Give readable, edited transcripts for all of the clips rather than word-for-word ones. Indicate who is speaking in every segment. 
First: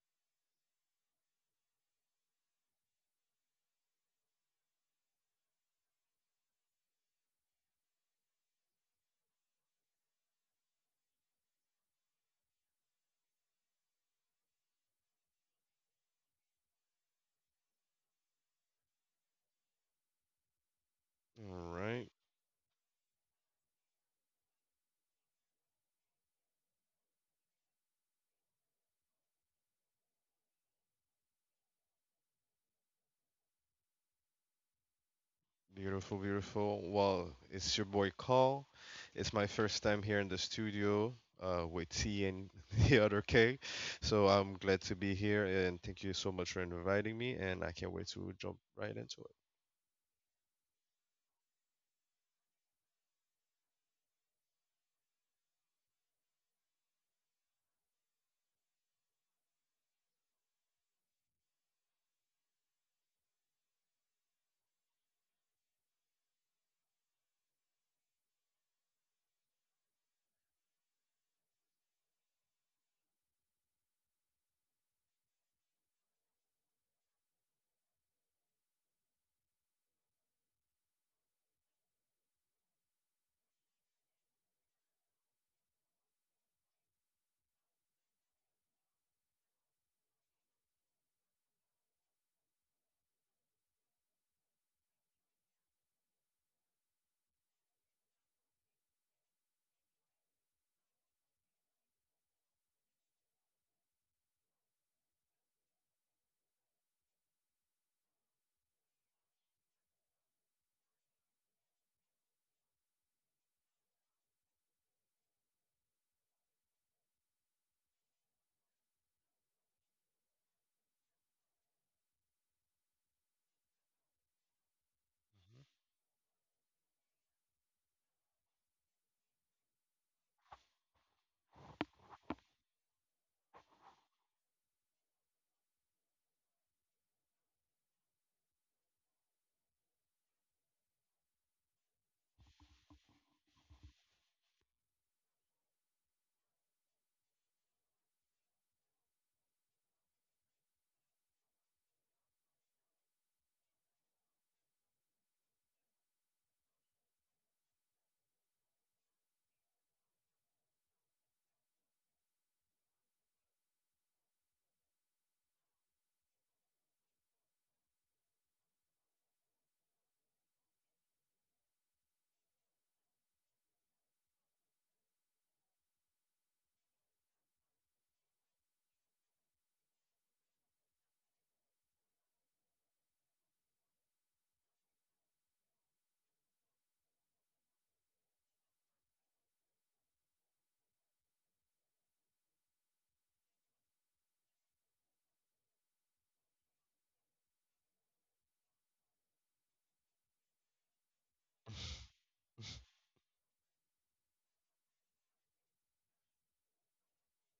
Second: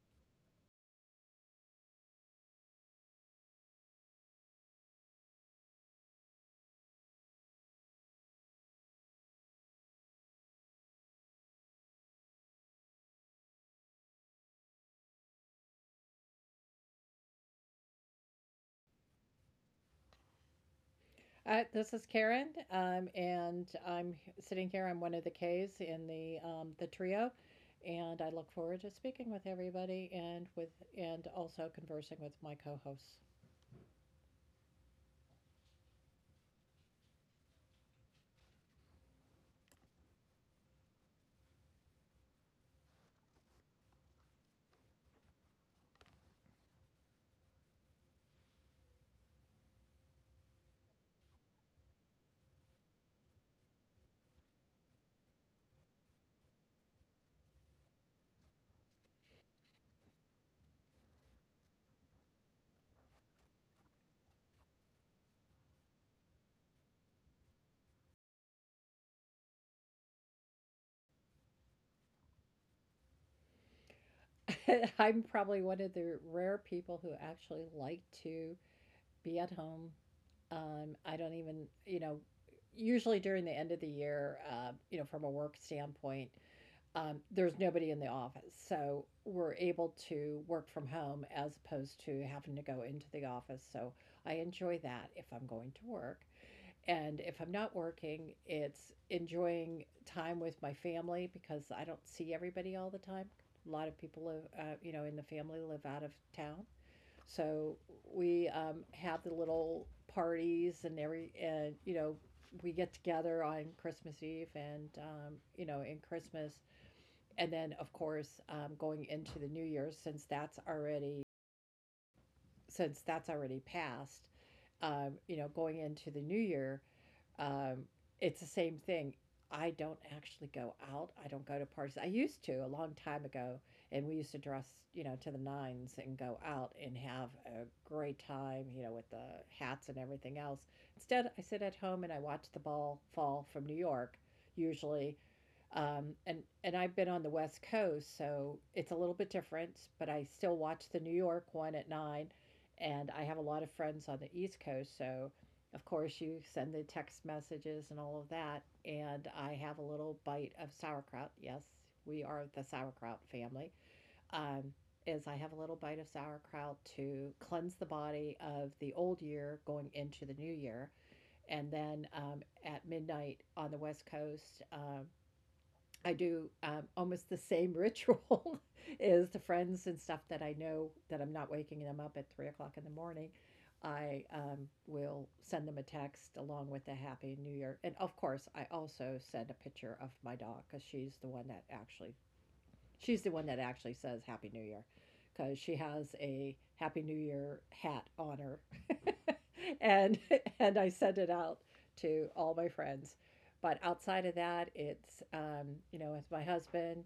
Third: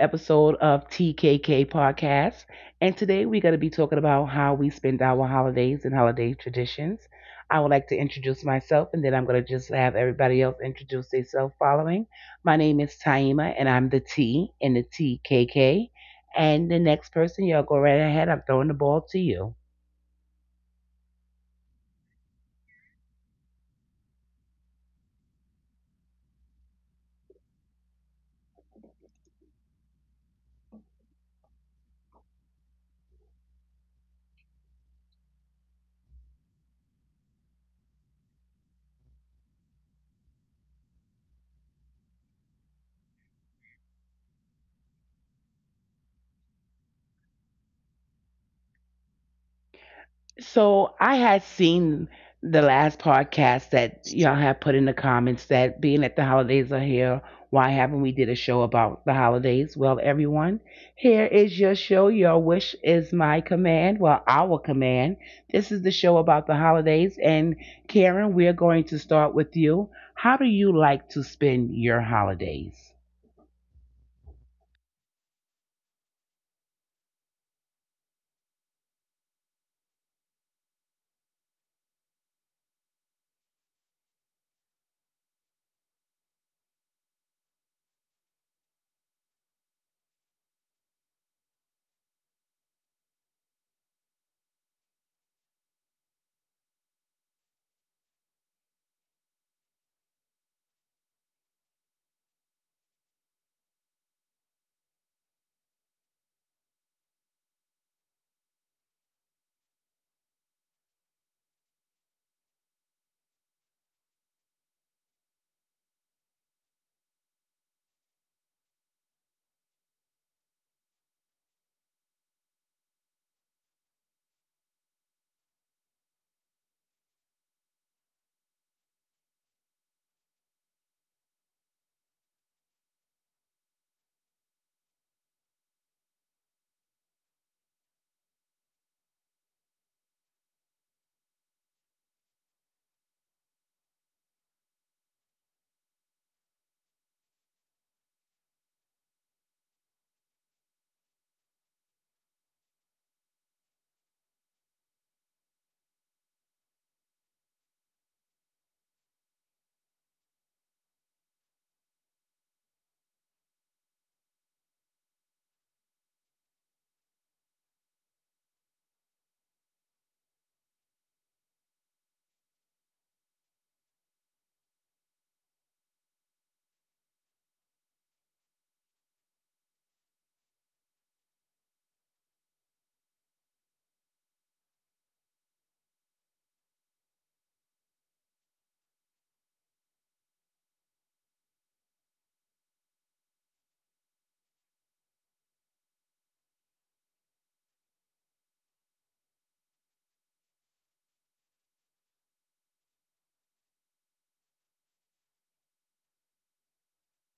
Speaker 1: episode of TKK Podcast. And today we're going to be talking about how we spend our holidays and holiday traditions. I would like to introduce myself, and then I'm going to just have everybody else introduce themselves following. My name is Taima, and I'm the T in the TKK. And the next person, y'all go right ahead. I'm throwing the ball to you.
Speaker 2: All
Speaker 3: This is
Speaker 2: right.
Speaker 3: Karen, and I'm sitting here. I'm one of the K's in the trio, and I look forward to speaking with everybody and also conversing with my co-hosts.
Speaker 2: Beautiful, beautiful. Well, it's your boy Call. It's my first time here in the studio with T and the other K. So I'm glad to be here, and thank you so much for inviting me. And I can't wait to jump right into it.
Speaker 1: So I had seen the last podcast that y'all have put in the comments that being that the holidays are here, why haven't we did a show about the holidays? Well, everyone, here is your show. Your wish is my command. Well, our command. This is the show about the holidays. And Karen, we're going to start with you. How do you like to spend your holidays?
Speaker 3: I'm probably one of the rare people who actually like to be at home. I don't even, you know, usually during the end of the year, you know, from a work standpoint, there's nobody in the office. So we're able to work from home as opposed to having to go into the office. So I enjoy that if I'm going to work. And if I'm not working, it's enjoying time with my family because I don't see everybody all the time. A lot of people live, you know, in the family live out of town. So we have the little parties and you know, we get together on Christmas Eve and, you know, in Christmas, and then, of course, going into the new year, since that's already passed, you know, going into the new year, um, it's the same thing. I don't actually go out. I don't go to parties. I used to a long time ago, and we used to dress, you know, to the nines and go out and have a great time, you know, with the hats and everything else. Instead, I sit at home and I watch the ball fall from New York, usually, um, and and I've been on the West Coast, so it's a little bit different, but I still watch the New York one at 9, and I have a lot of friends on the East Coast, so of course you send the text messages and all of that, and I have a little bite of sauerkraut. Yes, we are the sauerkraut family. Um, is I have a little bite of sauerkraut to cleanse the body of the old year going into the new year. And then at midnight on the West Coast, I do almost the same ritual as the friends and stuff that I know that I'm not waking them up at 3 o'clock in the morning. I will send them a text along with a happy new year. And of course, I also send a picture of my dog because she's the one that actually says Happy New Year because she has a Happy New Year hat on her. and and I send it out to all my friends. But outside of that, it's you know, with my husband,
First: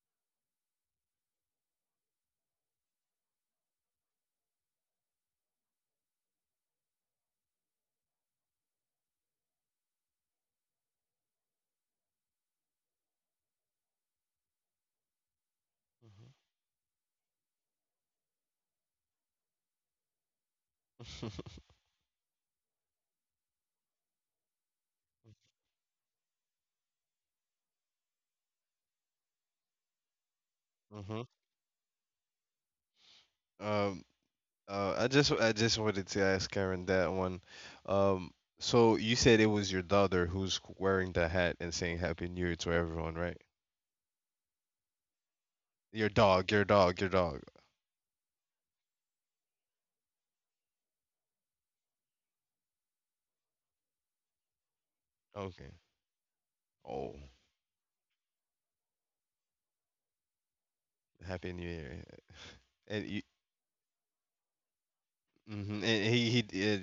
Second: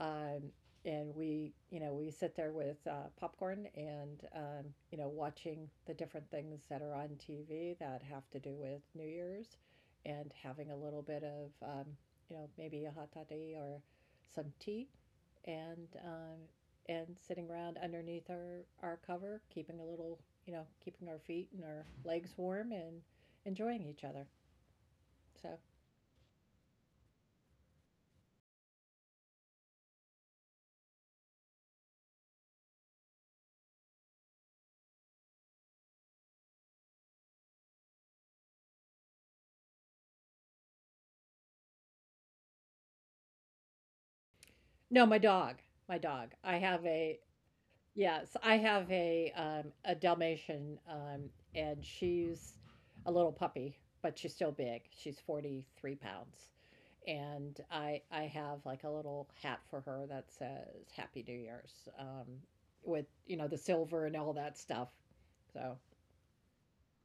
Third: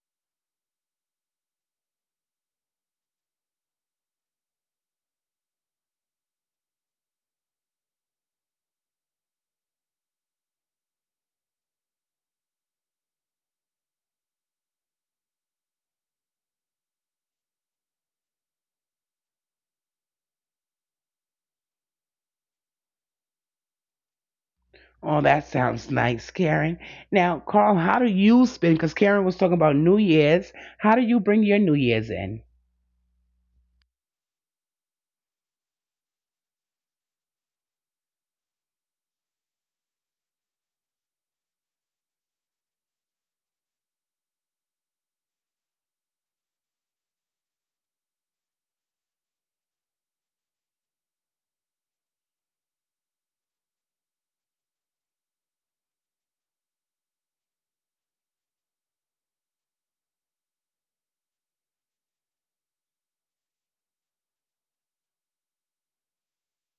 Speaker 3: um, and we, you know, we sit there with popcorn and, you know, watching the different things that are on TV that have to do with New Year's, and having a little bit of, you know, maybe a hot toddy or some tea and, sitting around underneath our cover, keeping a little, you know, keeping our feet and our legs warm and enjoying each other.
Speaker 1: Oh, that
Speaker 3: So,
Speaker 1: sounds nice, Karen. Now, Carl, how do you spend? Because Karen was talking about New Year's. How do
Speaker 2: Mhm.
Speaker 1: you
Speaker 2: Mhm.
Speaker 1: bring your New Year's in?
Speaker 2: Um, I just wanted to ask Karen that one. Um, so you said it was your daughter who's wearing the hat and saying Happy New Year to everyone, right?
Speaker 3: no, my
Speaker 2: Your
Speaker 3: dog. I
Speaker 2: dog, your
Speaker 3: have
Speaker 2: dog, your
Speaker 3: a
Speaker 2: dog.
Speaker 3: Yes, I have a Dalmatian, and she's a little puppy, but she's still big. She's
Speaker 2: Okay.
Speaker 3: 43 pounds,
Speaker 2: Oh,
Speaker 3: and I have like a little hat for her that says Happy New
Speaker 2: Happy New
Speaker 3: Year's,
Speaker 2: Year!
Speaker 3: with
Speaker 2: And
Speaker 3: you
Speaker 2: you,
Speaker 3: know the silver and all that stuff. So,
Speaker 2: hmm and he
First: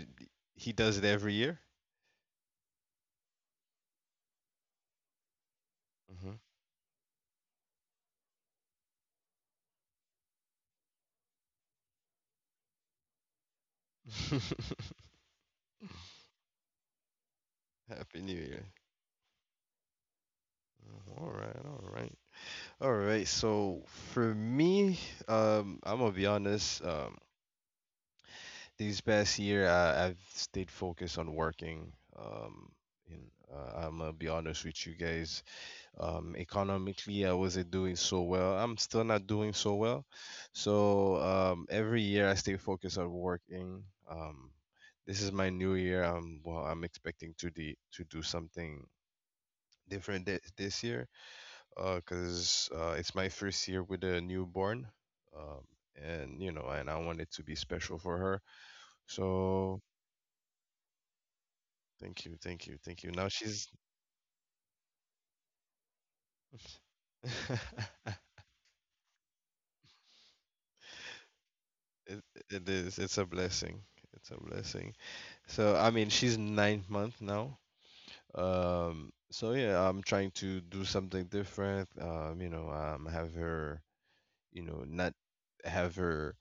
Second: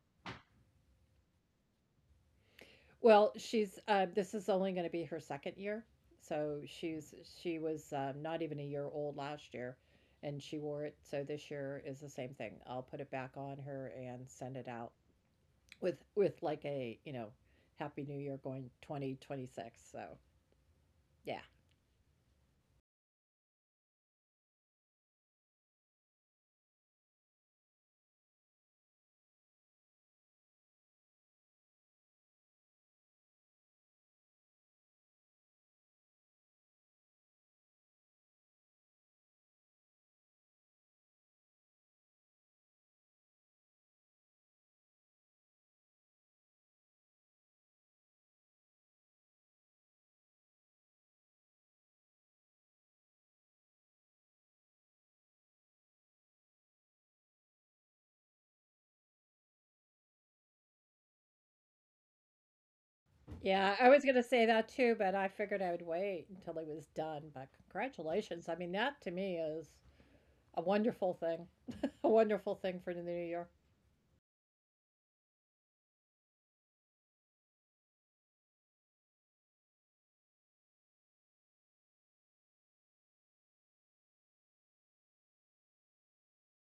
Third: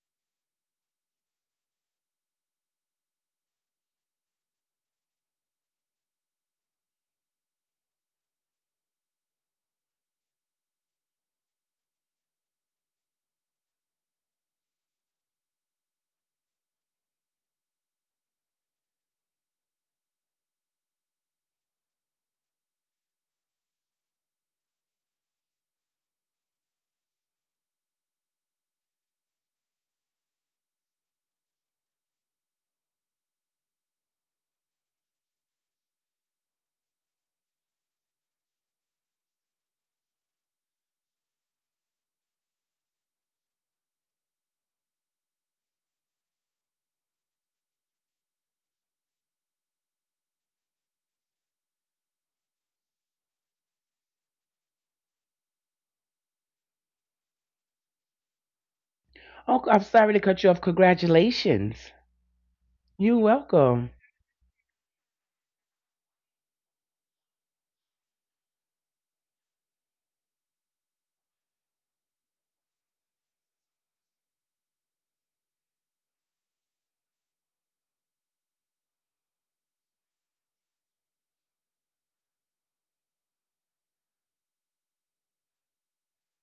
Speaker 2: he does it every year.
Speaker 3: well, she's this is only going to be her second year, so she was not even a year old last year, and she wore it. So this year is the same thing. I'll put it back on her and
Speaker 2: hmm
Speaker 3: send it out with like a you know happy new
Speaker 2: Happy
Speaker 3: year
Speaker 2: New
Speaker 3: going
Speaker 2: Year!
Speaker 3: 2026, so
Speaker 2: Oh,
Speaker 3: yeah.
Speaker 2: all right, all right, all right. So for me, I'm gonna be honest. These past year, I've stayed focused on working. Um, and I'm gonna be honest with you guys. Economically, I wasn't doing so well. I'm still not doing so well. So every year I stay focused on working. Um, this is my new year. Well, I'm expecting to to do something different this year because it's my first year with a newborn, um, and you know, and I want it to be special for her.
Speaker 1: Oh,
Speaker 2: So
Speaker 1: I'm sorry to cut you off. Congratulations.
Speaker 2: thank you, thank you, thank you.
Speaker 1: You're
Speaker 2: Now
Speaker 3: Yeah, I
Speaker 2: she's.
Speaker 3: was going
Speaker 1: welcome.
Speaker 3: to say that too, but I figured I would wait until it was done. But congratulations, I mean, that to me is a wonderful thing. A
Speaker 2: it,
Speaker 3: wonderful thing for
Speaker 2: it
Speaker 3: the new
Speaker 2: is. It's
Speaker 3: year.
Speaker 2: a blessing. It's a blessing. So I mean, she's ninth month now. So yeah, I'm trying to do something different. You know, have her, you know, not have her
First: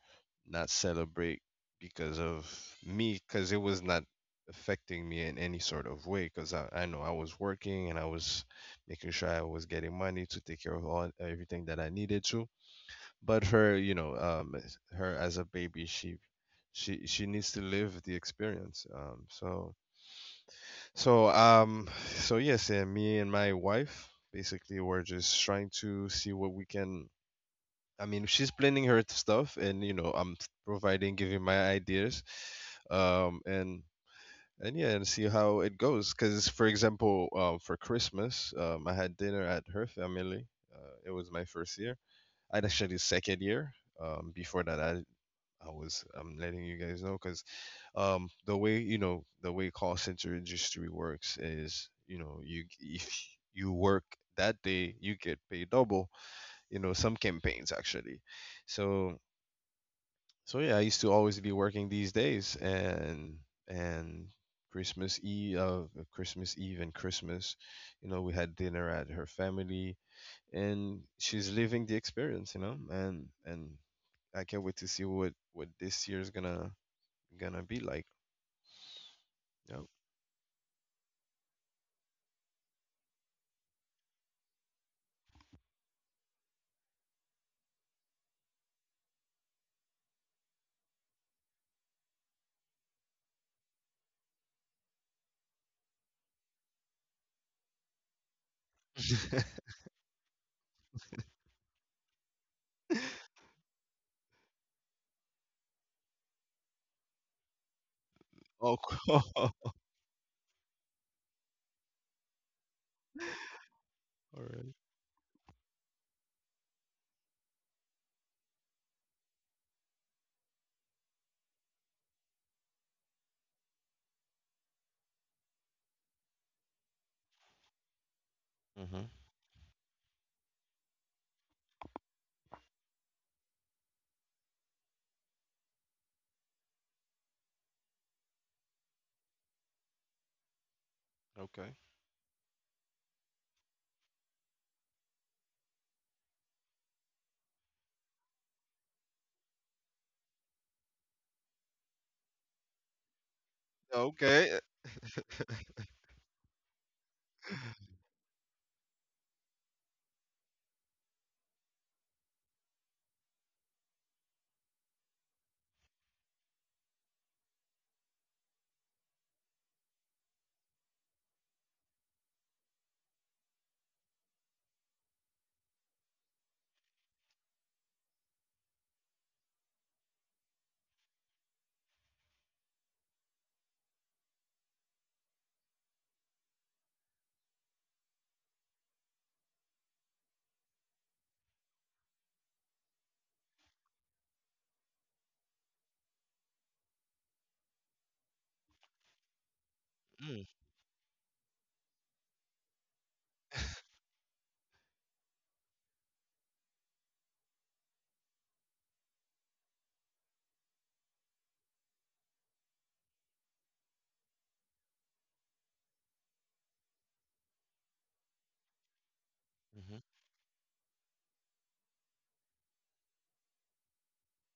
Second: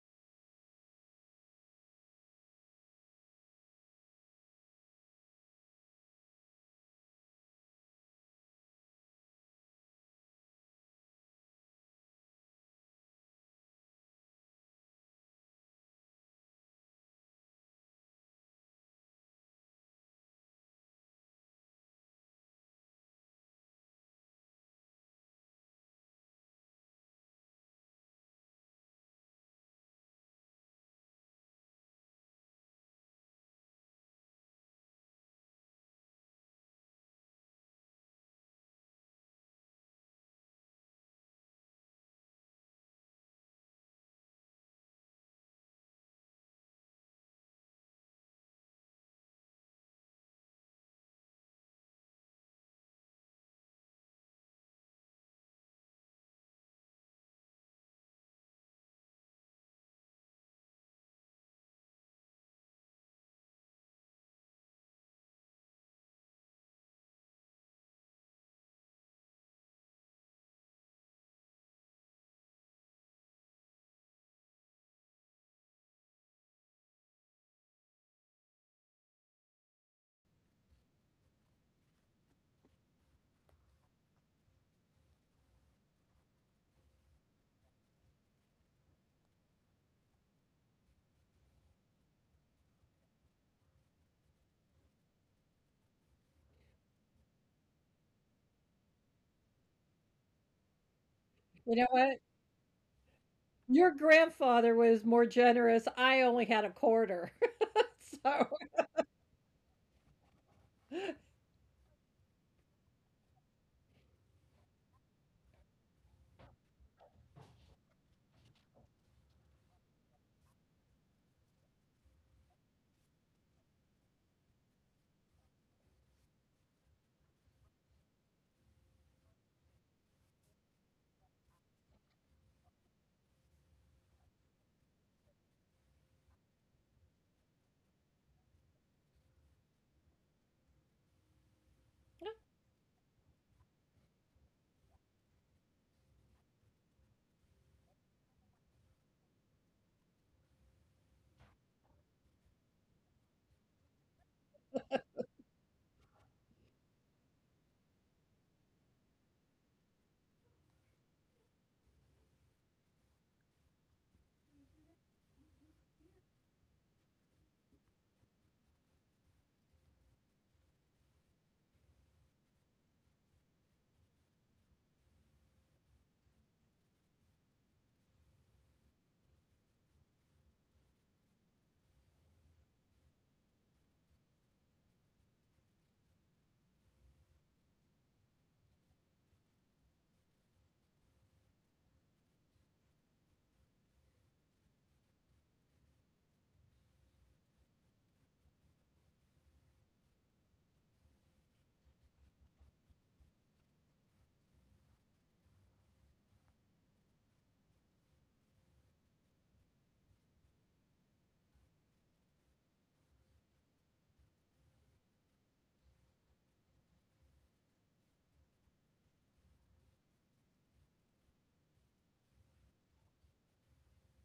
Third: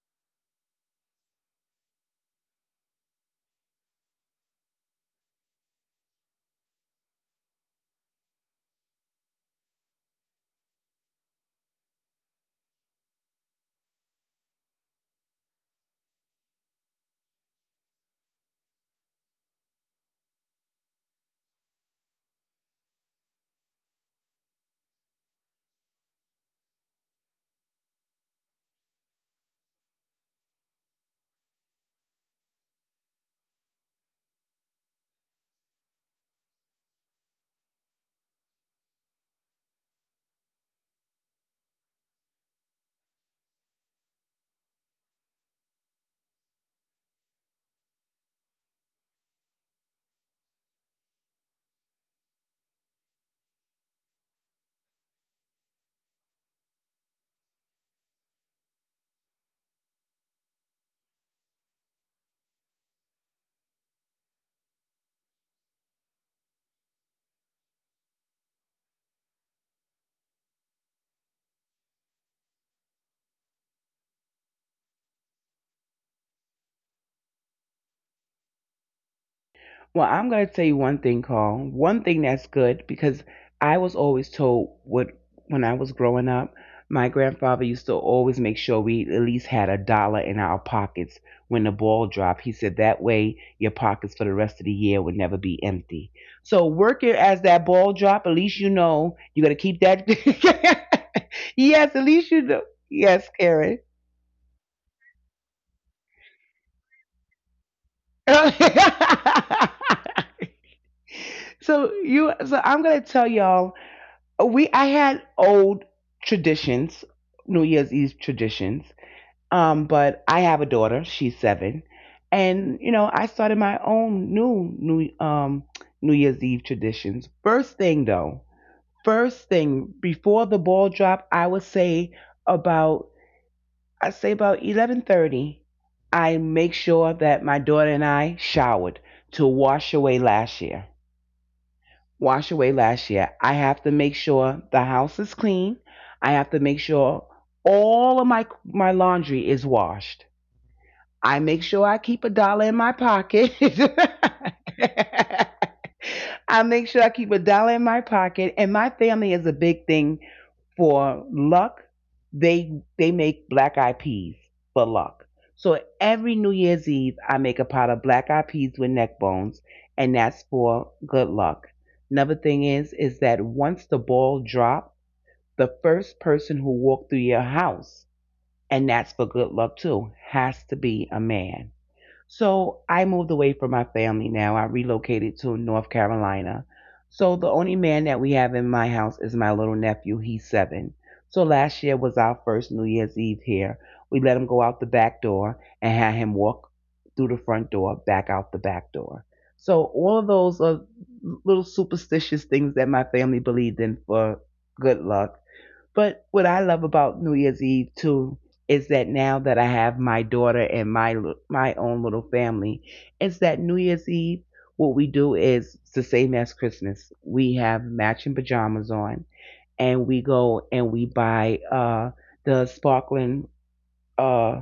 Speaker 2: not celebrate because of me, because it was not affecting me in any sort of way. Because I know I was working and I was making sure I was getting money to take care of all everything that I needed to. But her, you know, her as a baby, she she needs to live the experience. So um so yes, me and my wife basically were just trying to see what we can. I mean, she's planning her stuff, and you know, I'm providing, giving my ideas. Um and and yeah, and see how it goes, cuz for example, um, for Christmas, um, I had dinner at her family. It was my first year. I'd actually second year. Um, before that I was I'm letting you guys know because the way you know the way call center industry works is you know you if you work that day you get paid double, you know, some campaigns actually. So so yeah, I used to always be working these days. And Christmas Eve, Christmas Eve and Christmas, you know, we had dinner at her family, and she's living the experience, you know. And I can't wait to see what this year's gonna be like.
Speaker 1: Well, I'm going to tell you one thing, Carl. One thing that's good because I was always told what when I was growing up, my grandfather used to always make sure we at least had a dollar in our pockets when the ball dropped. He said that way your pockets for the rest of the year would never be empty. So work it as that ball drop. At least you know you got
Speaker 2: Yep.
Speaker 1: to keep that. Yes,
Speaker 3: You
Speaker 1: at
Speaker 3: know
Speaker 1: least
Speaker 3: what,
Speaker 1: you know. Yes, Karen.
Speaker 3: your grandfather was more generous. I only had a quarter. So.
Speaker 2: Oh, all
Speaker 1: So you. So I'm going to tell y'all we
Speaker 2: right.
Speaker 1: I had old traditions, New Year's Eve traditions. But I have a daughter; she's seven, and you know I started my own new New Year's Eve traditions. First thing though,
Speaker 2: Mm-hmm.
Speaker 1: first thing before the ball drop, about I say about 11:30. I make sure that my daughter and I showered to wash away last year,
Speaker 2: Okay.
Speaker 1: wash away last year. I have to make sure the house is clean. I have to make sure all of my laundry is washed. I make sure I keep a dollar in my pocket.
Speaker 2: Okay.
Speaker 1: I make sure I keep a dollar in my pocket, and my family is a big thing for luck. They make black eyed peas for luck. So every New Year's Eve, I make a pot of black eyed peas with neck bones, and that's for good luck. Another thing is that once the ball drop, the first person who walked through your house, and that's for good luck too, has to be a man. So I moved away from my family now. I relocated to North Carolina. So the only man that we have in my house is my little nephew. He's seven. So last year was our first New Year's Eve here. We let him go out the back door and had him walk through the front door, back out the back door. So all of
Speaker 2: Mm.
Speaker 1: those are little superstitious things that my family believed in for good luck. But what I love about New Year's Eve too is that now that I have my daughter and my own little family, is that New Year's Eve what we do is it's the same as Christmas. We have matching pajamas on, and
Speaker 2: Mm-hmm.
Speaker 1: we go and we buy the sparkling uh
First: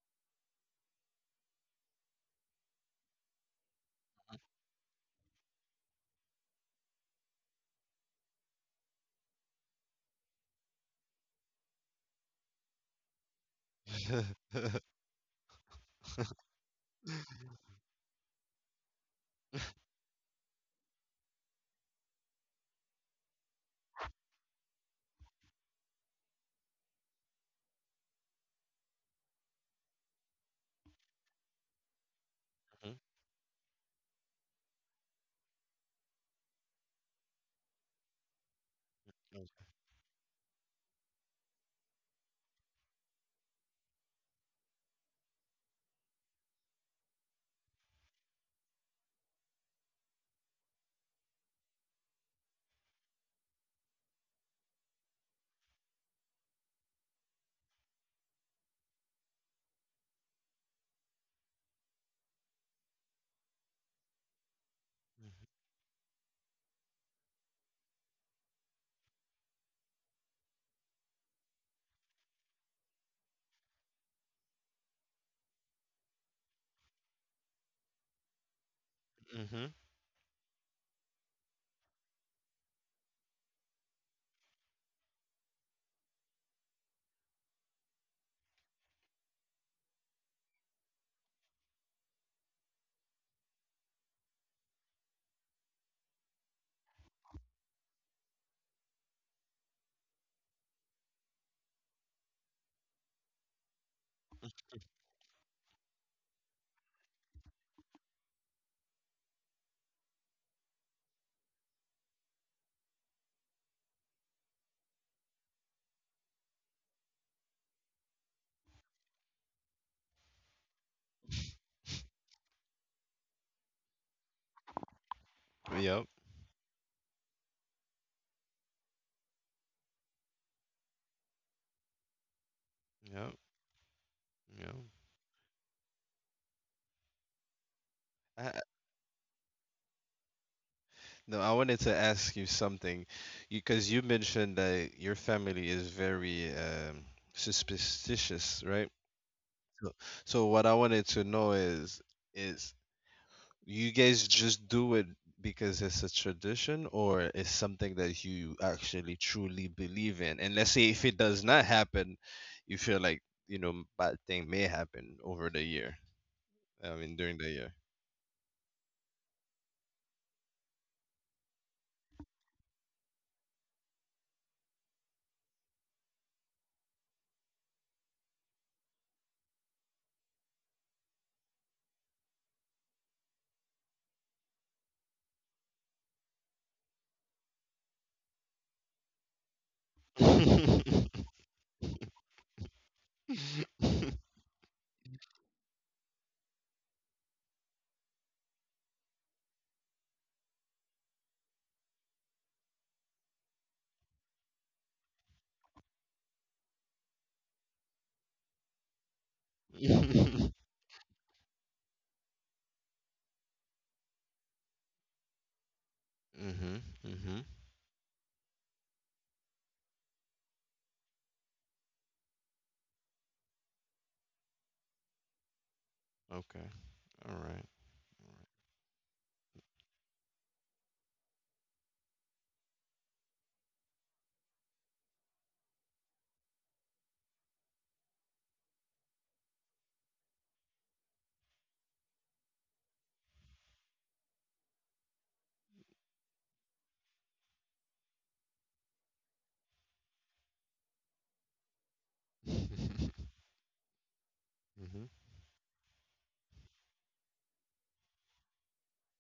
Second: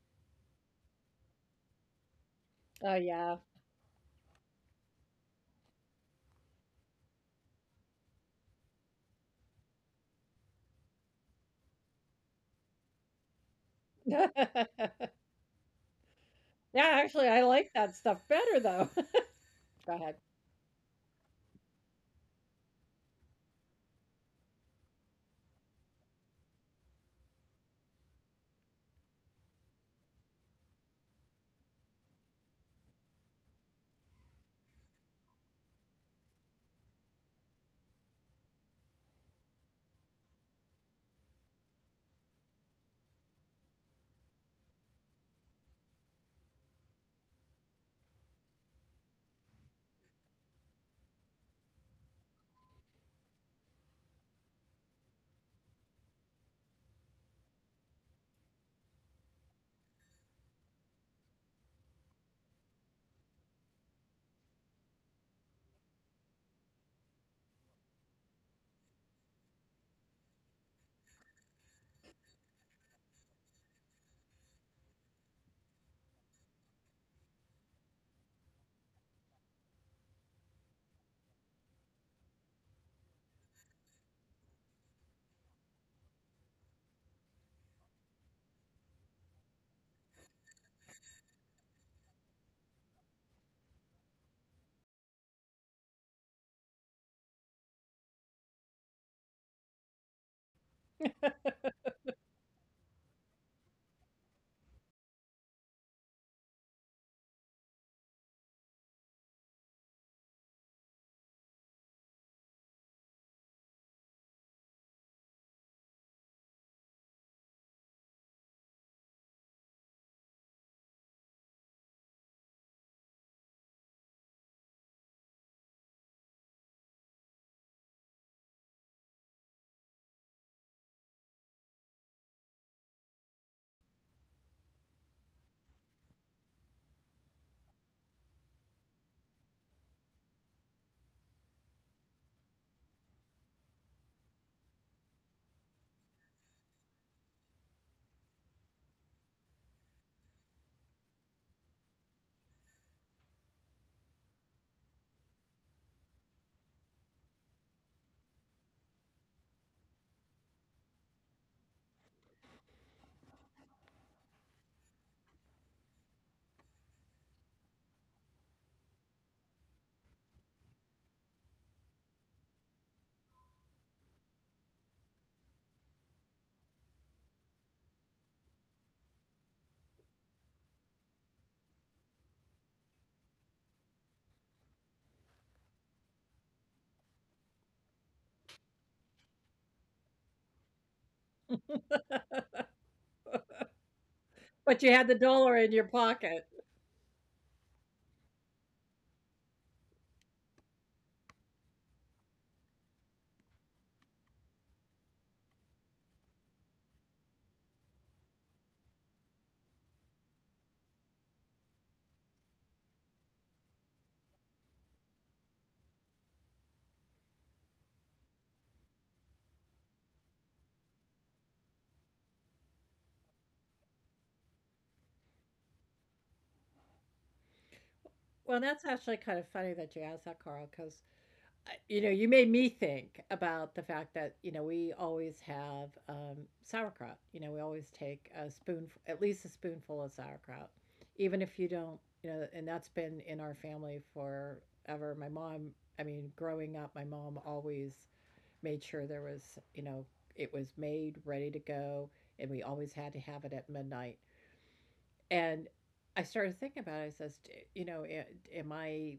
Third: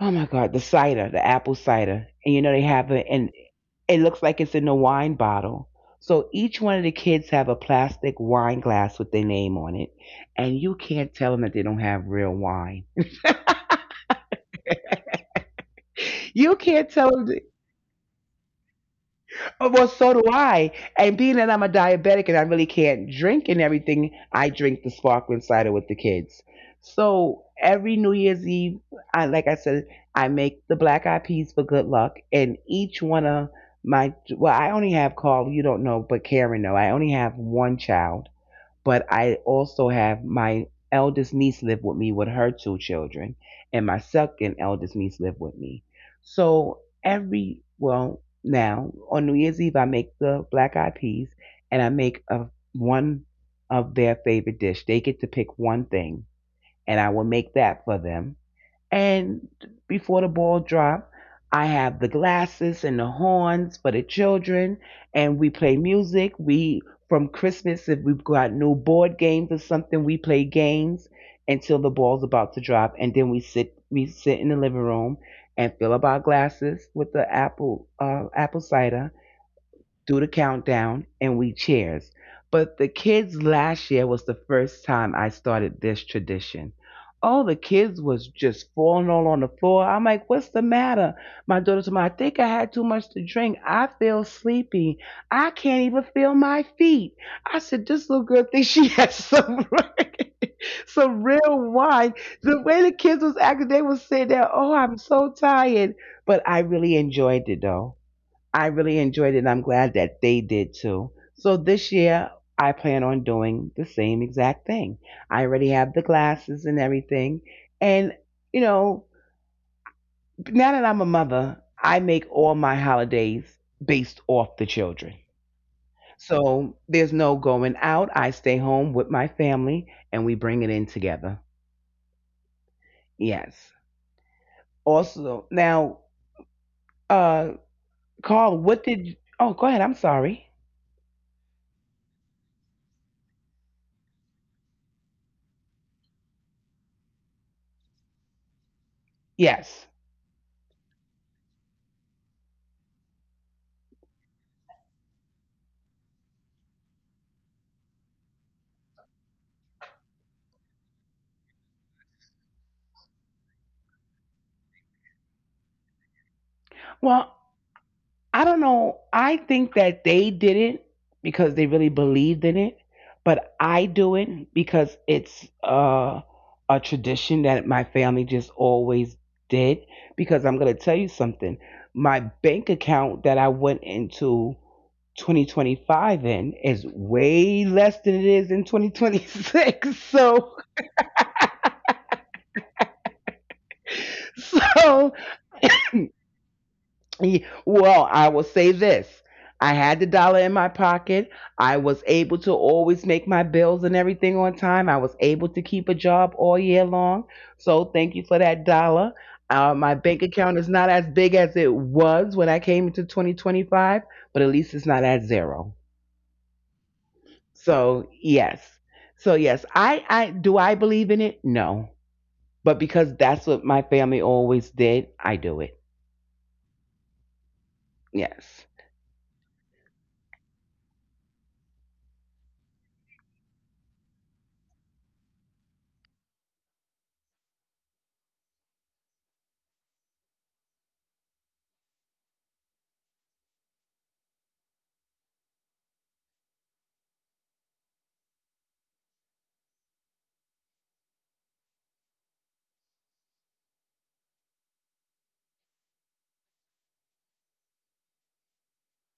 Speaker 1: oh my god the cider, the apple cider, and you know they have
Speaker 3: Oh
Speaker 1: it in,
Speaker 3: yeah.
Speaker 1: it looks like it's in a wine bottle. So each one of the kids have a plastic wine glass with their name on it, and you can't tell them that they don't have real wine.
Speaker 3: Yeah,
Speaker 1: You can't tell them.
Speaker 3: actually
Speaker 1: That,
Speaker 3: I like that stuff better though.
Speaker 1: oh, well,
Speaker 3: Go
Speaker 1: so do
Speaker 3: ahead.
Speaker 1: I. And being that I'm a diabetic and I really can't drink and everything, I drink the sparkling cider with the kids. So every New Year's Eve, I like I said, I make the black eyed peas for good luck, and
Speaker 2: Mm-hmm.
Speaker 1: each one of my, well, I only have Carl. You don't know, but Karen know. I only have one child, but I also have my eldest niece live with me with her two children, and my second eldest niece live with me. So every, well, now on New Year's Eve I make the black eyed peas, and I make a one of their favorite dish. They get to pick one thing, and I will make that for them. And before the ball drop, I have the glasses and the horns for the children, and we play music. We From Christmas, if we've got new board games or something, we play games until the ball's about to drop, and then we sit in the living room and fill up our glasses with the apple cider,
Speaker 2: Mm-hmm.
Speaker 1: do the countdown, and we cheers. But the kids, last year was the first time I started this tradition. All the kids was just falling all on the floor. I'm like, what's the matter? My daughter told me, I think I had too much to drink. I feel sleepy. I can't even feel my feet. I said, this little girl thinks she has some some real wine. The way the kids was acting, they was saying that, oh, I'm so tired. But I really enjoyed it though. I really enjoyed it, and I'm glad that they did too. So this year, I plan on doing the same exact thing. I already have the glasses and everything. And, you know, now that I'm a mother, I make all my holidays based off the children.
Speaker 2: Yep.
Speaker 1: So there's no going out. I stay home with my family and we bring it in together.
Speaker 2: Yep.
Speaker 1: Yes.
Speaker 2: Yep.
Speaker 1: Also, now, uh,
Speaker 2: I,
Speaker 1: Carl,
Speaker 2: I-
Speaker 1: what did. Oh, go ahead. I'm sorry.
Speaker 2: no, I wanted to ask you something, because you mentioned that your family is very superstitious, right?
Speaker 1: Yes.
Speaker 2: So, so what I wanted to know is is you guys just do it because it's a tradition, or it's something that you actually truly believe in. And let's say if it does not happen, you feel like, you know, bad thing may happen over the year. I mean,
Speaker 1: Well,
Speaker 2: during the year.
Speaker 1: I don't know. I think that they did it because they really believed in it, but I do it because it's a tradition that my family just always did. Because I'm going to tell you something. My bank account that I went into 2025 in is way less than it is in 2026. So,
Speaker 3: But
Speaker 1: so
Speaker 3: you had the dollar in your pocket.
Speaker 1: Ye- Well, I will say this. I had the dollar in my pocket. I was able to always make my bills and everything on time. I was able to keep a job all year long. So thank you for that dollar. My bank account is not as big as it was when I came into 2025, but at least it's not at zero.
Speaker 2: Mhm. Mhm.
Speaker 1: So yes. So yes, I do I believe in it? No. But because that's what my family always did, I do it.
Speaker 2: Okay. All right.
Speaker 1: Yes.
Speaker 3: Well, that's actually kind of funny that you asked that, Carl, because you know you made me think about the fact that you know we always have sauerkraut. You know, we always take a spoon, at least a spoonful of sauerkraut, even if you don't. You know, and that's been in our family forever. My mom, I mean, growing up, my mom always made sure there was, you know, it was made ready to go, and we always had to have it at midnight.
Speaker 2: Mhm.
Speaker 3: And I started thinking about it. I says, you know, am I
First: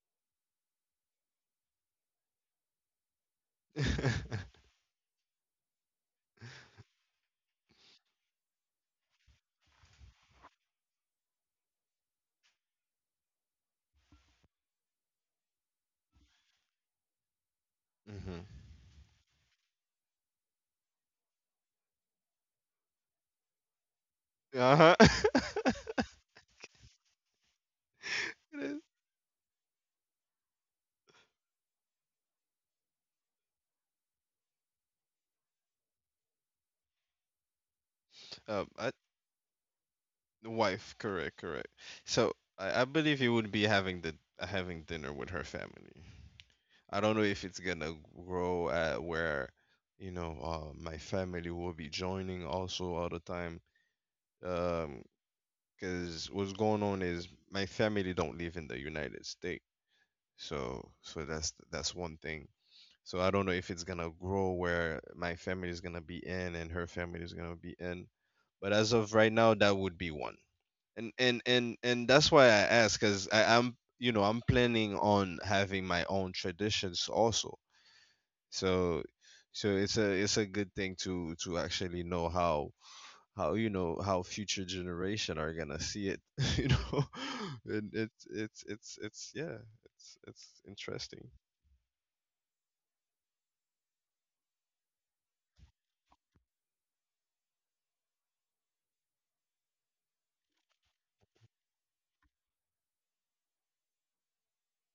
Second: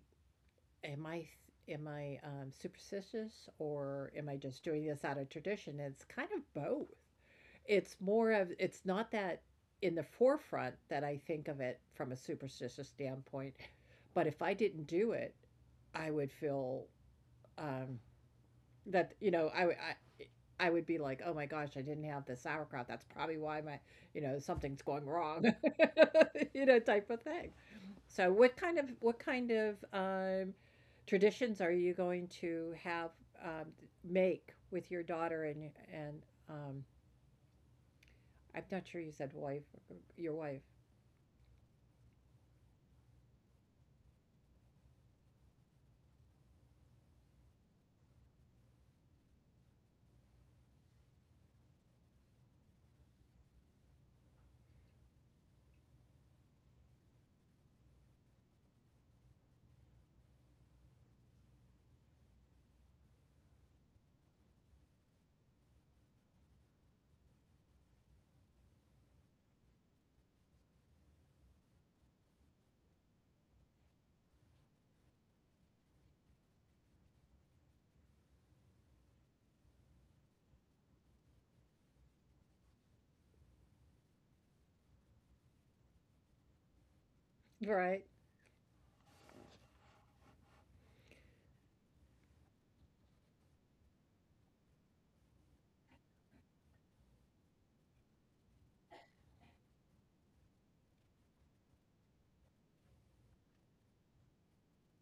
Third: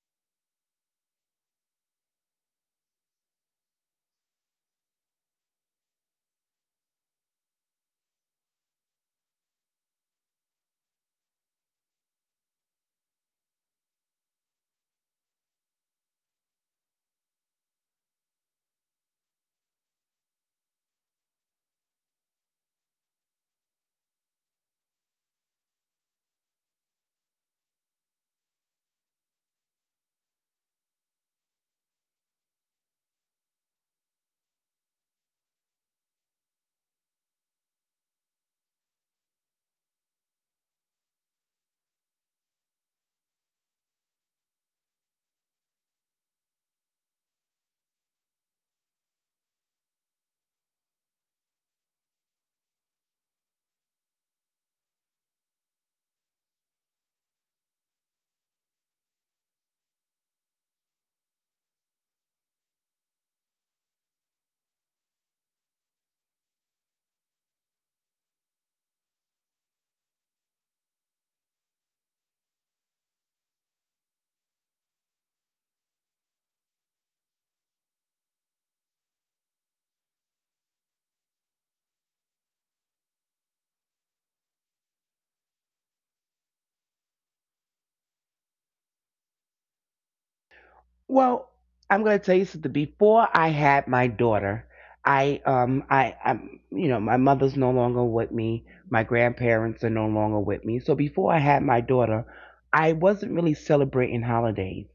Speaker 3: am I am I superstitious, or am I just doing this out of tradition?" It's kind of both. It's more of it's not that in the forefront that I think of it from a superstitious standpoint, but if I didn't do it, I would feel um,
Speaker 2: Mhm.
Speaker 3: that you know I would be like, oh my gosh, I didn't have the sauerkraut. That's probably why my you know something's
Speaker 2: Uh-huh.
Speaker 3: going wrong, you know type of thing. So
Speaker 2: It is.
Speaker 3: what kind of traditions are you going to have um, make with your daughter and um, I'm not
Speaker 2: I.
Speaker 3: sure, you said wife, your
Speaker 2: The
Speaker 3: wife,
Speaker 2: wife, correct, correct. So I believe you would be having the having dinner with her family. I don't know if it's gonna grow where, you know, my family will be joining also all the time. Um, because what's going on is my family don't live in the United States, so so that's one thing. So I don't know if it's gonna grow where my family is gonna be in and her family is gonna be in, but as of right now, that would be one. And that's why I ask, because I'm, you know, I'm planning on having my own traditions also. So so it's a good thing to actually know how, you know, how future generation are gonna see it. You know, and
Speaker 3: right?
Speaker 2: it's it's yeah, it's interesting.
Speaker 1: Well, I'm going to tell you something. Before I had my daughter, I'm you know my mother's no longer with me. My grandparents are no longer with me. So before I had my daughter, I wasn't really celebrating holidays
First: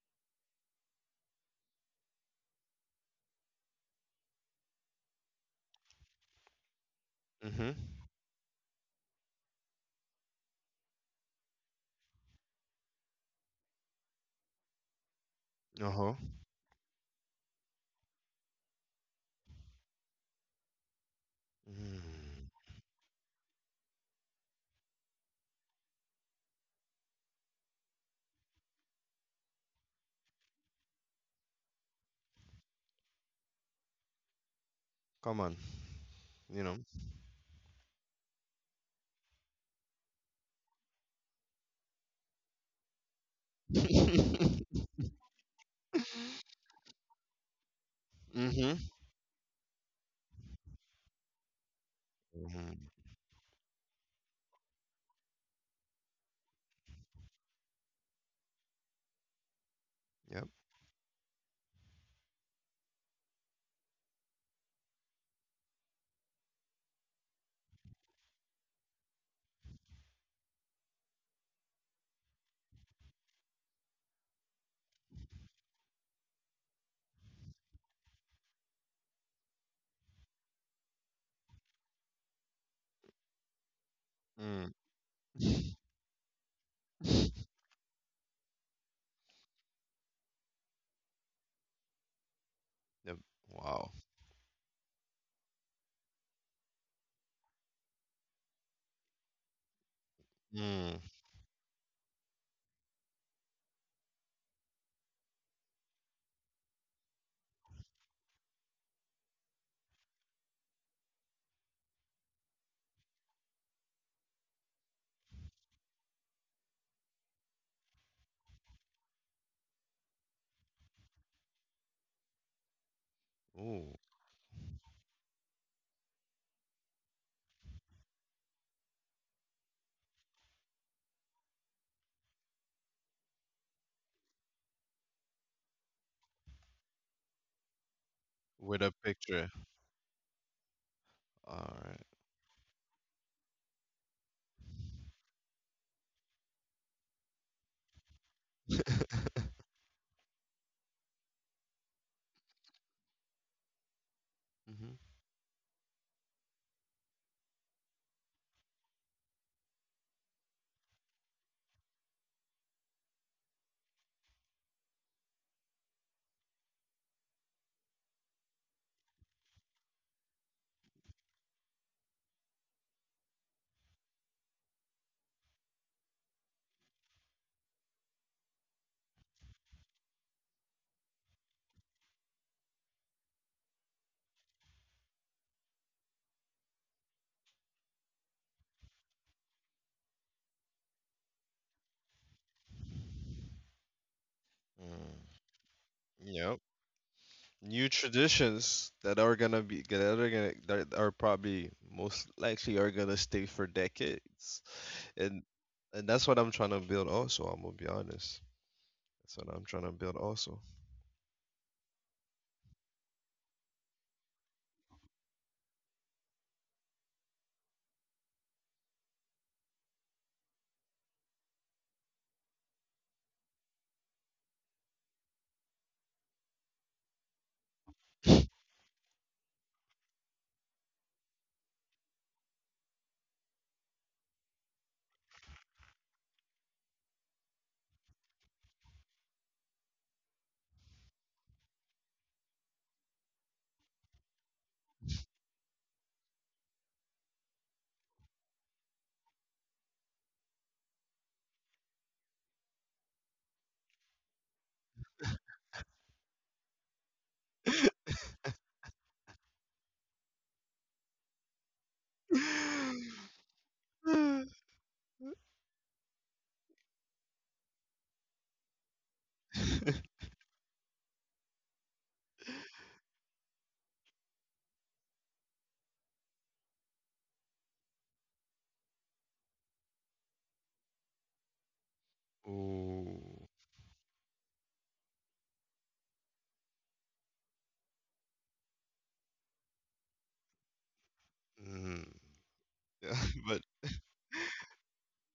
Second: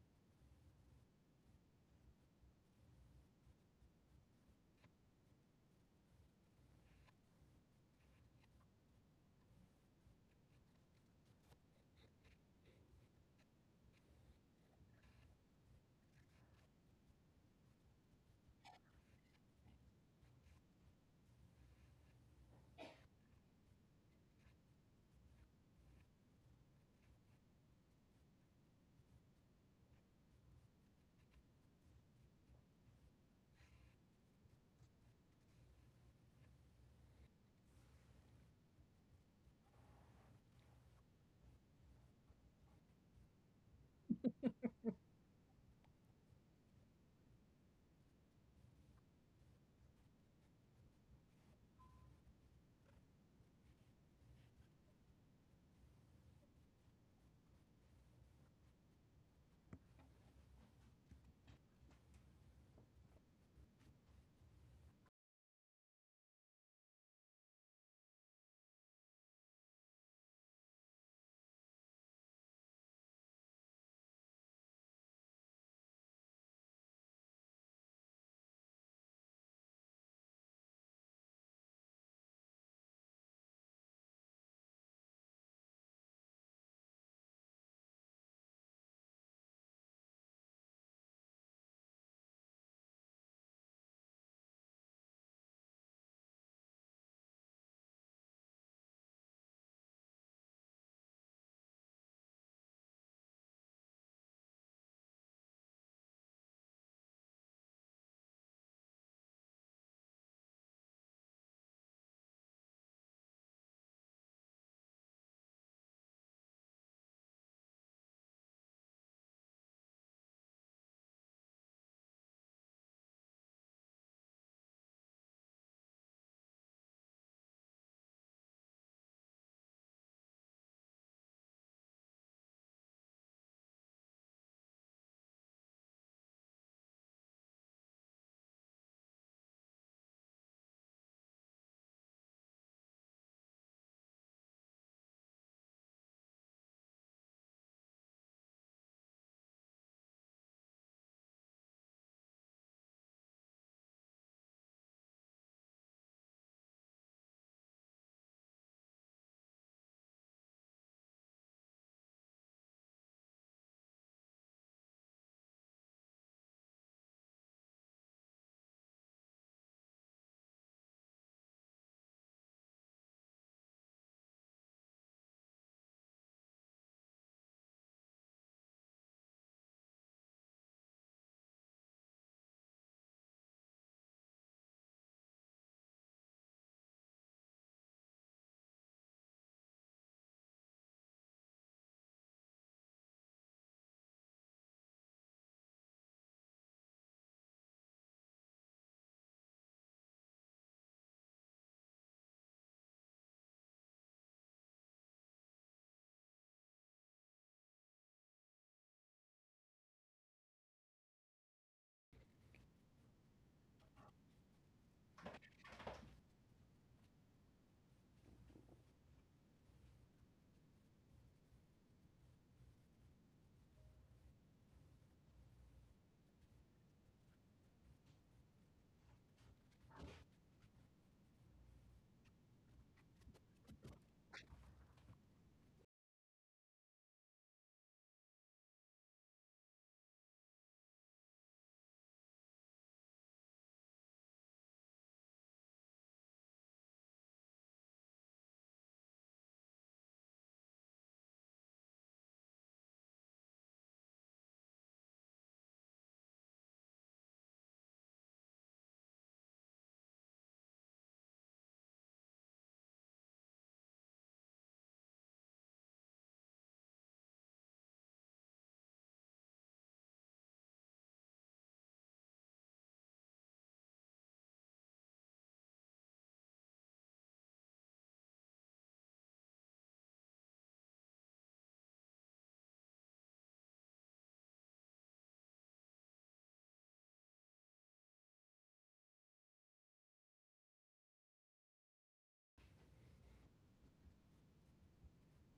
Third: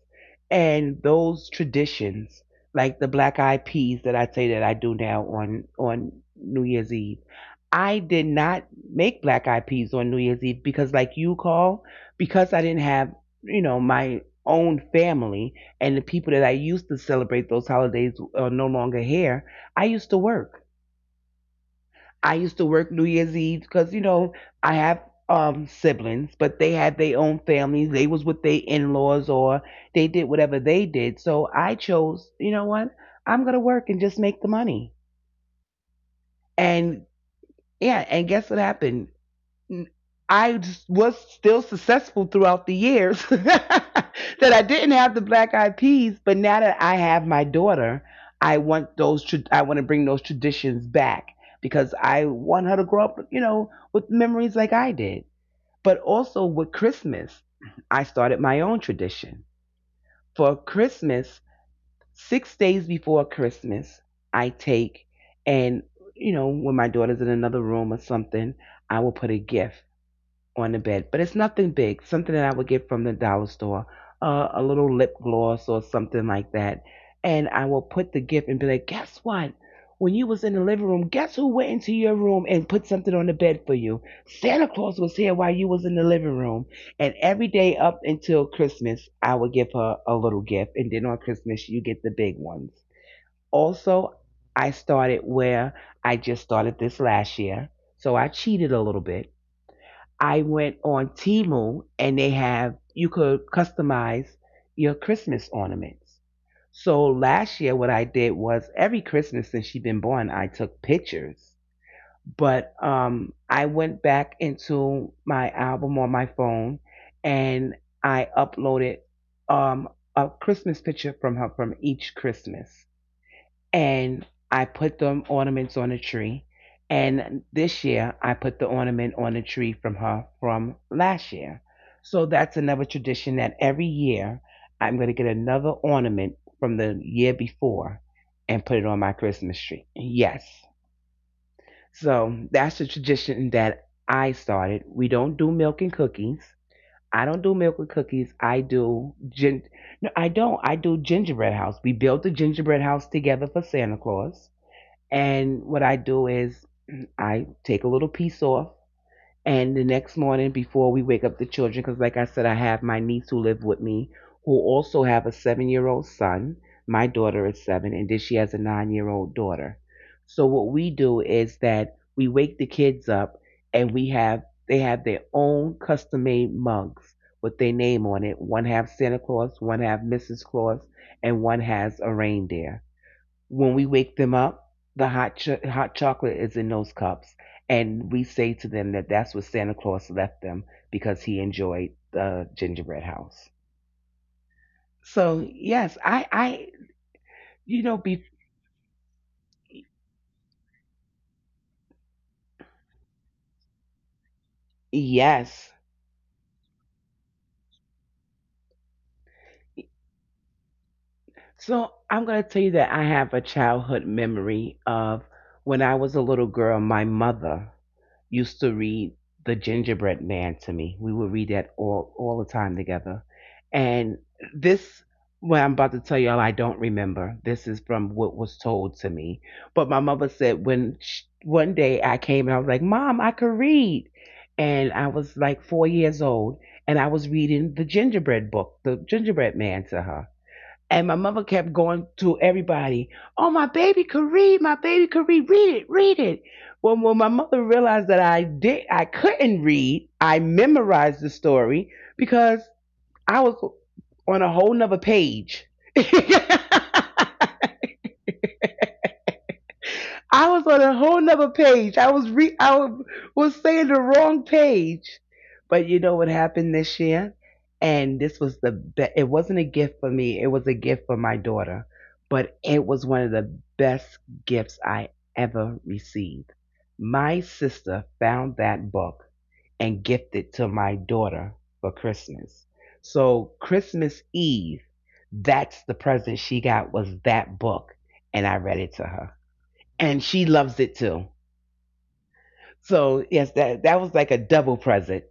Speaker 1: and those traditions like the black eyed peas that I say that I do now on New Year's Eve.
Speaker 2: Mhm.
Speaker 1: I did not make black eyed peas on New Year's Eve because, like you, Call, because I didn't have, you know, my own family,
Speaker 2: Uh
Speaker 1: and the
Speaker 2: huh.
Speaker 1: people that I used to celebrate those holidays are no longer here. i used to work I
Speaker 2: Mm.
Speaker 1: used to work New Year's Eve because, you know, I have siblings, but they had their own families. They was with their in laws or they did whatever they did. So I chose, you know what? I'm gonna work and just make the money.
Speaker 2: Come on, you know.
Speaker 1: And yeah, and guess what happened? I was still successful throughout the years that I
Speaker 2: Mhm.
Speaker 1: didn't have the black eyed peas, but now that I have my daughter, I
Speaker 2: Mhm.
Speaker 1: want those I want to bring those traditions back because I want her to grow up, you know, with memories like I did. But also with Christmas, I started my own tradition.
Speaker 2: Yep.
Speaker 1: For Christmas, 6 days before Christmas, I take, and you know, when my daughter's in another room or something, I will put a gift on the bed. But it's nothing big, something that I would get from the dollar store, a little lip gloss or something like that. And I will put the gift and be like, guess what? When you was in the living room, guess who went into your room and put something on the bed for you? Santa
Speaker 2: Mm.
Speaker 1: Claus was here while you was in the living room. And every day up until Christmas, I would give her a little gift. And then on Christmas, you get the big ones.
Speaker 2: Yep. Wow.
Speaker 1: Also, I started where, I just started this last year. So I cheated a little bit. I went
Speaker 2: Mm.
Speaker 1: on Temu and they have, you could customize your Christmas ornaments. So last year what I did was every Christmas since she'd been born I took pictures. But I went back into my album on my phone and I uploaded um a Christmas picture from her from each Christmas,
Speaker 2: Ooh.
Speaker 1: and I put them ornaments on a tree. And this year I put the ornament on a tree from her from last year. So that's another tradition that every year I'm going to get another ornament from the year before and put
Speaker 2: With
Speaker 1: it
Speaker 2: a
Speaker 1: on my
Speaker 2: picture.
Speaker 1: Christmas tree. Yes.
Speaker 2: All right.
Speaker 1: So that's the tradition that I started. We don't do milk and cookies. I don't do milk and cookies. I do gin. No, I don't. I do gingerbread house. We built the gingerbread house together for Santa Claus.
Speaker 2: Mm-hmm.
Speaker 1: And what I do is I take a little piece off. And the next morning, before we wake up the children, because like I said, I have my niece who live with me, who also have a seven-year-old son. My daughter is seven, and then she has a nine-year-old daughter. So what we do is that we wake the kids up, and we have they have their own custom-made mugs with their name on it. One has Santa Claus, one has Mrs. Claus, and one has a reindeer when we wake them up, the hot chocolate is in those cups, and we say to them that that's what Santa Claus left them because he enjoyed the gingerbread house.
Speaker 2: Mm.
Speaker 1: So yes,
Speaker 2: Yep.
Speaker 1: I
Speaker 2: New
Speaker 1: be
Speaker 2: traditions that are gonna be that are gonna that are probably most likely are gonna stay for decades, and
Speaker 1: yes.
Speaker 2: and that's what I'm trying to build. Also, I'm gonna be honest. That's what I'm trying to build. Also.
Speaker 1: So I'm going to tell you that I have a childhood memory of when I was a little girl, my mother used to read The Gingerbread Man to me. We would read that all the time together. And this, what I'm about to tell y'all, I don't remember. This is from what was told to me. But my mother said when sh one day I came and I was like, "Mom, I could read," and I was like 4 years old, and I was reading the Gingerbread book, the Gingerbread Man to her. And my mother kept going to everybody, "Oh, my baby could read, my baby could read, read it, read it." When my mother realized that I did, I couldn't read, I memorized the story because I was on a whole nother page. I was on a whole nother page. I was re I wa- was saying the wrong page. But you know what happened this year? And this was the best. It wasn't a gift for me. It was a gift for my daughter. But it was one of the best gifts I ever received. My sister found that book and gifted to my daughter for Christmas.
Speaker 2: Ooh.
Speaker 1: So Christmas Eve, that's the present she got was that book, and I read it to her, and she loves it too.
Speaker 2: Mm. Yeah.
Speaker 1: So yes,
Speaker 2: But.
Speaker 1: that was like a double present.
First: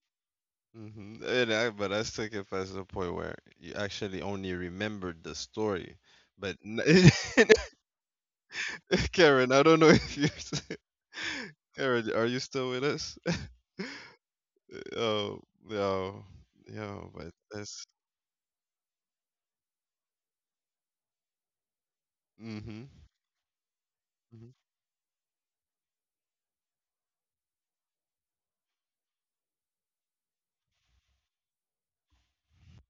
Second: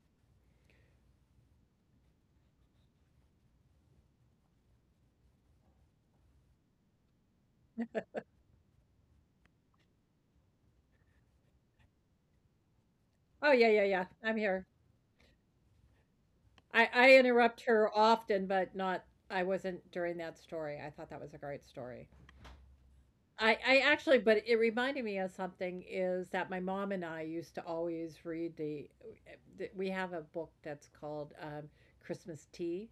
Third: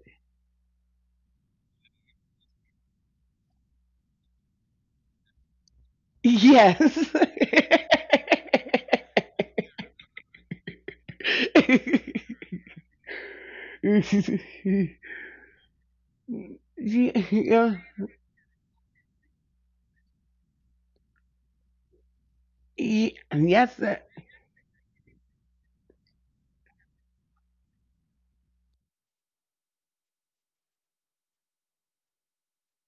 Speaker 2: Mm-hmm. And I, but I still get past the point where you actually only remembered the story. But n-
Speaker 1: Yes.
Speaker 2: Karen, I don't know if you, Karen, are you still with us?
Speaker 3: Oh yeah, yeah, yeah. I'm here.
Speaker 2: Oh, no,
Speaker 3: I
Speaker 2: no,
Speaker 3: I
Speaker 2: but
Speaker 3: interrupt
Speaker 1: Yeah.
Speaker 2: that's.
Speaker 3: her often, but not. I wasn't during that story. I thought that was a great story.
Speaker 2: Mm-hmm.
Speaker 3: I
Speaker 1: Yes.
Speaker 3: actually, but it reminded me of something is that my mom and I used to always read the we have a book that's called Christmas Tea.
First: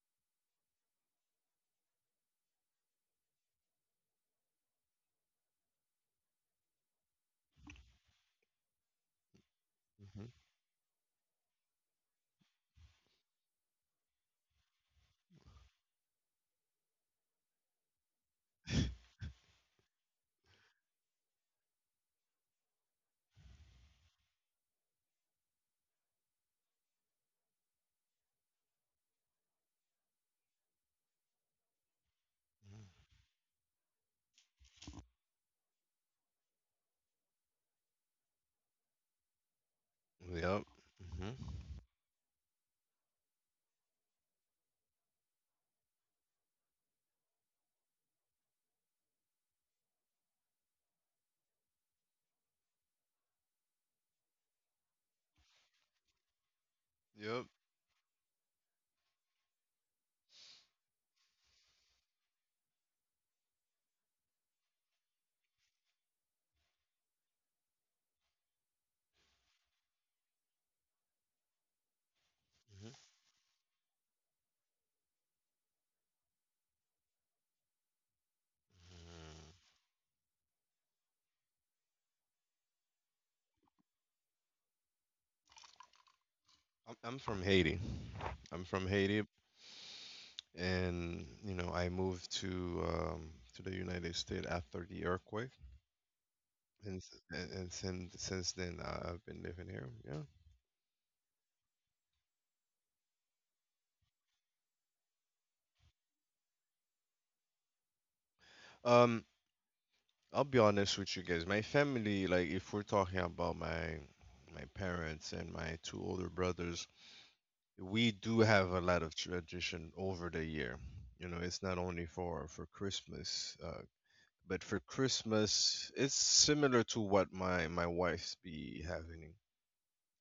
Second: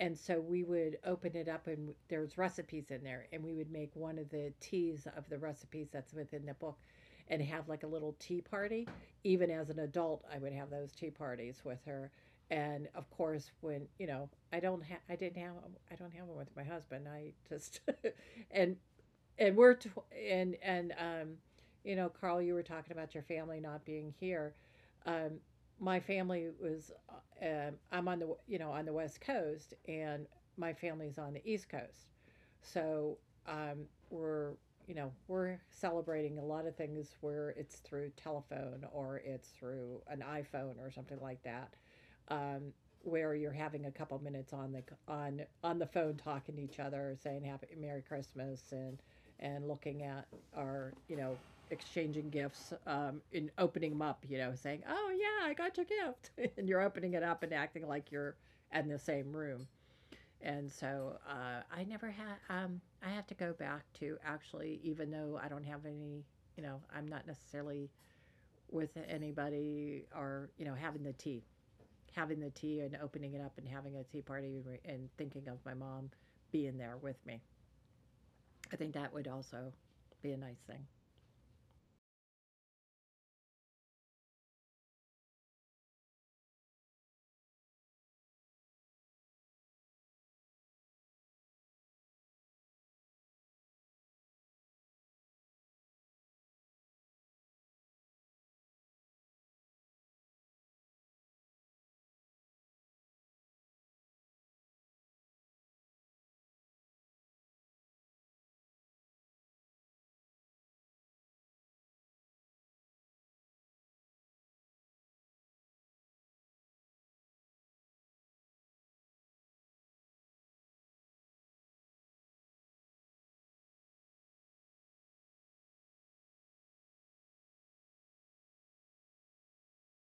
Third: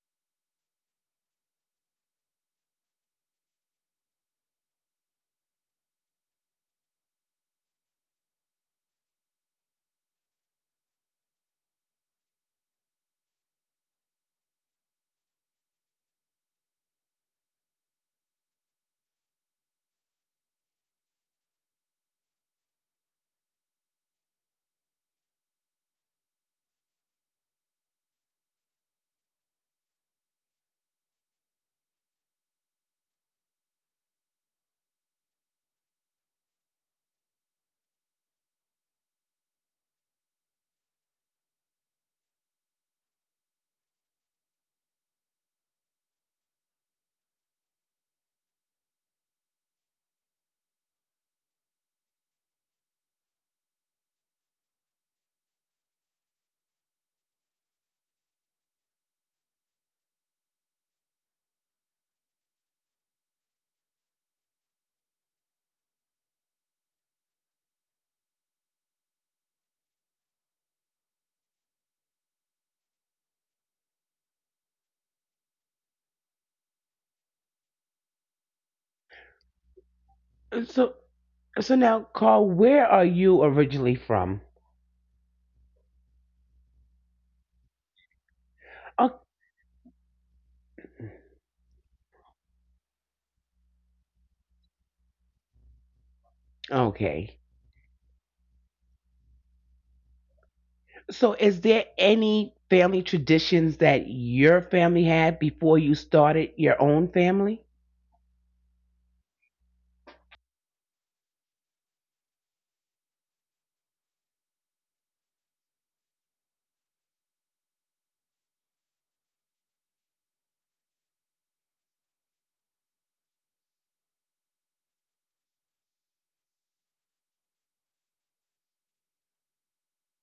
Speaker 3: And so we would open it up and there's recipes in there and we would make one of the teas of the recipes that's within the book and have like a little tea party. Even as an
Speaker 2: Mm-hmm.
Speaker 3: adult, I would have those tea parties with her. And of course, when you know, I don't have one with my husband. I just, and and you know, Carl, you were talking about your family not being here. um my family was I'm on the you know on the West Coast, and my family's on the East Coast, so um we're you know we're celebrating a lot of things where it's through telephone or it's through an
Speaker 2: Yep.
Speaker 3: iPhone or
Speaker 2: Mm-hmm.
Speaker 3: something like that, um where you're having a couple minutes on the phone talking to each other saying happy Merry Christmas and looking at our, you know, exchanging gifts, and opening them up, you know, saying, "Oh yeah, I got your gift," and you're opening it
Speaker 2: Yep.
Speaker 3: up and acting like you're in the same room. And so I never had. I have to go back to actually, even though I don't have any, you know, I'm not necessarily with anybody or you know having the tea and opening it up and having a tea party and thinking of my mom being there with me. I think that would also be a nice
Speaker 1: So
Speaker 3: thing.
Speaker 1: so now, Carl, where are you originally from?
Speaker 2: I'm from Haiti. I'm from
Speaker 1: O-
Speaker 2: Haiti, and you know I moved to the United States after the earthquake. And, s-
Speaker 1: Okay.
Speaker 2: and since then, I- I've been living here. Yeah.
Speaker 1: So is there any family traditions that your family had before you started your own family?
Speaker 2: Um, I'll be honest with you guys. My family, like, if we're talking about my my parents and my two older brothers, we do have a lot of tradition over the year. You know, it's not only for Christmas, but for Christmas, it's similar to what my wife's be having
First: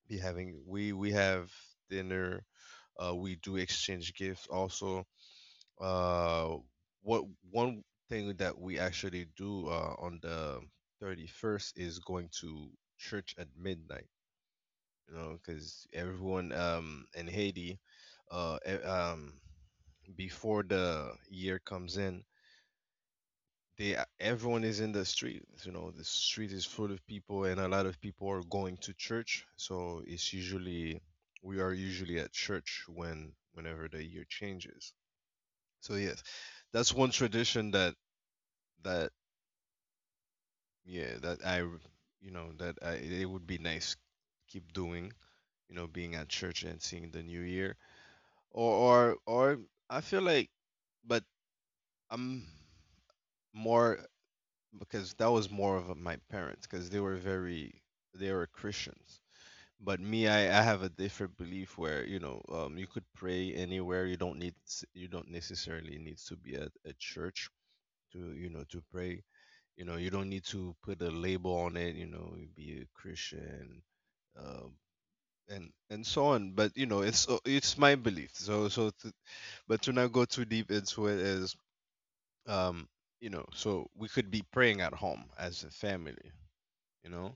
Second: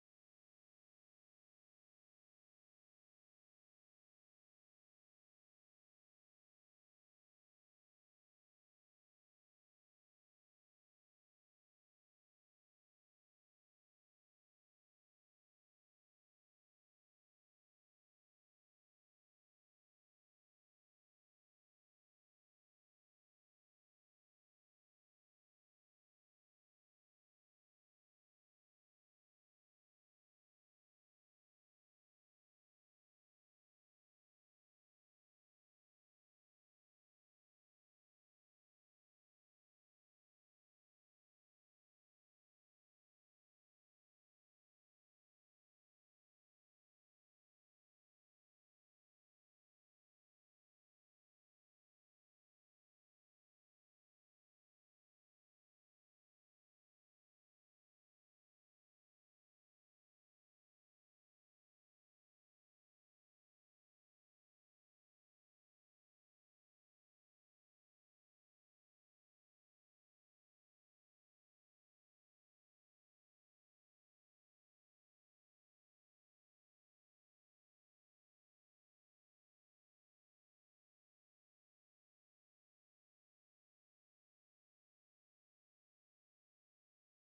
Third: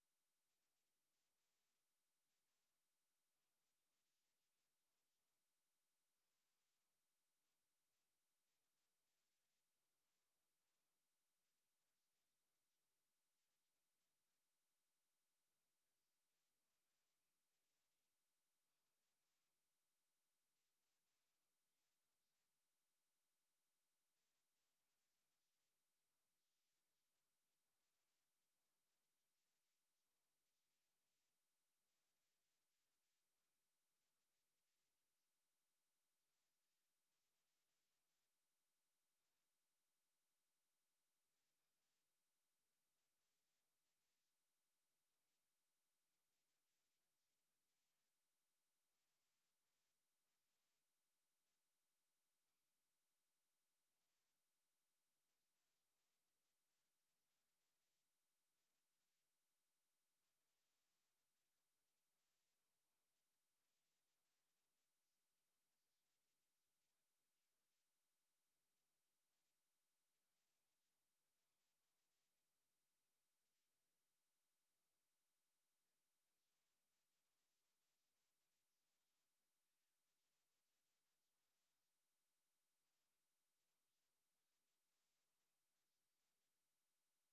Speaker 2: be having. We have dinner. We do exchange gifts also. Uh, what one thing that we actually do on the 31st is going to church at midnight, you know, because everyone in Haiti, uh, e- um, before the year comes in, everyone is in the street. You know, the street is full of people, and a lot of people are going to church. So it's usually we are usually at church when whenever the year changes. So yes, that's one tradition that that yeah that I, you know, that I, it would be nice keep doing, you know, being at church and seeing the new year. Or I feel like, but I'm more because that was more of my parents because they were very they were Christians. But me, I have a different belief where you know you could pray anywhere, you don't need you don't necessarily need to be at a church to you know to pray. You know, you don't need to put a label on it, you know, you be a Christian, um, and so on. But you know it's my belief, so so to, but to not go too deep into it is um, you know, so we could be praying at home as a family, you know.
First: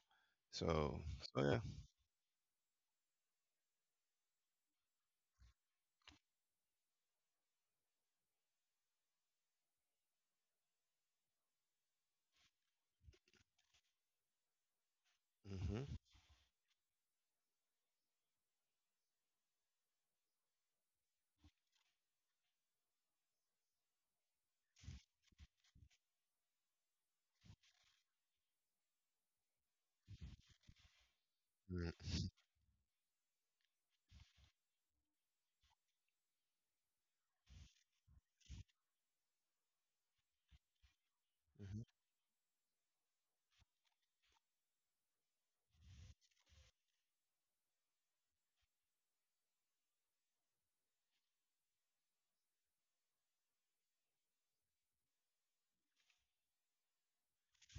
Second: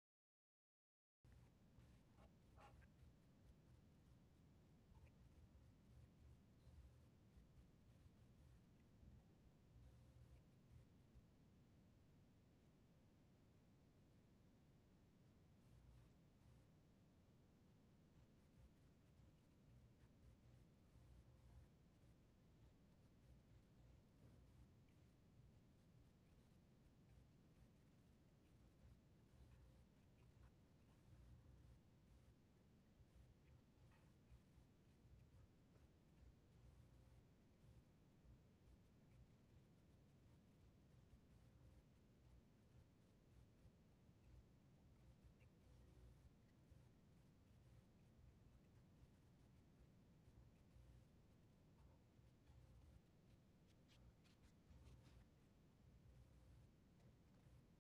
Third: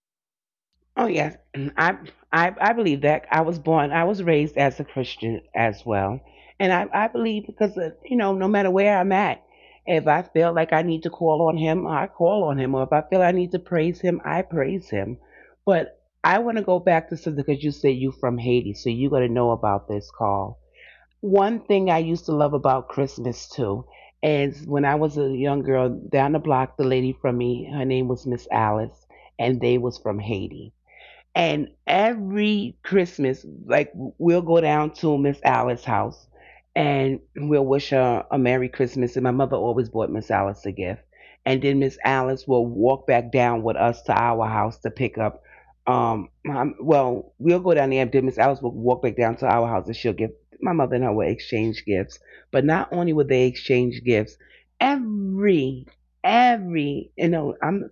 Speaker 2: So
Speaker 1: Oh yes,
Speaker 2: so yeah.
Speaker 1: I I believe that I was born, I was raised as a Christian as well, and I believe because you know, no matter where I'm at, if I feel like I need to call on Him, I call on Him, or if I feel I need to praise Him, I praise Him. But
Speaker 2: Mhm.
Speaker 1: I want to go back to something because you said you from Haiti, so you got to know about this call. One thing I used to love about Christmas too is when I was a young girl down the block, the lady from me, her name was Miss Alice, and they was from Haiti, and
Speaker 2: Mhm.
Speaker 1: every Christmas, like we'll go down to Miss Alice's house and we'll wish her a Merry Christmas. And my mother always bought Miss Alice a gift. And then
Speaker 2: Mhm.
Speaker 1: Miss Alice will walk back down with us to our house to pick up. My- well, we'll go down there, and then Miss Alice will walk back down to our house, and she'll give my mother and her will exchange gifts. But not only would they exchange gifts, every every you know, I'm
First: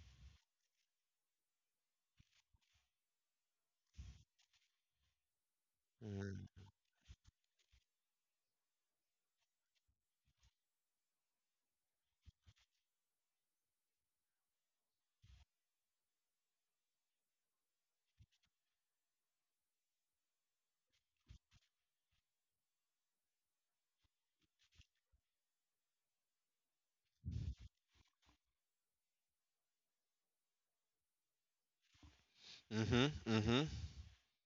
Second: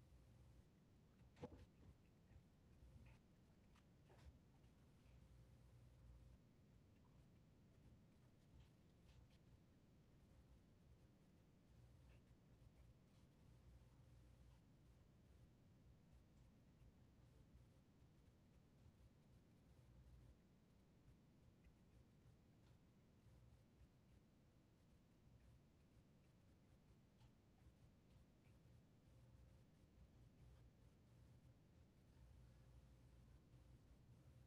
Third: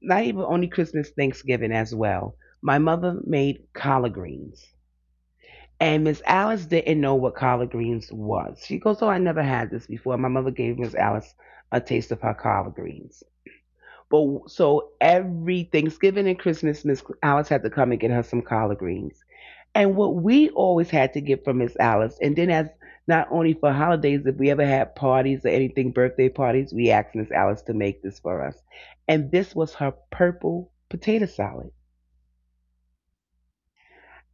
Speaker 1: not even only Christmas, Thanksgiving as well. My mother made collard greens. And Miss
Speaker 2: Mm.
Speaker 1: Alice didn't know what collard greens was. She goes, "Oh, I never had this before." My mother gave Miss Alice a taste of her collard greens. But so every Thanksgiving and Christmas, Miss Alice had to come and get her some collard greens. And what we always had to get from Miss Alice, and then as not only for holidays, if we ever had parties or anything, birthday parties, we asked Miss Alice to make this for us. And this was her purple potato salad.
Speaker 2: Mhm. Mhm.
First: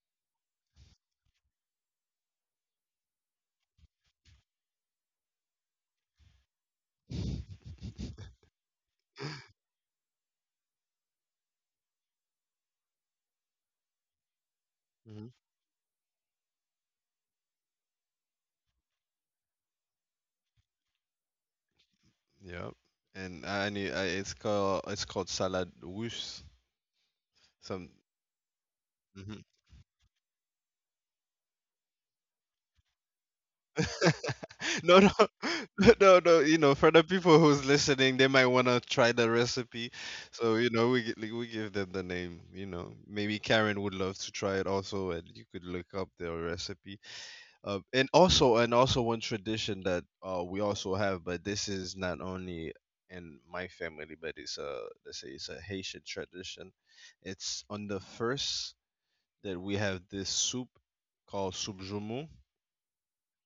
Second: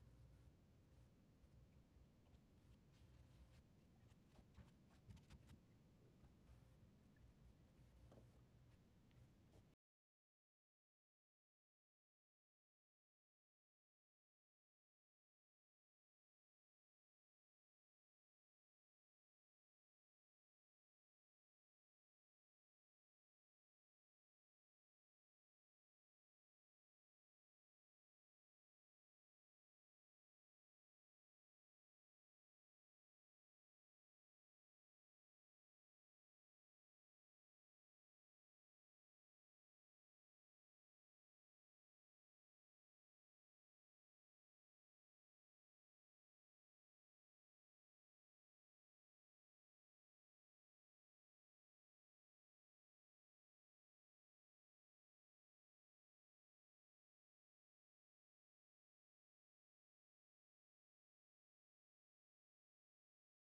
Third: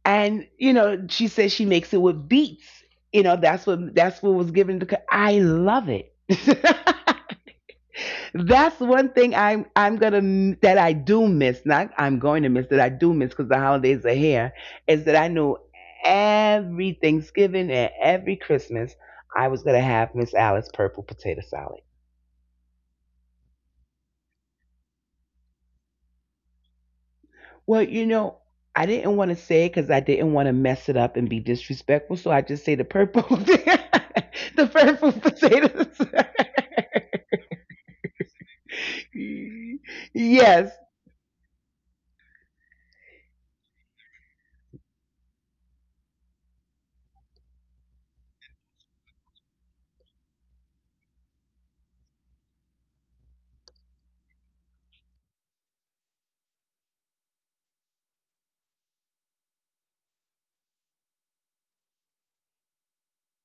Speaker 1: And, you know, she says she makes it with beets. You know, that's what was given to I love it. That's one thing I'm gonna m- that I do miss. Not I'm going to miss, that I do miss, because the holidays are here. Is that I
Speaker 2: Mhm.
Speaker 1: knew every Thanksgiving and every Christmas I was gonna have Miss Alice purple potato salad.
Speaker 2: Yep. And I need I, it's called salad wush
Speaker 1: Well,
Speaker 2: some.
Speaker 1: you know, I didn't want to
Speaker 2: Mhm.
Speaker 1: say it because I didn't want to mess it up and be disrespectful, so I just say the purple, the
Speaker 2: No, no,
Speaker 1: purple potatoes.
Speaker 2: no, no. You know, for the people who's listening, they might want to try the recipe. So you
Speaker 1: Yes.
Speaker 2: know, we like, we give them the name. You know, maybe Karen would love to try it also, and you could look up their recipe. And also one tradition that uh, we also have, but this is not only in my family, but it's a let's say it's a Haitian tradition. It's on the first that we have this soup called soup.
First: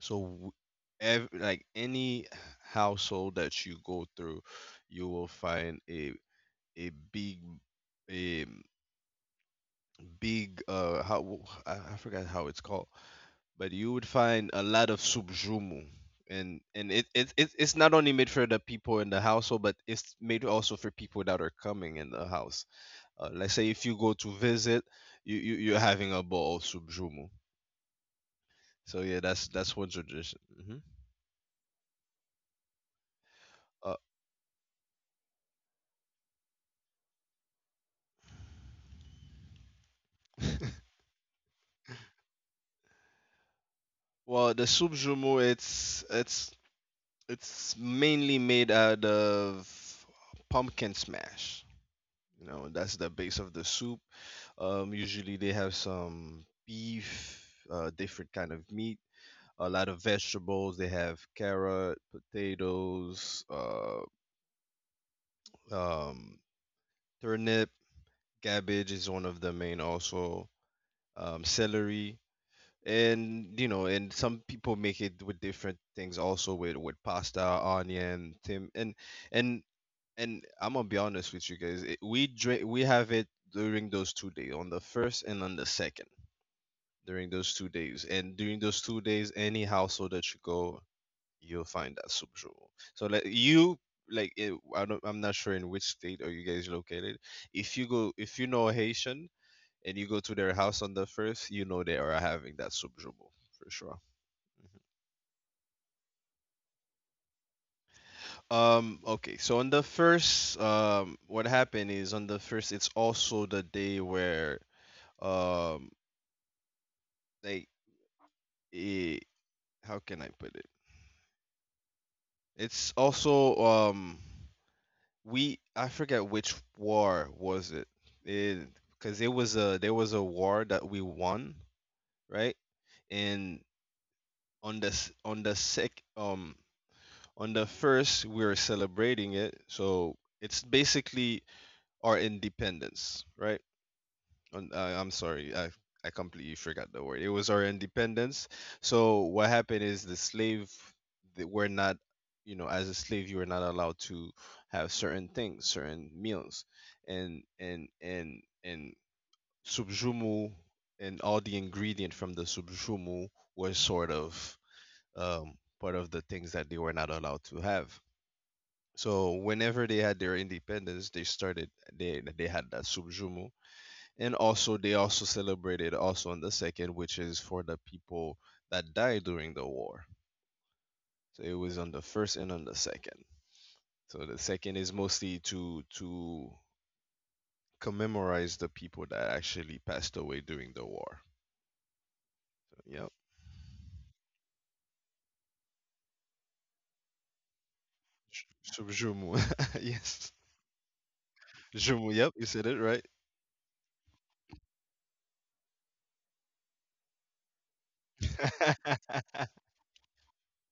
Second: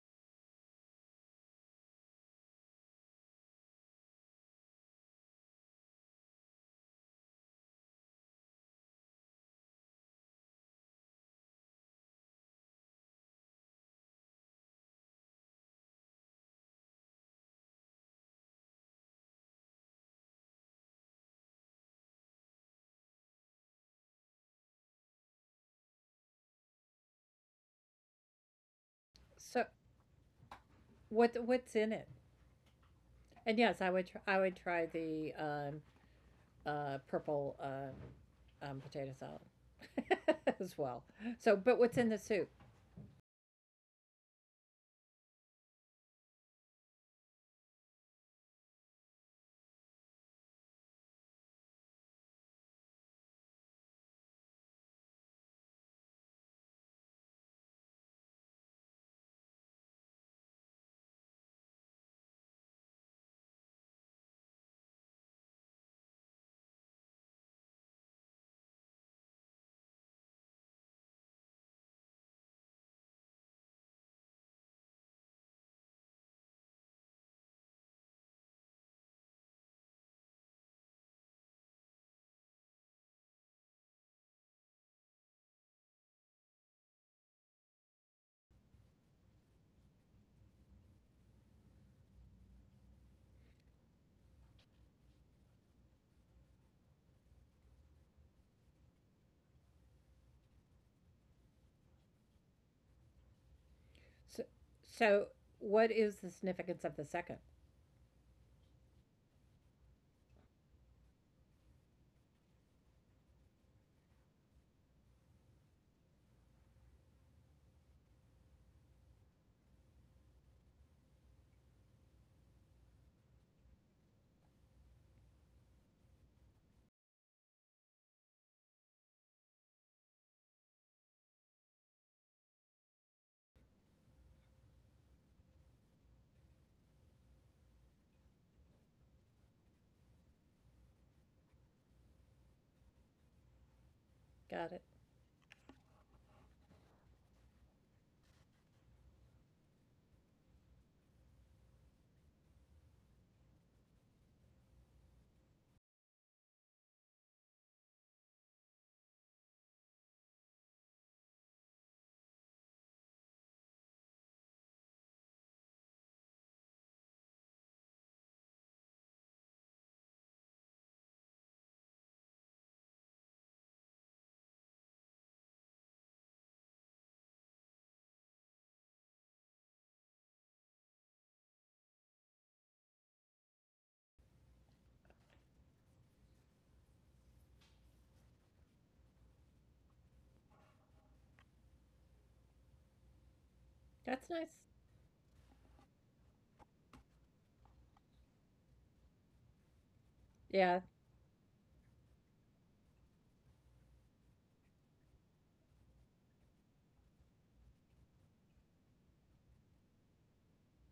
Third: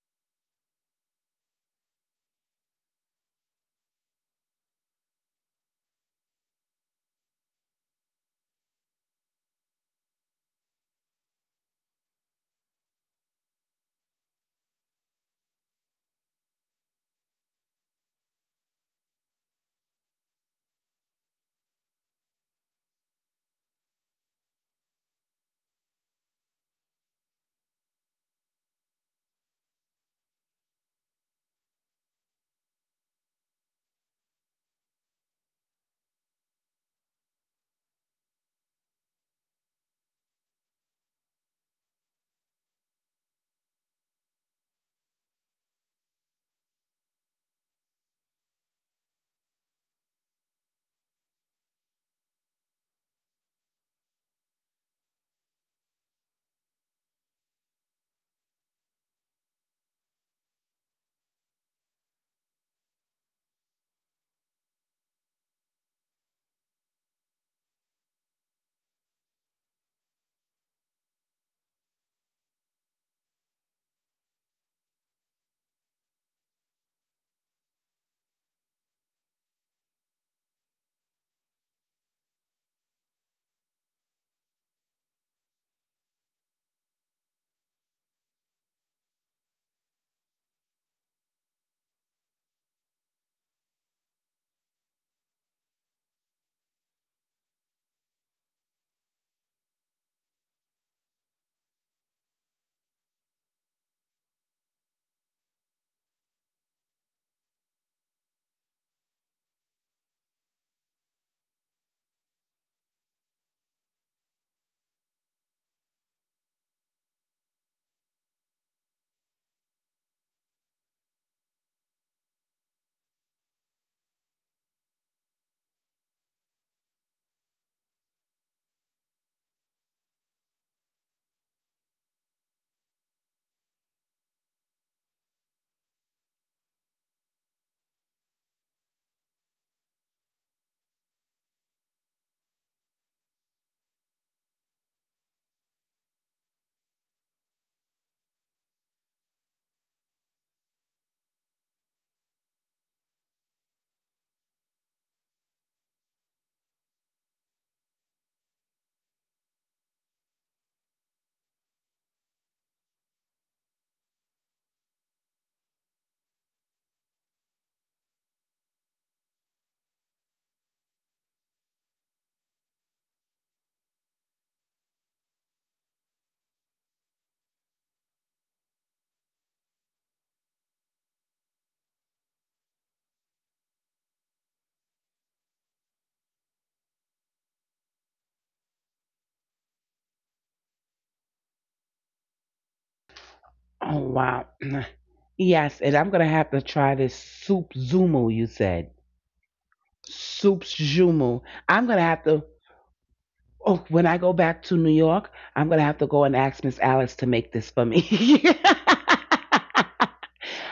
Speaker 2: So, w- like any household that you go through, you will find a big a uh, how I forgot how it's called, but you would find a lot of subjumu. And it, it's not only made for the people in the household, but it's made also for people that are coming in the house. Let's say if you go to visit, you're having a bowl of subjumu. So yeah,
Speaker 3: So
Speaker 2: that's one tradition. Hmm.
Speaker 3: what's in it? And yes, I would I would try the purple potato salad as well. So, but what's in the soup?
Speaker 2: Well, the soup jumeau, it's it's mainly made out of pumpkin smash. You know, that's the base of the soup. Usually they have some beef, different kind of meat, a lot of vegetables. They have carrot, potatoes, um, turnip, cabbage is one of the main also, celery. And you know, and some people make it with different things also, with pasta, onion, tim, and and I'm gonna be honest with you guys, it, we drink we have it during those 2 days, on the first and on the second, during those 2 days, and during those 2 days any household that you go you'll find that soup jour. so like you like it, I don't, I'm not sure in which state are you guys located. If you go if you know a Haitian and you go to their house on the first, you know they are having that soup jour for sure.
Speaker 3: So, so what is the significance of the second?
Speaker 2: Okay, so on the first, what happened is on the first, it's also the day where, um, like, eh, how can I put it? It's also, I forget which war was it, it, because it was there was a war that we won, right? And on the, s- on the sec, um, on the first, we were celebrating it, so it's basically our independence, right?
Speaker 3: Got it.
Speaker 2: I'm sorry, I completely forgot the word. It was our independence. So what happened is the slave, they were not, you know, as a slave you were not allowed to have certain things, certain meals, and subjumu and all the ingredient from the subjumu was sort of part of the things that they were not allowed to have. So whenever they had their independence, they started, they had that subjumu. And also, they also celebrated also on the second, which is for the people that died during the war. So it was on the first and on the second. So the second is mostly to commemorate the people that actually passed away during the war. Yep.
Speaker 1: Oh
Speaker 3: That's nice.
Speaker 1: wow. Yes, and I'm gonna have to try this soup zumo you
Speaker 2: So
Speaker 1: said.
Speaker 2: Jumu. Yes.
Speaker 3: Yeah.
Speaker 1: Soup zumo. I'm gonna
Speaker 2: Jumu.
Speaker 1: have
Speaker 2: Yep.
Speaker 1: to.
Speaker 2: You said it right.
Speaker 1: Oh, when I go back to New York, I'm gonna have to go and ask Miss Alice to make this for me.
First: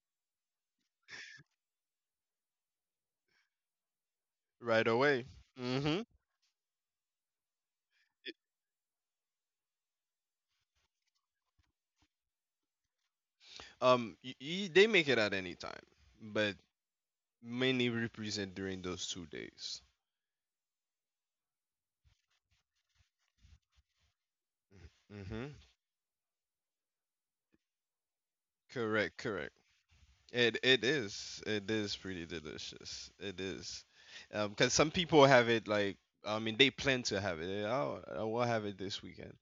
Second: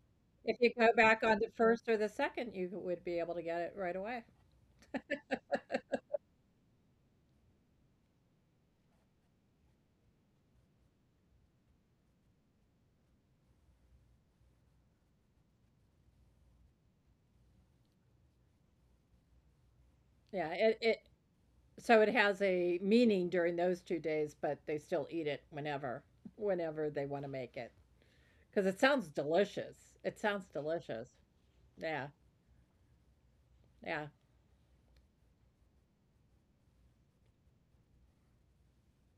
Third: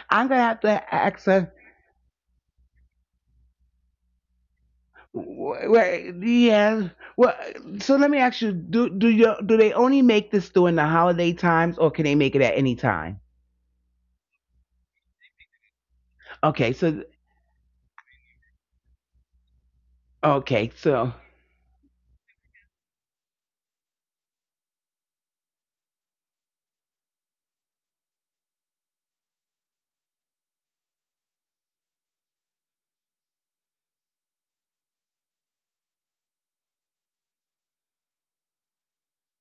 Speaker 1: I'm gonna have
Speaker 3: If you go
Speaker 1: to
Speaker 3: back
Speaker 1: ask
Speaker 3: on the
Speaker 1: her.
Speaker 3: first or the second, you would be able to get it right away.
Speaker 2: Right away.
Speaker 1: Wh-
Speaker 2: Hmm.
Speaker 1: wh- Yeah. Well, so let me ask you: do you do they only make this during the holiday times, or can they make it at any time?
Speaker 2: They make it at any time, but
Speaker 1: Okay. So
Speaker 2: mainly represent during those 2 days.
Speaker 3: Yeah.
Speaker 1: okay.
Speaker 3: It
Speaker 1: So
Speaker 3: so it has a meaning during those 2 days, but they still eat it
Speaker 2: Hmm.
Speaker 3: whenever they want to make it. 'Cause it sounds
Speaker 2: Correct. Correct.
Speaker 3: delicious. It sounds
Speaker 2: It
Speaker 3: delicious.
Speaker 2: is. It is
Speaker 3: Yeah,
Speaker 2: pretty delicious. It is.
Speaker 3: yeah.
Speaker 2: 'Cause because some people have it like, I mean they plan to have it. Oh, I will have it this weekend.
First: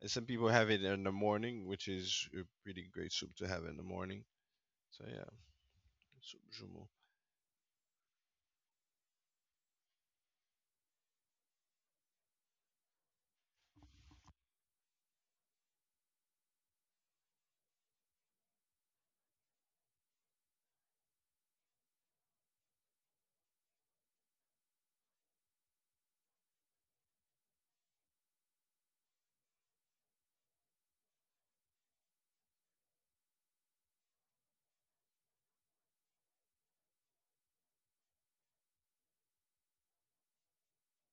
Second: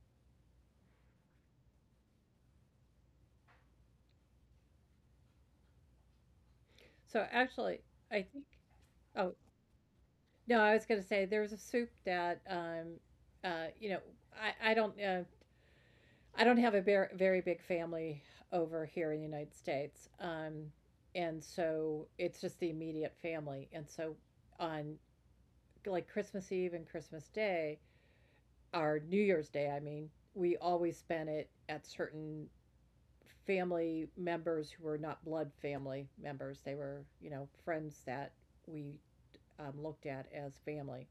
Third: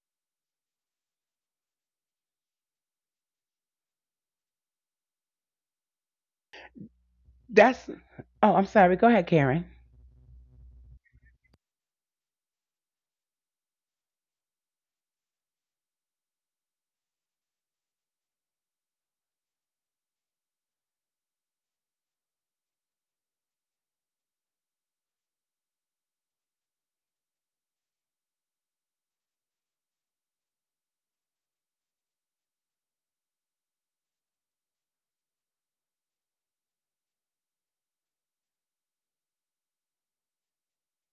Speaker 2: And some people have it in the morning, which is a pretty great soup to have in the morning. So yeah, soup jumeau.
Speaker 3: So,
Speaker 1: that's.
Speaker 3: actually, I
Speaker 1: Oh,
Speaker 3: think.
Speaker 1: I'm sorry. Go ahead,
Speaker 3: Oh,
Speaker 1: Karen.
Speaker 3: no, I was gonna say there's a soup that, you know, I I don't, uh, I don't have a very big family over here in the United States, and so it's just the immediate family, and so on, like, Christmas Eve and Christmas Day, our New Year's Day, I mean, we always spend it at certain family members who were not blood family members. They were, you know, friends that we looked at as family.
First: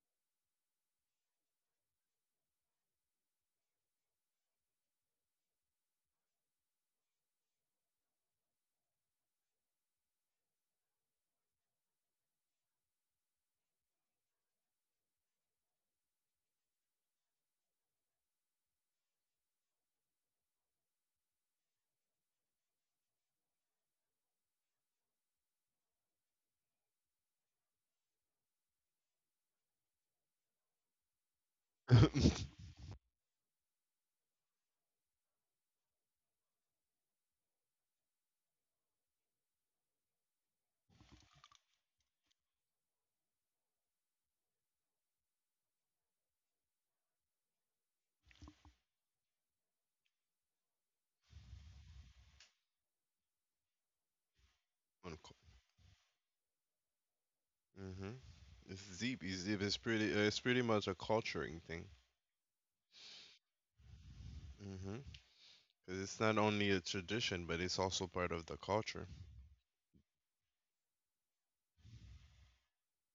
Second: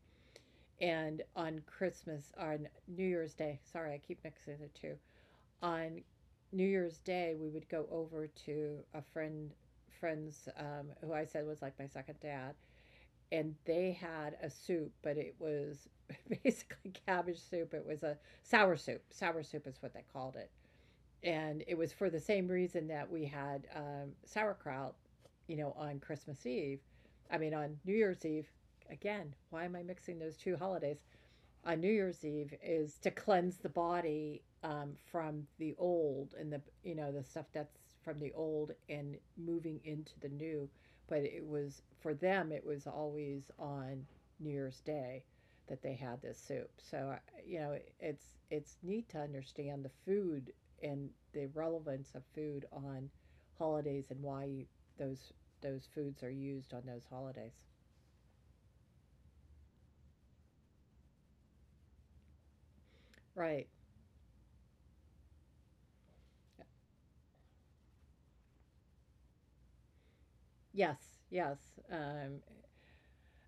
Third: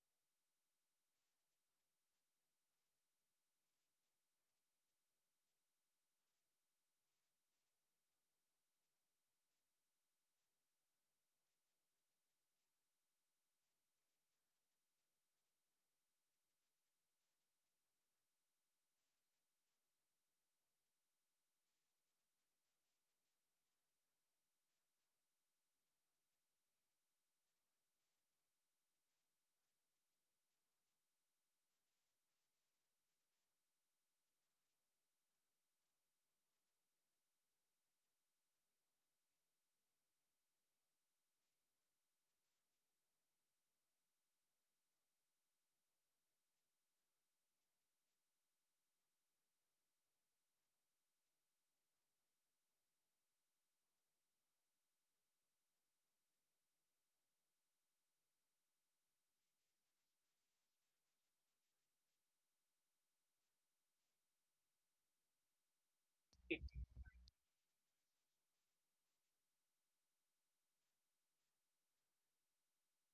Speaker 3: And on Christmas, on New Year's Day, sorry, I keep mixing the two. On New Year's Day, we would go over to a friends who I said was like my second dad, and they had a soup, but it was basically cabbage soup. It was a sour soup. Sour soup is what they called it. And it was for the same reason that we had sauerkraut, you know, on Christmas Eve. I mean, on New Year's Eve. Again, why am I mixing those two holidays? On New Year's Eve is to cleanse the body from the old and the you know the stuff that's from the old and moving into the new. But it was for them, it was always on New Year's Day that they had this soup. So you know, it's neat to understand the food and the relevance of food on holidays and why you, those those foods are used on those holidays.
Speaker 2: Mhm. It's deep. It's deep. It's pretty. It's pretty much a culturing thing.
Speaker 3: Right.
Speaker 2: Mhm. 'Cause it's not only a tradition, but it's also part of the culture.
Speaker 3: Yes. Yes. Um,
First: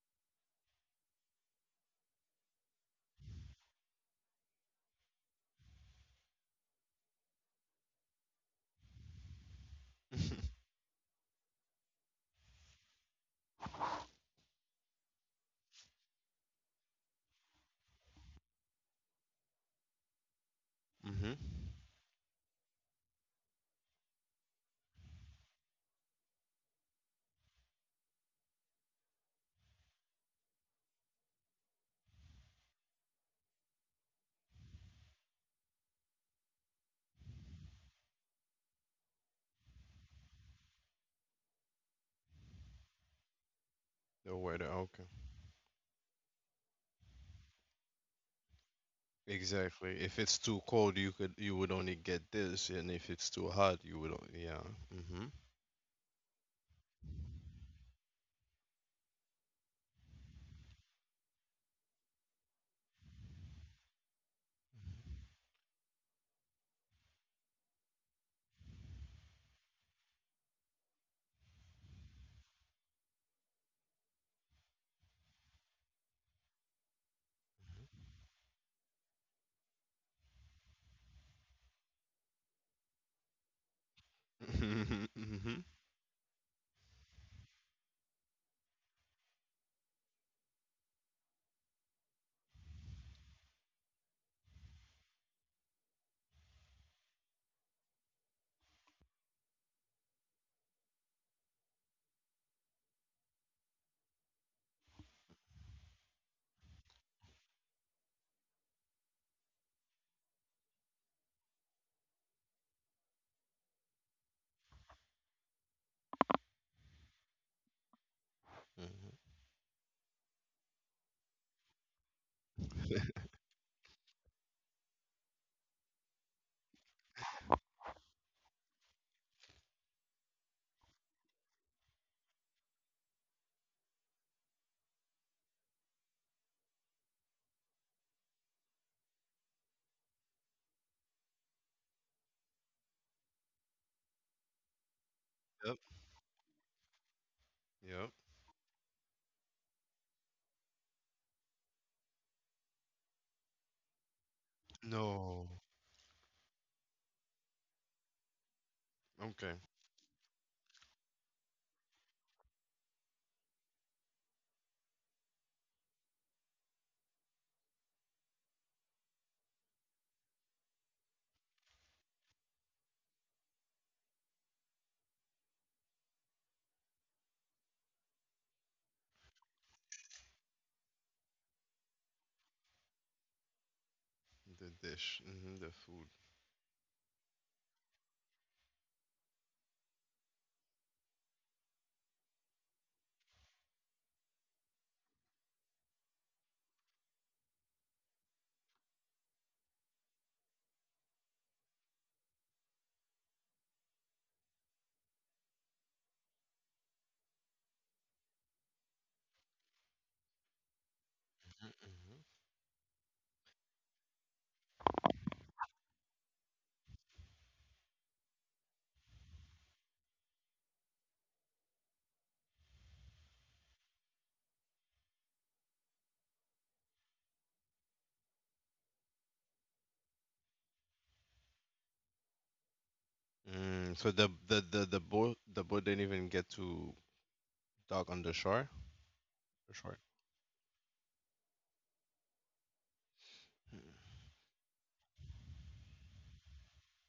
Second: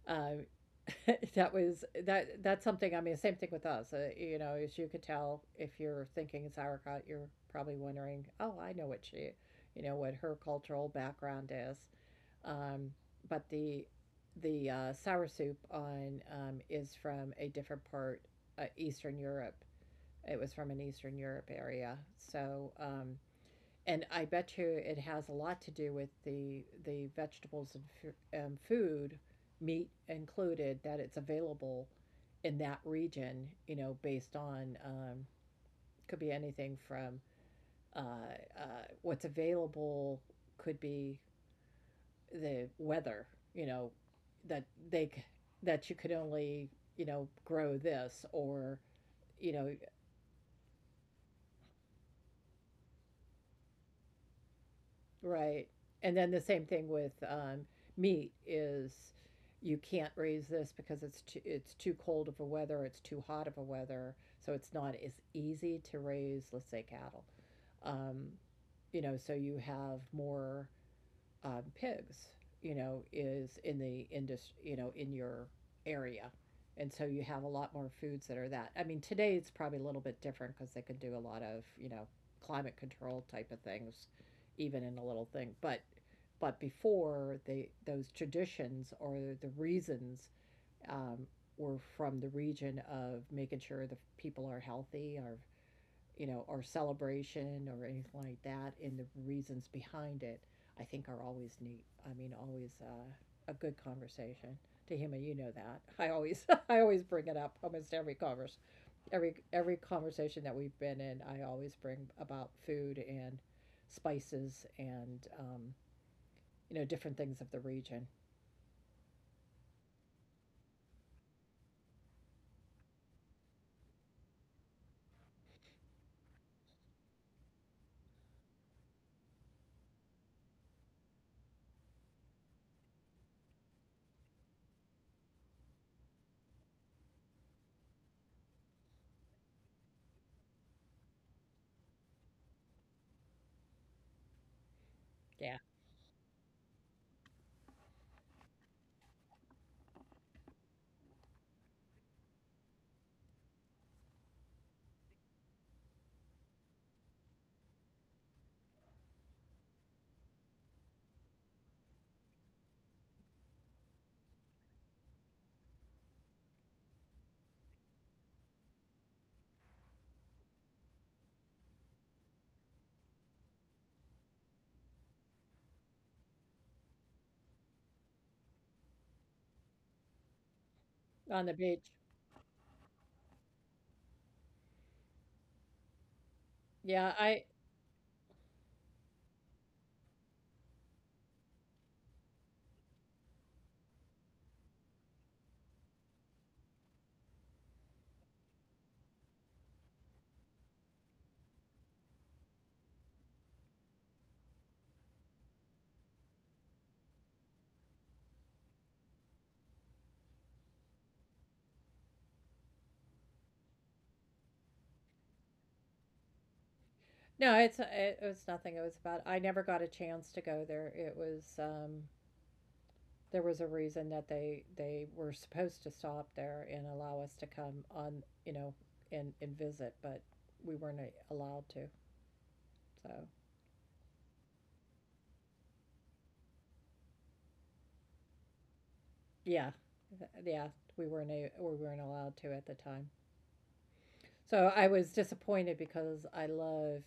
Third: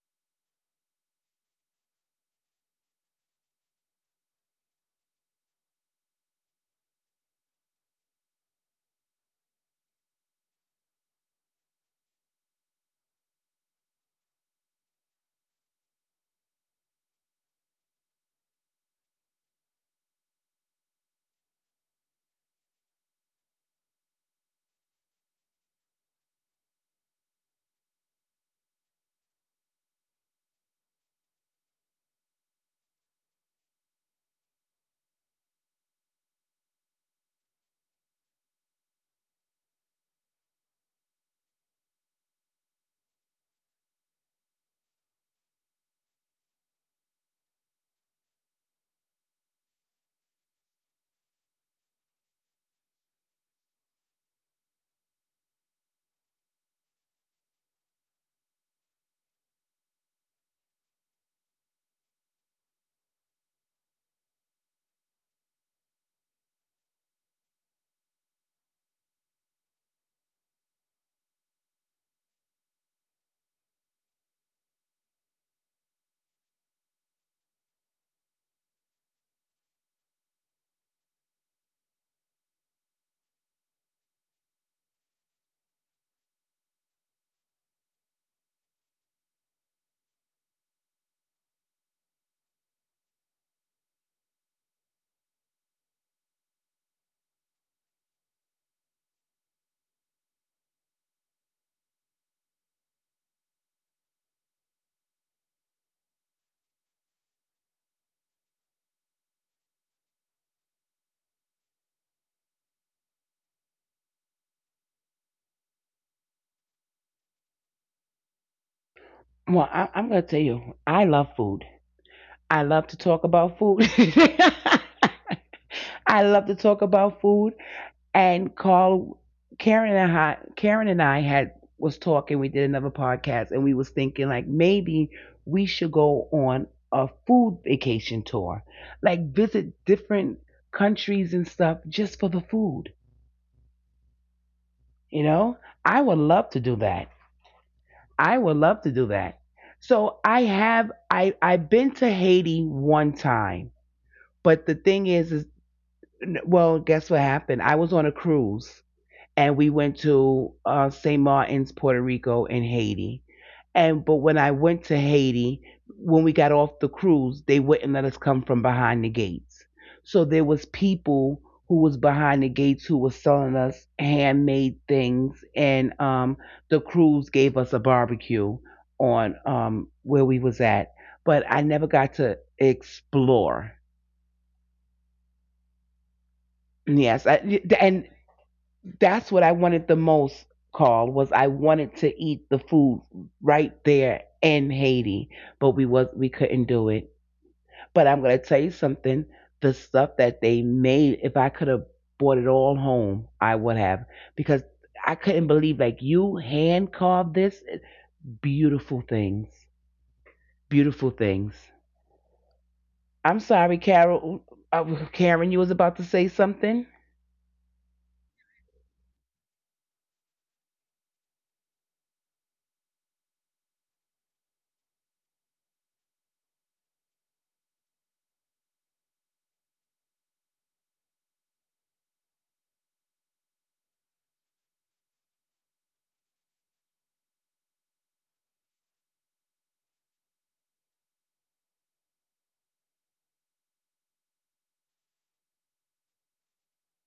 Speaker 3: Um, that that's something. I mean, same thing with us, you know, as you could tell. If you're thinking sauerkraut, you're probably wondering, oh, I know what she, you know, what her cultural background is. um, but the sour soup on is from a different part, Eastern Europe. It was from an Eastern
Speaker 2: Mhm.
Speaker 3: Europe area, so and I bet you it has a lot to do with the vegetables and food, meat included, that it's available in that region. You know, based on, could be anything from, uh, uh, what's available, could be the weather. You know,
Speaker 2: The
Speaker 3: that
Speaker 2: weather. Okay.
Speaker 3: they that you could only, you know, grow this or you know.
Speaker 2: Exactly. If it's too cold, you could, you would only get this, and if it's too hot, you would only, yeah. Mhm.
Speaker 3: Right. And then the same thing with meat is you can't raise this because it's too cold of a weather, it's too hot of a weather, so it's not as easy to raise, let's say, cattle. Um, you know, so you have more pigs, you know, is in the industry, you know, in your area. And so you have a lot more foods that are that. I mean, today it's probably a little bit different because they can do a lot of, you know, climate control type of things, even in a
Speaker 2: Mhm.
Speaker 3: little thing.
Speaker 2: Mhm.
Speaker 3: But before they those traditions or the reasons, um, were from the region of making sure the people are healthy, are, you know, or celebration or anything like that, and the reasons behind it, I think are always neat. I mean, always, a good conversation. Tahima, you know that. I always I always bring it up almost every converse every conversation that we've been in. I always bring about food and spices and you know, different things of the region.
Speaker 2: Mhm.
Speaker 1: Well, I'm gonna tell you, I love food. I love to talk about food. I love to talk about food. And Carl, Karen and I had was talking. We did another podcast, and we was thinking like maybe we should go on a food vacation tour, like visit different countries and stuff just for the food. You
Speaker 3: Yeah,
Speaker 1: know,
Speaker 2: Yep.
Speaker 1: I would love to do that.
Speaker 2: Yep.
Speaker 1: I would love to do that. So I have I've been to Haiti one time, but the thing is
Speaker 2: No.
Speaker 1: well, guess what happened? I was on a cruise
Speaker 2: Okay.
Speaker 1: and we went to St. Martin's, Puerto Rico, and Haiti. And but when I went to Haiti, when we got off the cruise, they wouldn't let us come from behind the gates. So there was people who was behind the gates who was selling us handmade things, and the cruise gave us a barbecue on where we was at. But
Speaker 3: on the
Speaker 1: I
Speaker 3: beach.
Speaker 1: never got to explore.
Speaker 2: The dish. Mhm. The food.
Speaker 3: Yeah,
Speaker 1: Yes,
Speaker 3: I
Speaker 1: I, and that's what I wanted the most, Carl, was I wanted to eat the food right there in Haiti, but we was we couldn't do it. But I'm gonna tell you something, the stuff that they made, if I could have brought it all home, I would have. Because I couldn't believe like you hand carved this eh, beautiful things. Beautiful things. I'm sorry, Carol. Uh, Karen, you was about to say something?
Speaker 3: no, it's it was nothing. It was about I never got a chance to go there. It was there was a reason that they were supposed to stop there and allow us to come on, you know, and visit, but we weren't allowed to. So
Speaker 2: Mm, so the boat, didn't even get to dock on the shore.
Speaker 3: yeah,
Speaker 2: The shore.
Speaker 3: yeah, we weren't we weren't allowed to at the time.
Speaker 2: Mm.
Speaker 3: So I was disappointed because I love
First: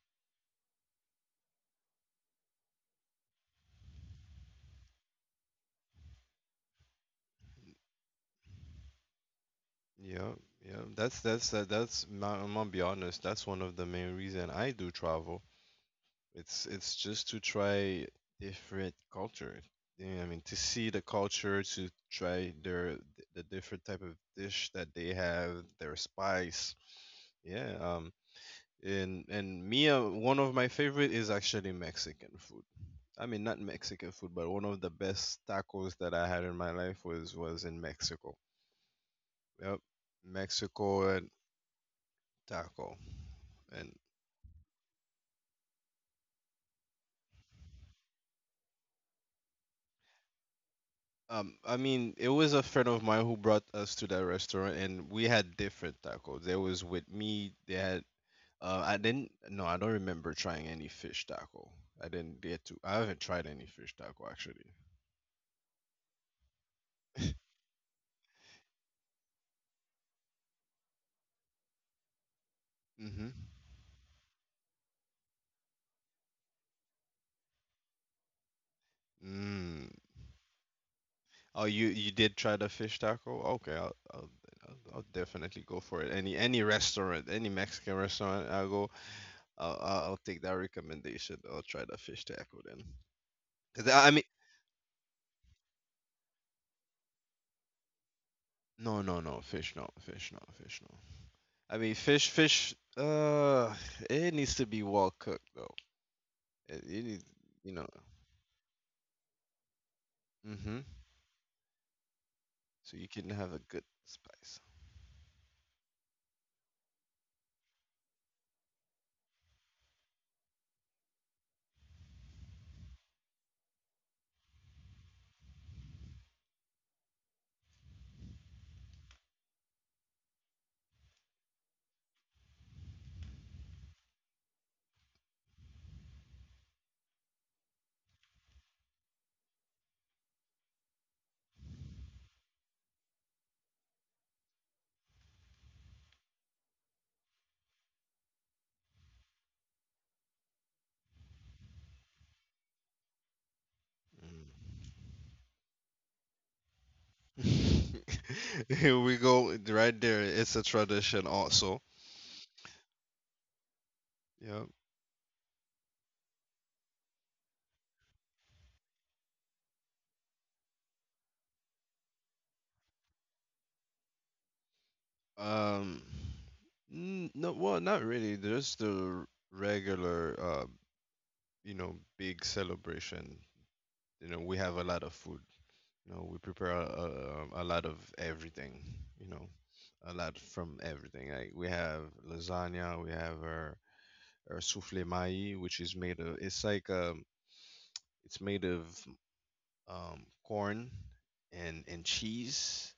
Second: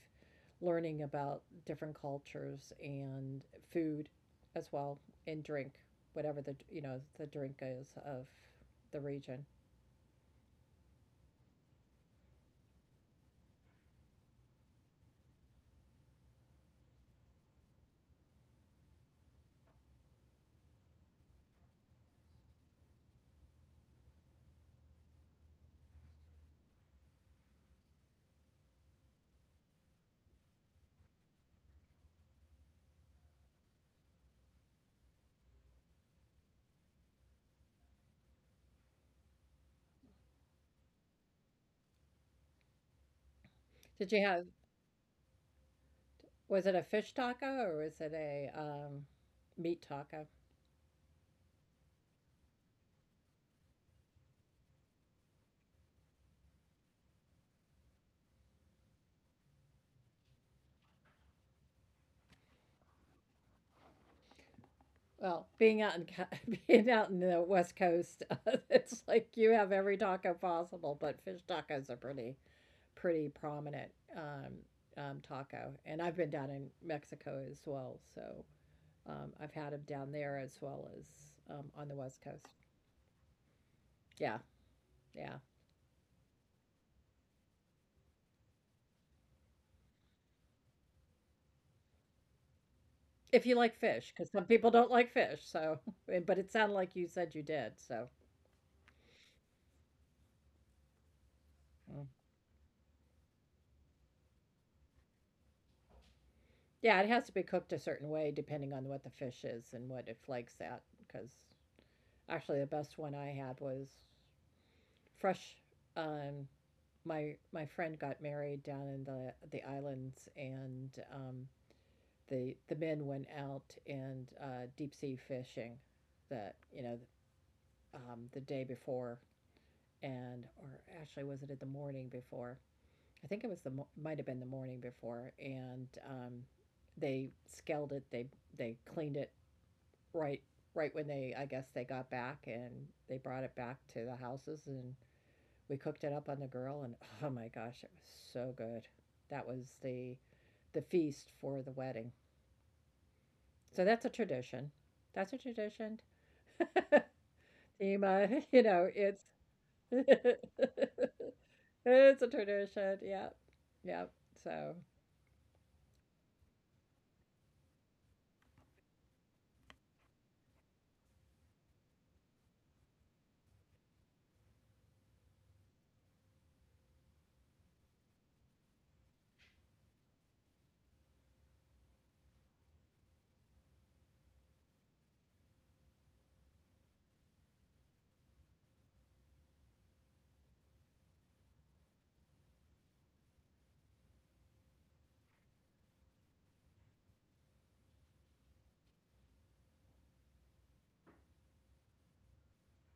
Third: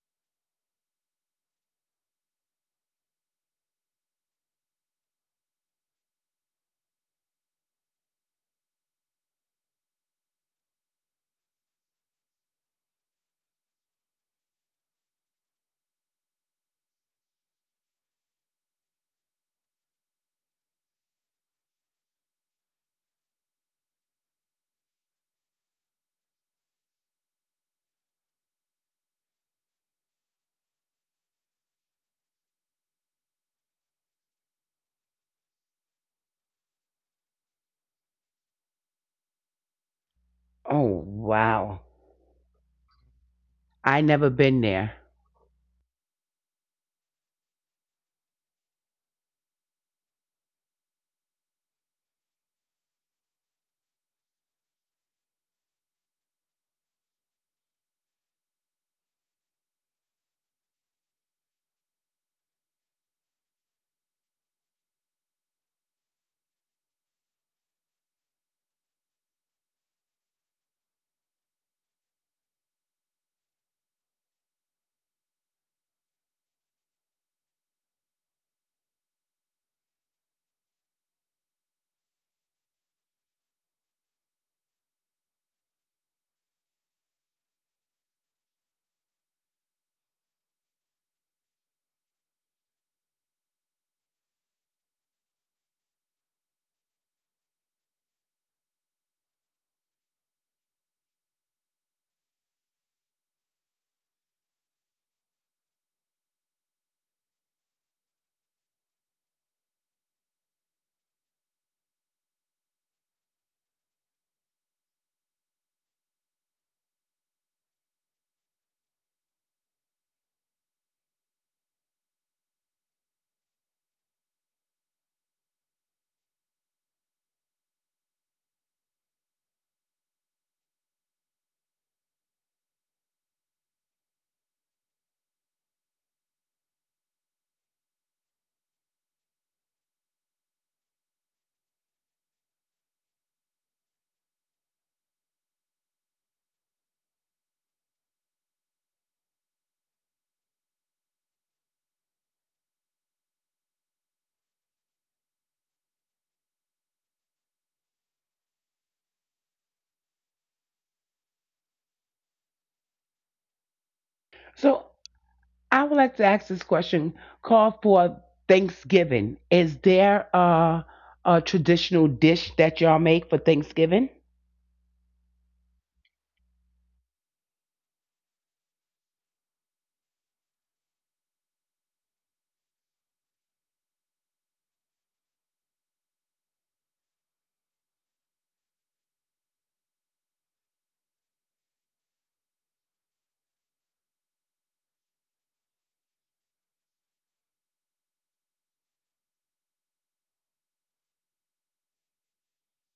Speaker 3: learning about different cultures and food as well and drink, whatever the, you know, the drink is of the region.
Speaker 2: Yeah, yeah. That's that, that's. I'm gonna be honest. That's one of the main reason I do travel. It's just to try different culture. Yeah, I mean, to see the culture, to try the different type of dish that they have, their spice. Yeah. And me, one of my favorite is actually Mexican food. I mean, not Mexican food, but one of the best tacos that I had in my life was in Mexico. Yep,
Speaker 1: Oh,
Speaker 2: Mexico and
Speaker 1: wow.
Speaker 2: taco, and
Speaker 1: I
Speaker 3: Did you
Speaker 1: never
Speaker 3: have,
Speaker 1: been there.
Speaker 3: was it a fish taco or was it a meat taco?
Speaker 2: I mean, it was a friend of mine who brought us to that restaurant, and we had different tacos. There was with me. They had. I didn't. No, I don't remember trying any fish taco. I didn't get to. I haven't tried any fish taco actually.
Speaker 3: Well, being out in being out in the West Coast, it's like you have every taco possible, but fish tacos are pretty
Speaker 2: Mm-hmm.
Speaker 3: pretty prominent um, taco. And I've been down in Mexico as well, so I've had
Speaker 2: Mm.
Speaker 3: them down there as well as
Speaker 2: Oh, you
Speaker 3: on the
Speaker 2: you
Speaker 3: West
Speaker 2: did try the
Speaker 3: Coast.
Speaker 2: fish taco?
Speaker 3: Yeah,
Speaker 2: I'll
Speaker 3: yeah.
Speaker 2: definitely go for it. Any restaurant, any Mexican restaurant I go, I'll take that recommendation. I'll try the fish taco then.
Speaker 3: If you like
Speaker 2: I mean,
Speaker 3: fish, because some people don't like fish, so but it sounded like you said you did, so.
Speaker 2: no, no, no, fish, no, fish, no, fish, no. I mean, fish,
Speaker 3: Mm.
Speaker 2: fish. It needs to be well cooked though. It needs,
Speaker 3: Yeah, it has to
Speaker 2: you
Speaker 3: be
Speaker 2: know.
Speaker 3: cooked a certain way depending on what the fish is and what it
Speaker 2: Hmm.
Speaker 3: flakes at. Because actually,
Speaker 2: So
Speaker 3: the
Speaker 2: you can
Speaker 3: best one
Speaker 2: have a
Speaker 3: I
Speaker 2: good
Speaker 3: had was
Speaker 2: spice.
Speaker 3: fresh. Um, my friend got married down in the islands, and the men went out and deep sea fishing. That, you know, the day before, and or actually was it at the morning before? I think it was might have been the morning before, and they scaled it. They cleaned it right right when they I guess they got back, and they brought it back to the houses and we cooked it up on the grill and oh my gosh, it was so good. That was the feast for the wedding. So that's a tradition. That's a tradition. Ema. you
Speaker 2: Mm.
Speaker 3: know,
Speaker 2: Here we
Speaker 3: it's
Speaker 2: go, right there. It's a tradition also.
Speaker 3: it's a tradition. Yeah. Yeah.
Speaker 2: Yeah.
Speaker 3: So
Speaker 1: So I would like to ask this question: Call for Thanksgiving. Is there a traditional dish that y'all make for Thanksgiving?
Speaker 2: Um. No, well, not really. There's the regular, you know, big celebration. You know, we have a lot of food. No, we prepare a lot of everything, you know, a lot from everything. Like we have lasagna, we have our souffle maï, which is made of, it's like, it's made of corn and cheese.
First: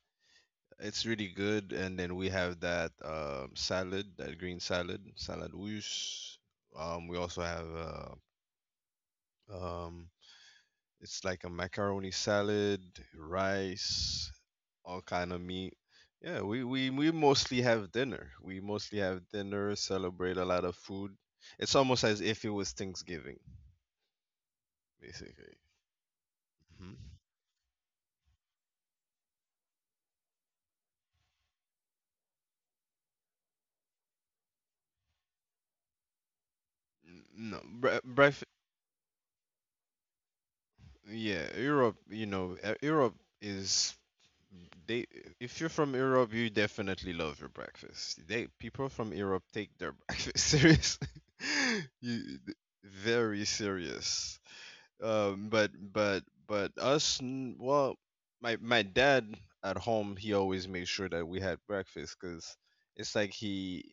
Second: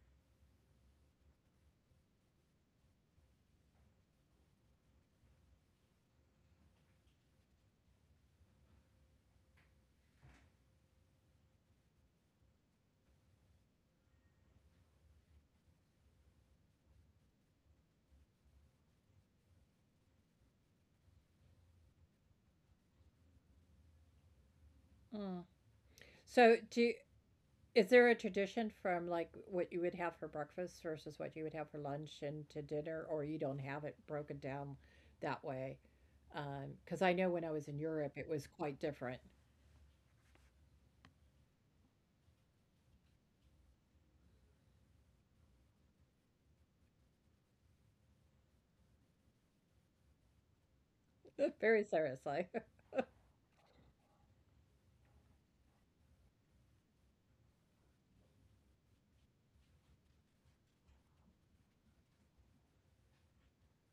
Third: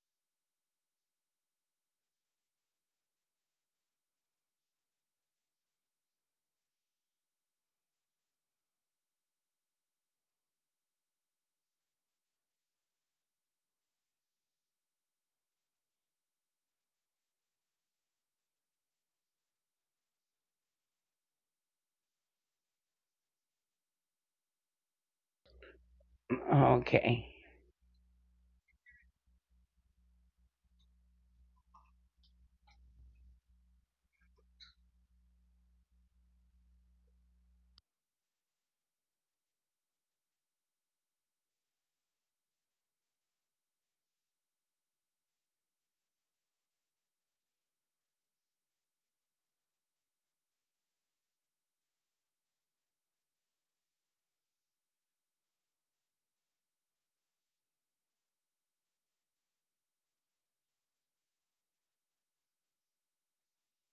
Speaker 2: It's really good. And then we have that salad, that green salad, salad russe. We also have um, it's like a macaroni salad, rice, all kind of meat. Yeah, we mostly have dinner. We mostly have dinner, celebrate a lot of food. It's almost as if it was Thanksgiving,
Speaker 3: mm.
Speaker 2: basically.
Speaker 3: So do
Speaker 2: Mhm.
Speaker 3: you,
Speaker 1: Okay.
Speaker 3: is there a tradition from like what you would have for breakfast versus what you would have for lunch and to dinner, or you don't have it broken down that way? Because I know when I
Speaker 2: No,
Speaker 3: was in Europe, it was quite different.
Speaker 2: yeah, Europe, you know, Europe is they if you're from Europe, you definitely love your breakfast. They people from Europe take their breakfast serious.
Speaker 3: Very
Speaker 2: you,
Speaker 3: seriously.
Speaker 2: th- Very serious. But us, well, my dad at home, he always made sure that we had breakfast because it's like he,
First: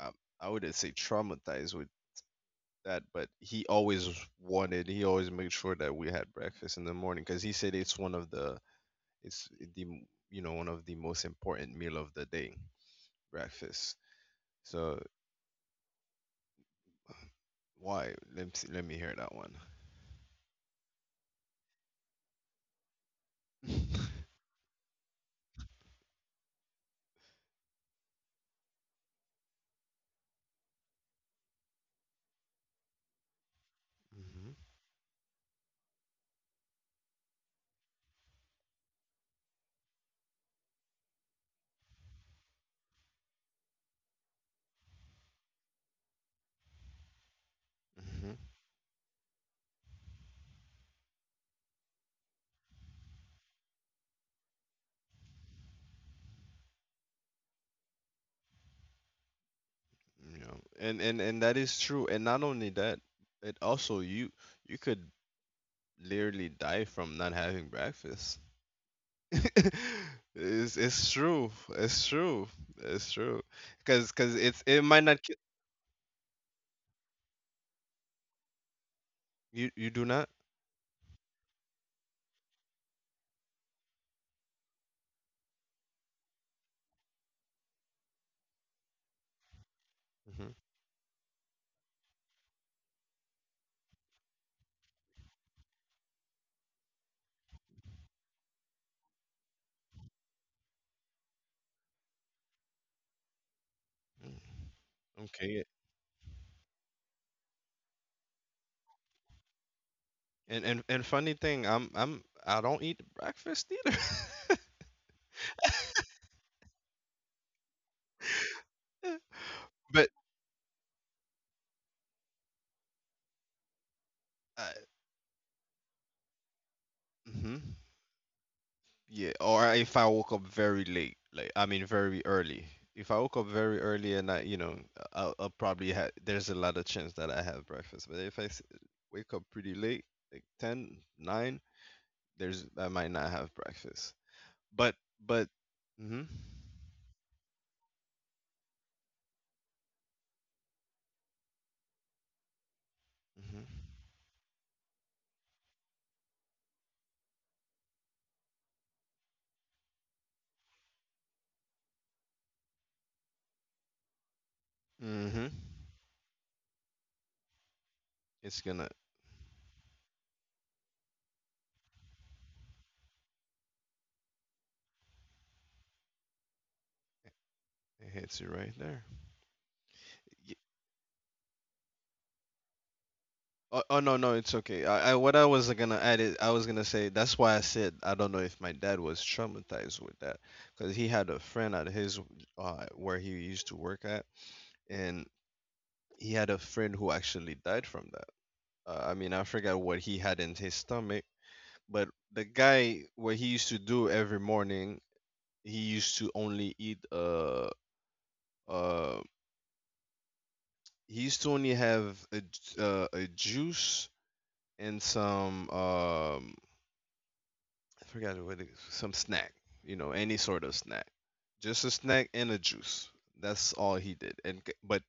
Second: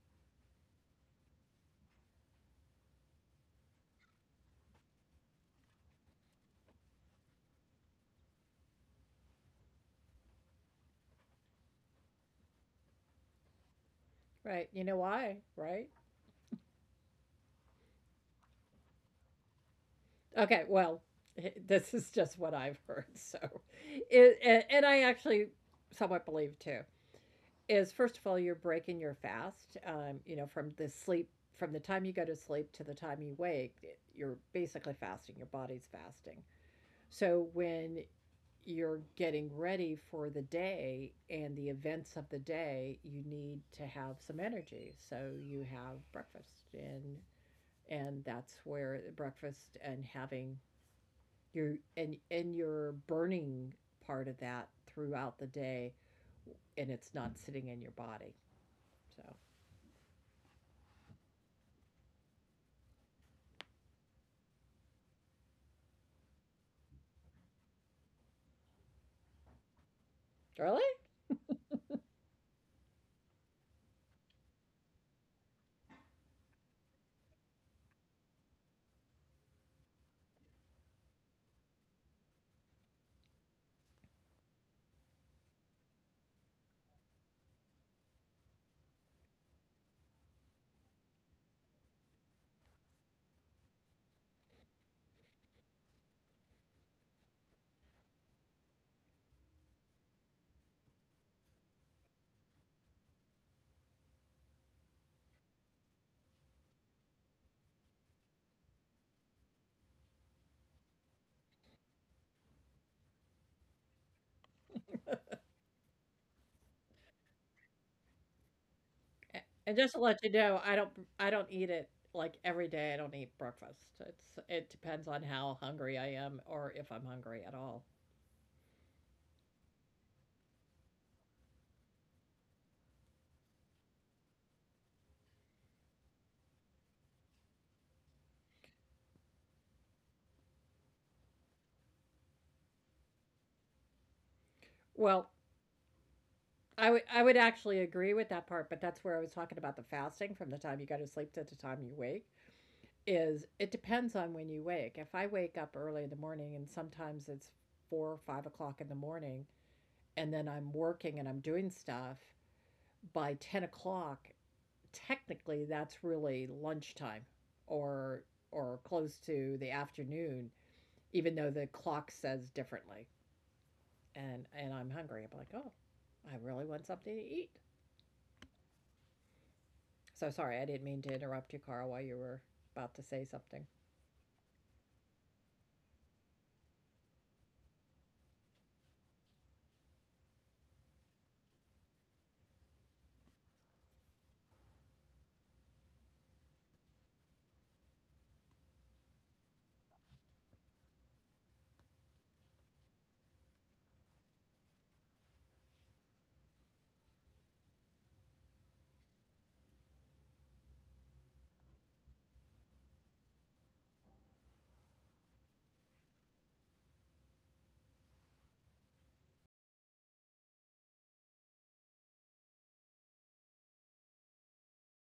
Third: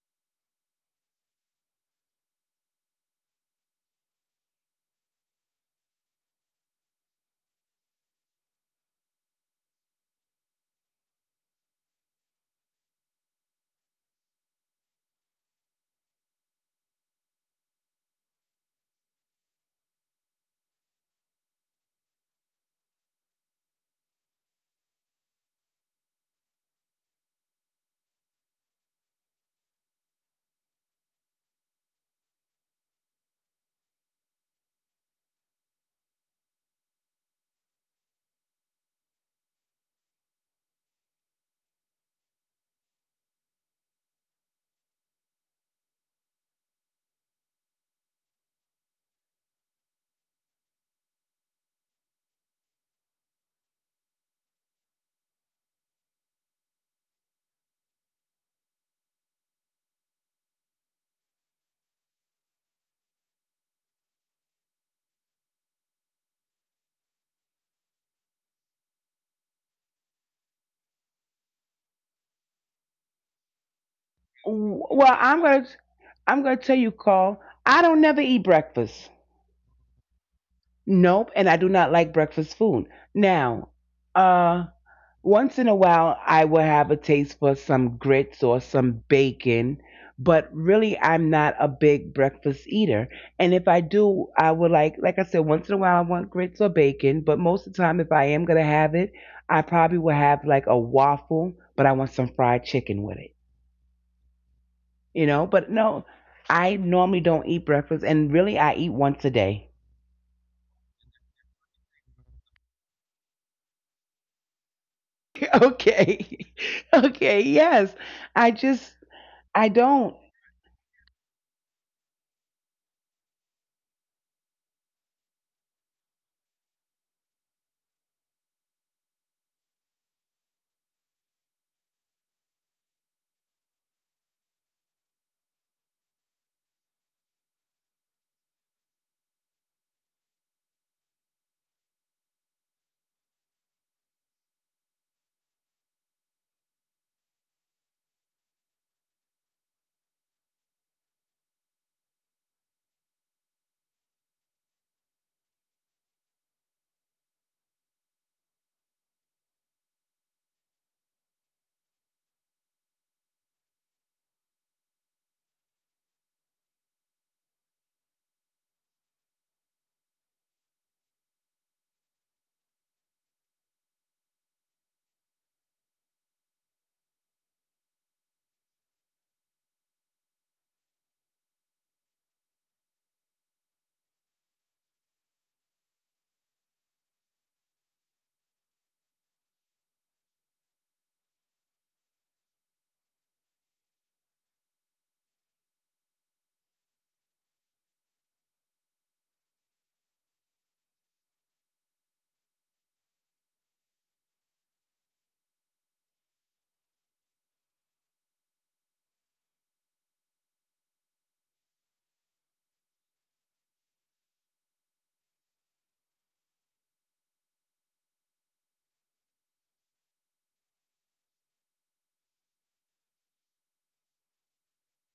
Speaker 2: um, I wouldn't say traumatized with that, but he always wanted, he always made sure that we had breakfast in the morning because he said it's one of the it's the m- you know, one of the most important meal of the day, breakfast.
Speaker 3: Right. You know
Speaker 2: So
Speaker 3: why, right?
Speaker 2: why? Let me see, let me hear that one.
Speaker 3: Okay, well, this is just what I've heard, so it, and I actually somewhat believe too. Is first of all, you're breaking your fast, you know, from the sleep, from the time you go to sleep to the time you wake, you're
Speaker 2: Hmm.
Speaker 3: basically fasting, your body's fasting. So when you're getting ready for the day and the events of the day, you need to have some energy, so you have breakfast, and that's where the breakfast and having your and your burning part of that throughout the day, and it's not sitting in your body, so
Speaker 2: You know, and that is true. And not only that, it also, you could literally die from not having breakfast. it's
Speaker 3: Charlie?
Speaker 2: it's true. It's true. It's true. Because it's, it might
Speaker 1: Well,
Speaker 2: not
Speaker 1: I'm gonna tell you, Carl. I don't never eat breakfast.
Speaker 2: you, you do not.
Speaker 1: Nope, and I do not like breakfast food. Now, uh, once in a while, I will have a taste for some grits or some bacon, but
Speaker 2: Hmm.
Speaker 1: really, I'm not a big breakfast eater. And if I do, I would like I said, once in a while, I want grits or bacon, but most of the time, if I am going to have it, I probably will have like a waffle, but I want some fried chicken with it, you know?
Speaker 2: Okay.
Speaker 1: But no, I normally don't eat breakfast, and really, I eat once a day.
Speaker 2: And funny thing, I don't eat breakfast either.
Speaker 1: Okay. Okay. Yes. I just, I
Speaker 3: And just to
Speaker 2: But
Speaker 1: don't.
Speaker 3: let you know, I don't, I don't eat it like every day. I don't eat breakfast. It's
Speaker 2: uh,
Speaker 3: it depends on how hungry I am or if I'm hungry at
Speaker 2: mhm.
Speaker 3: all.
Speaker 2: Yeah, or if I woke up very late, like I mean very early. If I woke up very early and I, you know, I'll probably have. There's a lot of chance that I have breakfast. But if I wake up pretty late, like 10, 9, there's I might not have breakfast. But
Speaker 3: Well,
Speaker 2: but, mm-hmm,
Speaker 3: I would actually agree with that part, but that's where I was talking about the fasting from the time you go to sleep to the time you wake. Is it depends on when you wake. If I wake up early in the morning and sometimes it's 4 or 5 o'clock in the morning and then I'm working and I'm doing stuff by 10 o'clock,
Speaker 2: mm-hmm, mm-hmm.
Speaker 3: technically that's really lunchtime or
Speaker 2: It's
Speaker 3: or
Speaker 2: gonna,
Speaker 3: close to the afternoon, even though the clock says differently. And I'm hungry. I'm like, oh, I really want something to eat.
Speaker 2: it hits you right there.
Speaker 3: So sorry, I didn't mean to interrupt you, Carl, while you were about to say something.
Speaker 2: Oh, oh no no, it's okay. I, what I was gonna add is I was gonna say that's why I said I don't know if my dad was traumatized with that because he had a friend at his where he used to work at, and he had a friend who actually died from that. I mean, I forgot what he had in his stomach, but the guy, what he used to do every morning, he used to only eat uh he used to only have a juice and some I forgot what it, some snack, you know, any sort of snack, just a snack and a juice. That's all he did. But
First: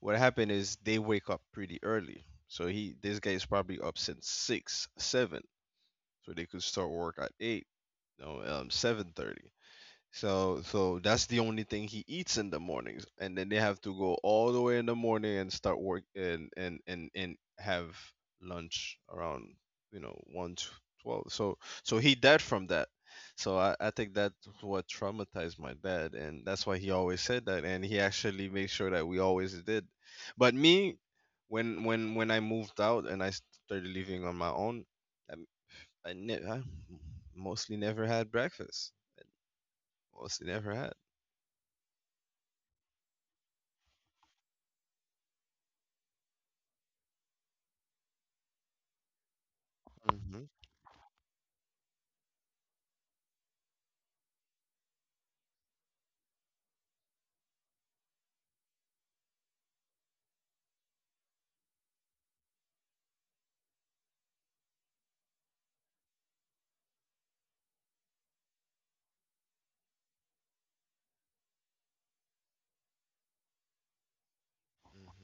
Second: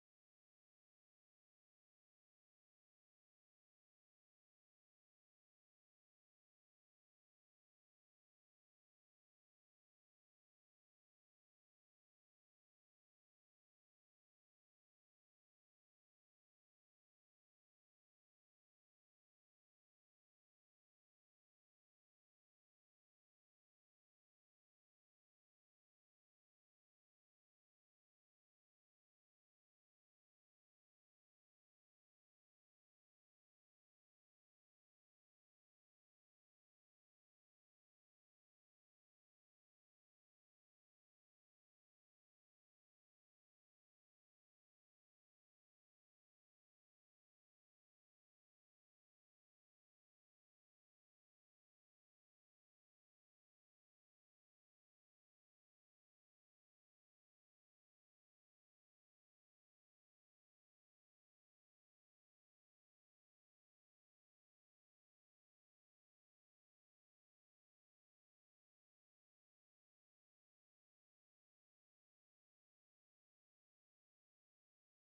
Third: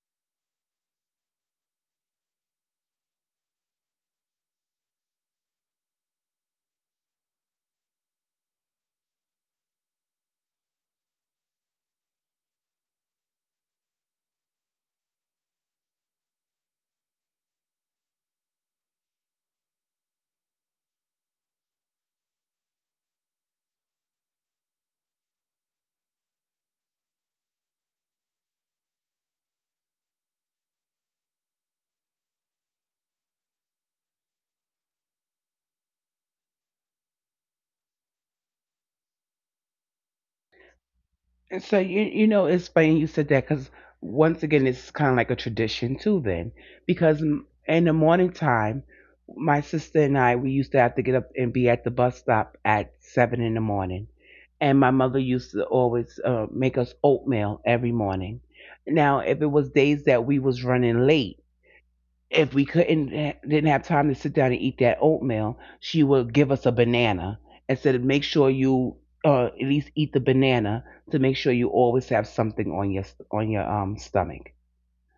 Speaker 2: what happened is they wake up pretty early, so he, this guy is probably up since 6, 7, so they could start work at 8, no, 7:30. So so that's the only thing he eats in the mornings, and then they have to go all the way in the morning and start work and have lunch around, you know, 1 to 12. So so he died from that. So I think that's what traumatized my dad, and that's why he always said that, and he actually made sure that we always did. But me, when I moved out and I started living on my own, I I mostly never had breakfast. Mostly never had.
Speaker 1: And so you know it's funny you said that because once again it's kind of like a tradition too then because m- in the morning time my sister and I
Speaker 2: Mhm.
Speaker 1: we used to have to get up and be at the bus stop at 7 in the morning, and my mother used to always make us oatmeal every morning. Now if it was days that we was running late, if we couldn't didn't have time to sit down and eat that oatmeal, she would give us a banana and said, "Make sure you at least eat the banana to make sure you always have something on your stomach."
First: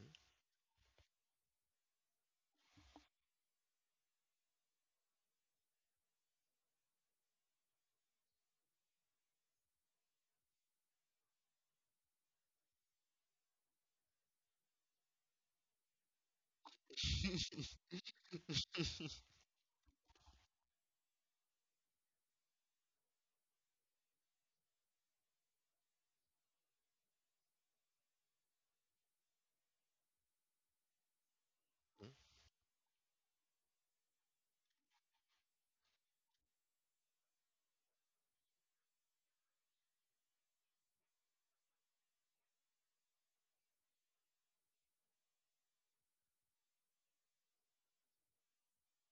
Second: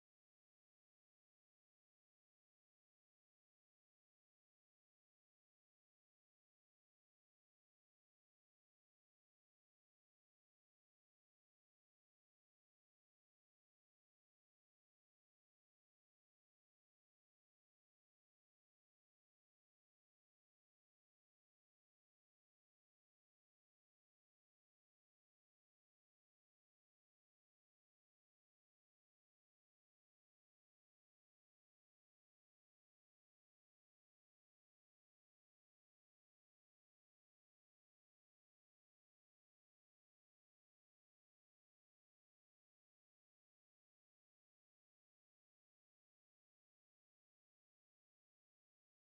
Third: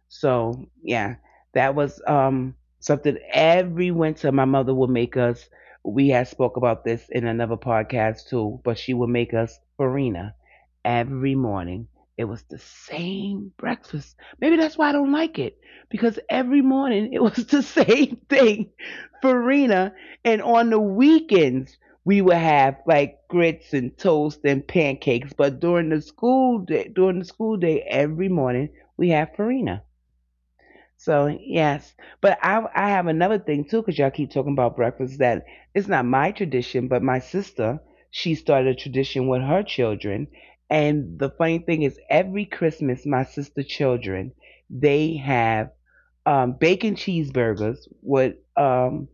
Speaker 1: So yeah, that was something every winter my mother would make us. We had spoke about this in another podcast too, but she would make us farina every morning. It was the same breakfast. Maybe that's why I don't like it because every morning it was the same thing, farina. And on the weekends we would have like grits and toast and pancakes. But during the school day, every morning we have farina. So yes, but I have another thing too because y'all keep talking about breakfast that it's not my tradition, but my sister she started a tradition with her children. And the funny thing is every Christmas my sister children they have bacon cheeseburgers with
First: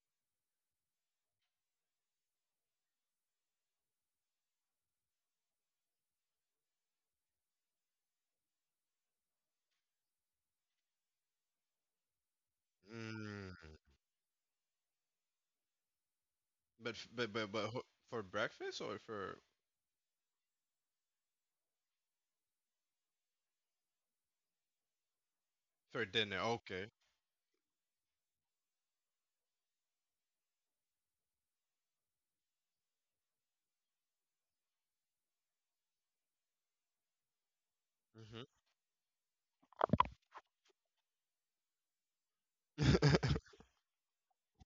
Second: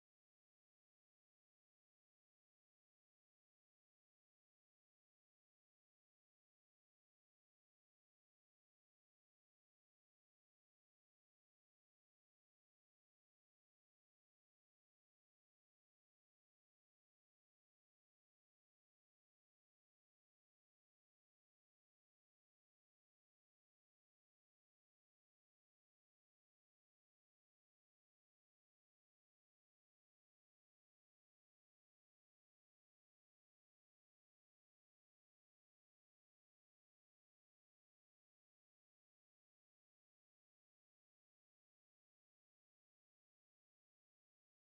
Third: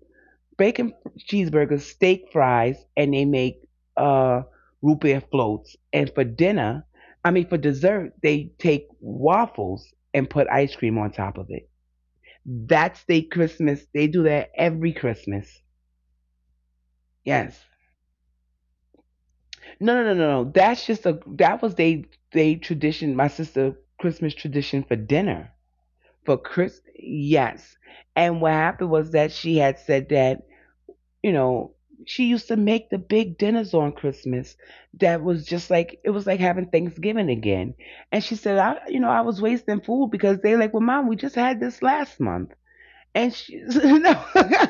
Speaker 1: bacon cheeseburgers, steak fries, and they make uh, root beer floats. And for dinner, I mean for dessert, they take waffles and put ice cream on top of it. That's their
Speaker 2: Mm.
Speaker 1: Christmas. They do that every Christmas.
Speaker 2: But
Speaker 1: Yes.
Speaker 2: for breakfast or for
Speaker 1: No, no, no, no, no. That's just a that was they tradition, my sister Christmas tradition, for dinner,
Speaker 2: for
Speaker 1: for
Speaker 2: dinner?
Speaker 1: Chris.
Speaker 2: Okay.
Speaker 1: Yes. And what happened was that she had said that you know she used to make the big dinners on Christmas. That was just like, it was like having Thanksgiving again. And she
Speaker 2: Hmm.
Speaker 1: said, I you know I was wasting food because they like, well, mom, we just had this last month. And she no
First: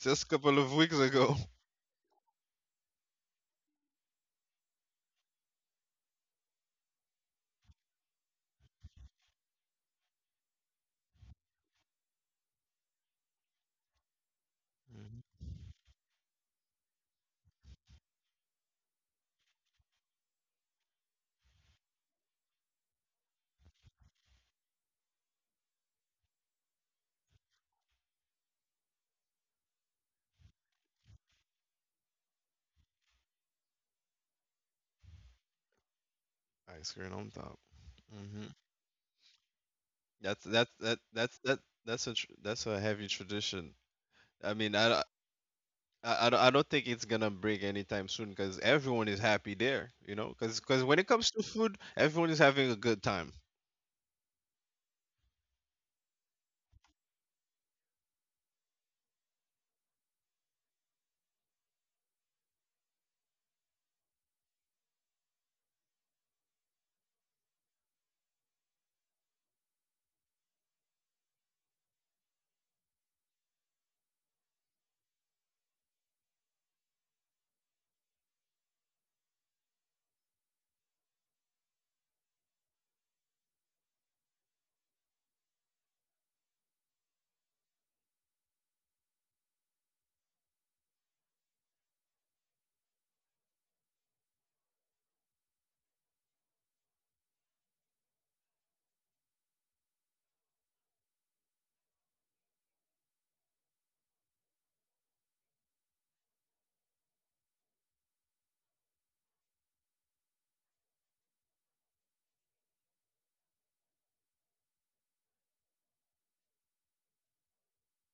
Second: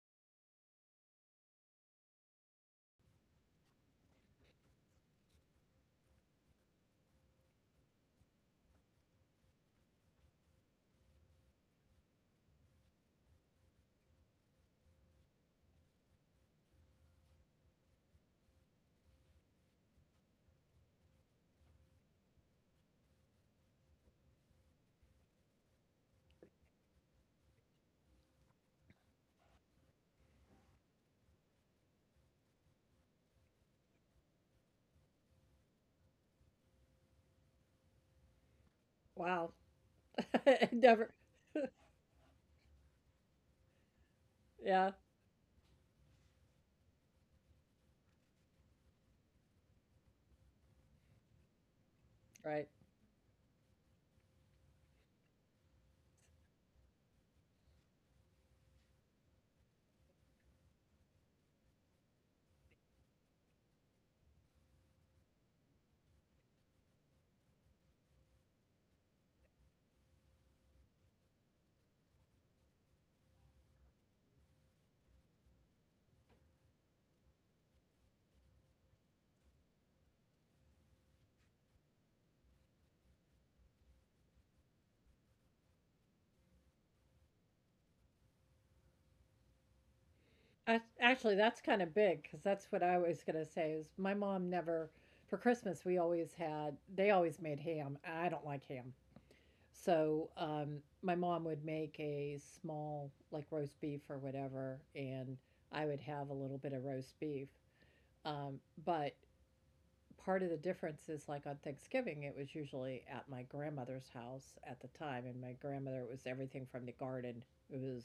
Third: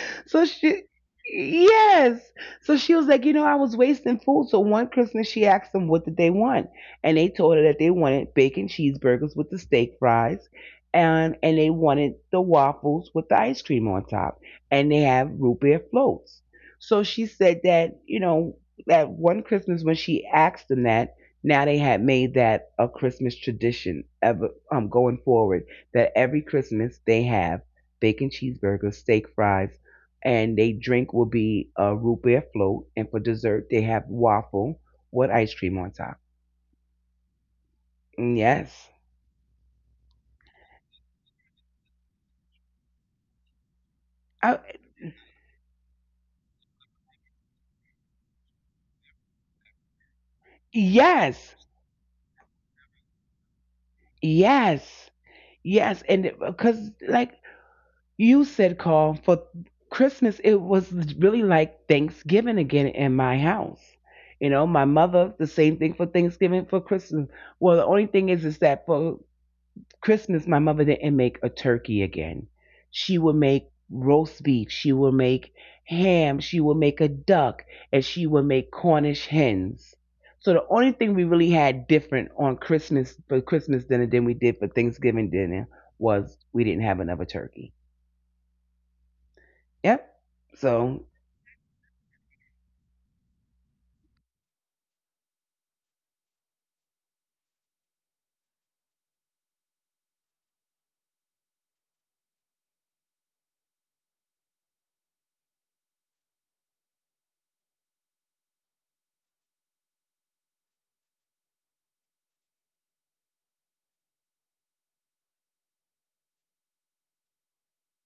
Speaker 2: Just a
Speaker 1: so
Speaker 2: couple of
Speaker 1: she
Speaker 2: weeks ago.
Speaker 1: yes. So she was like, I was wasting food. So one Christmas she asked them what did they want, and they told her that they wanted bacon cheeseburgers with the steak fries, and they wanted the waffles with the ice cream on top, and they have
Speaker 2: Mhm.
Speaker 1: root beer floats. So she said that, that one Christmas when she asked them that, now they had made that a Christmas tradition ever going forward, that every Christmas they have bacon cheeseburgers, steak fries, and they drink will be a root beer float. And for dessert, they have waffle with ice cream on top.
Speaker 2: Ice cream on top.
Speaker 1: Mm,
Speaker 2: Hmm.
Speaker 1: yes.
Speaker 3: Wow,
Speaker 2: That's that's that
Speaker 3: never.
Speaker 2: that's that that's a that's a heavy tradition. I
Speaker 1: Uh,
Speaker 2: mean, I
Speaker 3: Yeah,
Speaker 2: don't. I don't, I don't think it's gonna break anytime soon because everyone is happy there, you know. Because when it comes to
Speaker 1: yes.
Speaker 2: food, everyone is having
Speaker 3: right.
Speaker 2: a good time.
Speaker 1: Yes. Yes. And because, like you said, Carl, for Christmas, it was really like Thanksgiving again in my house. You know, my mother, the same thing for Thanksgiving, for Christmas. Well, the only thing is that for Christmas, my mother didn't make a turkey again. She would make roast beef, she would make ham, she would make a duck, and she would make Cornish hens. So the only thing we really had different on Christmas for Christmas dinner than we did for Thanksgiving dinner was we didn't have another turkey. Yep. So
Speaker 3: Actually, that's kind of big because that's what I was gonna say. Is my mom never, for Christmas we always had, they always made ham. I don't like ham. So my mom would make a small, like roast beef or whatever, and I would have a little bit of roast beef. Um, but part of the difference is like on Thanksgiving, it was usually at my grandmother's house at the time. And my grandmother, it was everything from the garden. It was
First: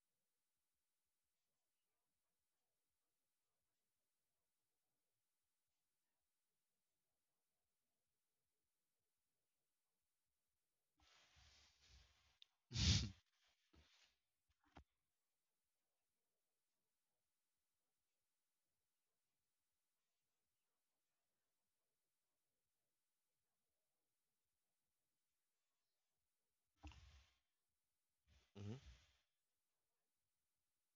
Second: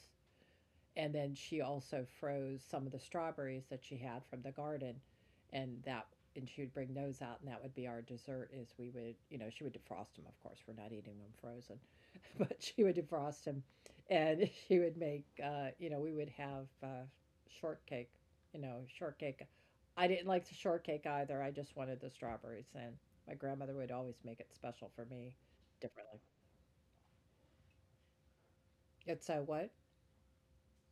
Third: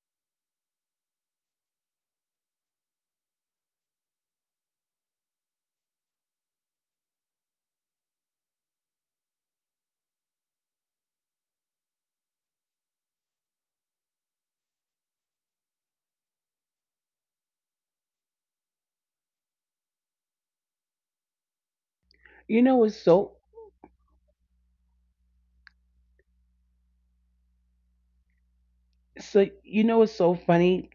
Speaker 3: and then she also froze some of the strawberries that she had from the garden, and that and she would bring those out, and that would be our dessert. Is we would, you know, she would defrost them. Of course, we're not eating them frozen, but she would defrost them, and she would make, you know, we would have, shortcake. You know, shortcake. I didn't like the shortcake either. I just wanted the
Speaker 1: you
Speaker 3: strawberries,
Speaker 1: know it's
Speaker 3: and
Speaker 1: so
Speaker 3: my grandmother would always make it special for me, differently. It's
Speaker 1: so
Speaker 3: what?
Speaker 1: you know it's so funny.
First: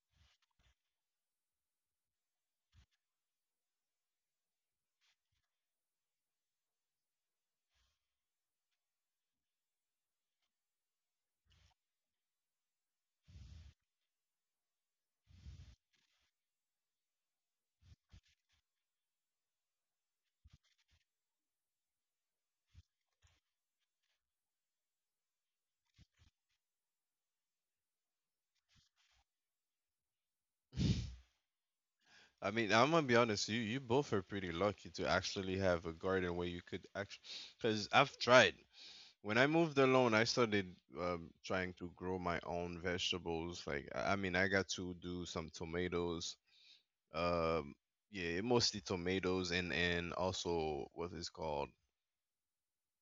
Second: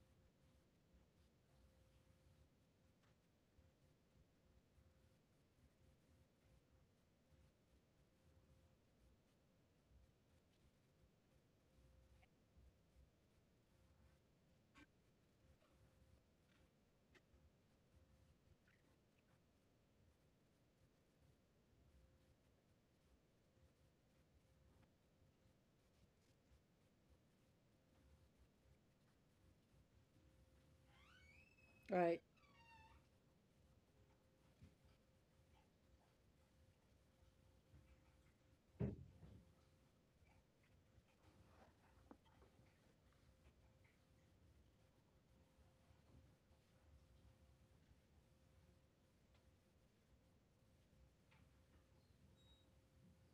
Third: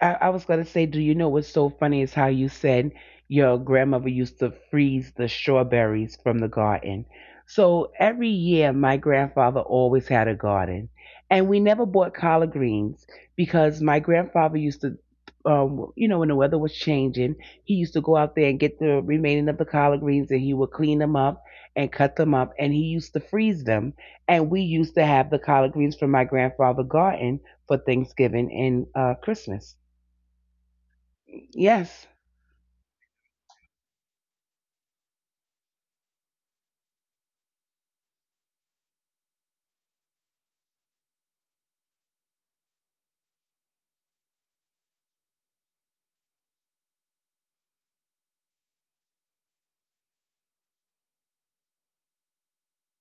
Speaker 1: I was gonna say, do you know what's so funny is how you said your grandmother used to freeze the strawberries from the garden. So every year, my grandfather always had a garden, and we never bought collard greens because my grandfather used to, you know, when the weather was changing, he used to go out there and get the remaining of the collard greens, and he would clean them up and cut them up, and he used to freeze them, and we used to have the collard greens from my grandfather's garden for Thanksgiving and Christmas.
Speaker 3: All right,
Speaker 1: Yes.
Speaker 2: I mean, I'm gonna be honest. You both are pretty lucky to actually have a garden where you could actually. Because I've tried. When I moved alone, I started, trying to grow my own vegetables. Like I mean, I got to do some tomatoes. Um, yeah, mostly tomatoes, and also what is called,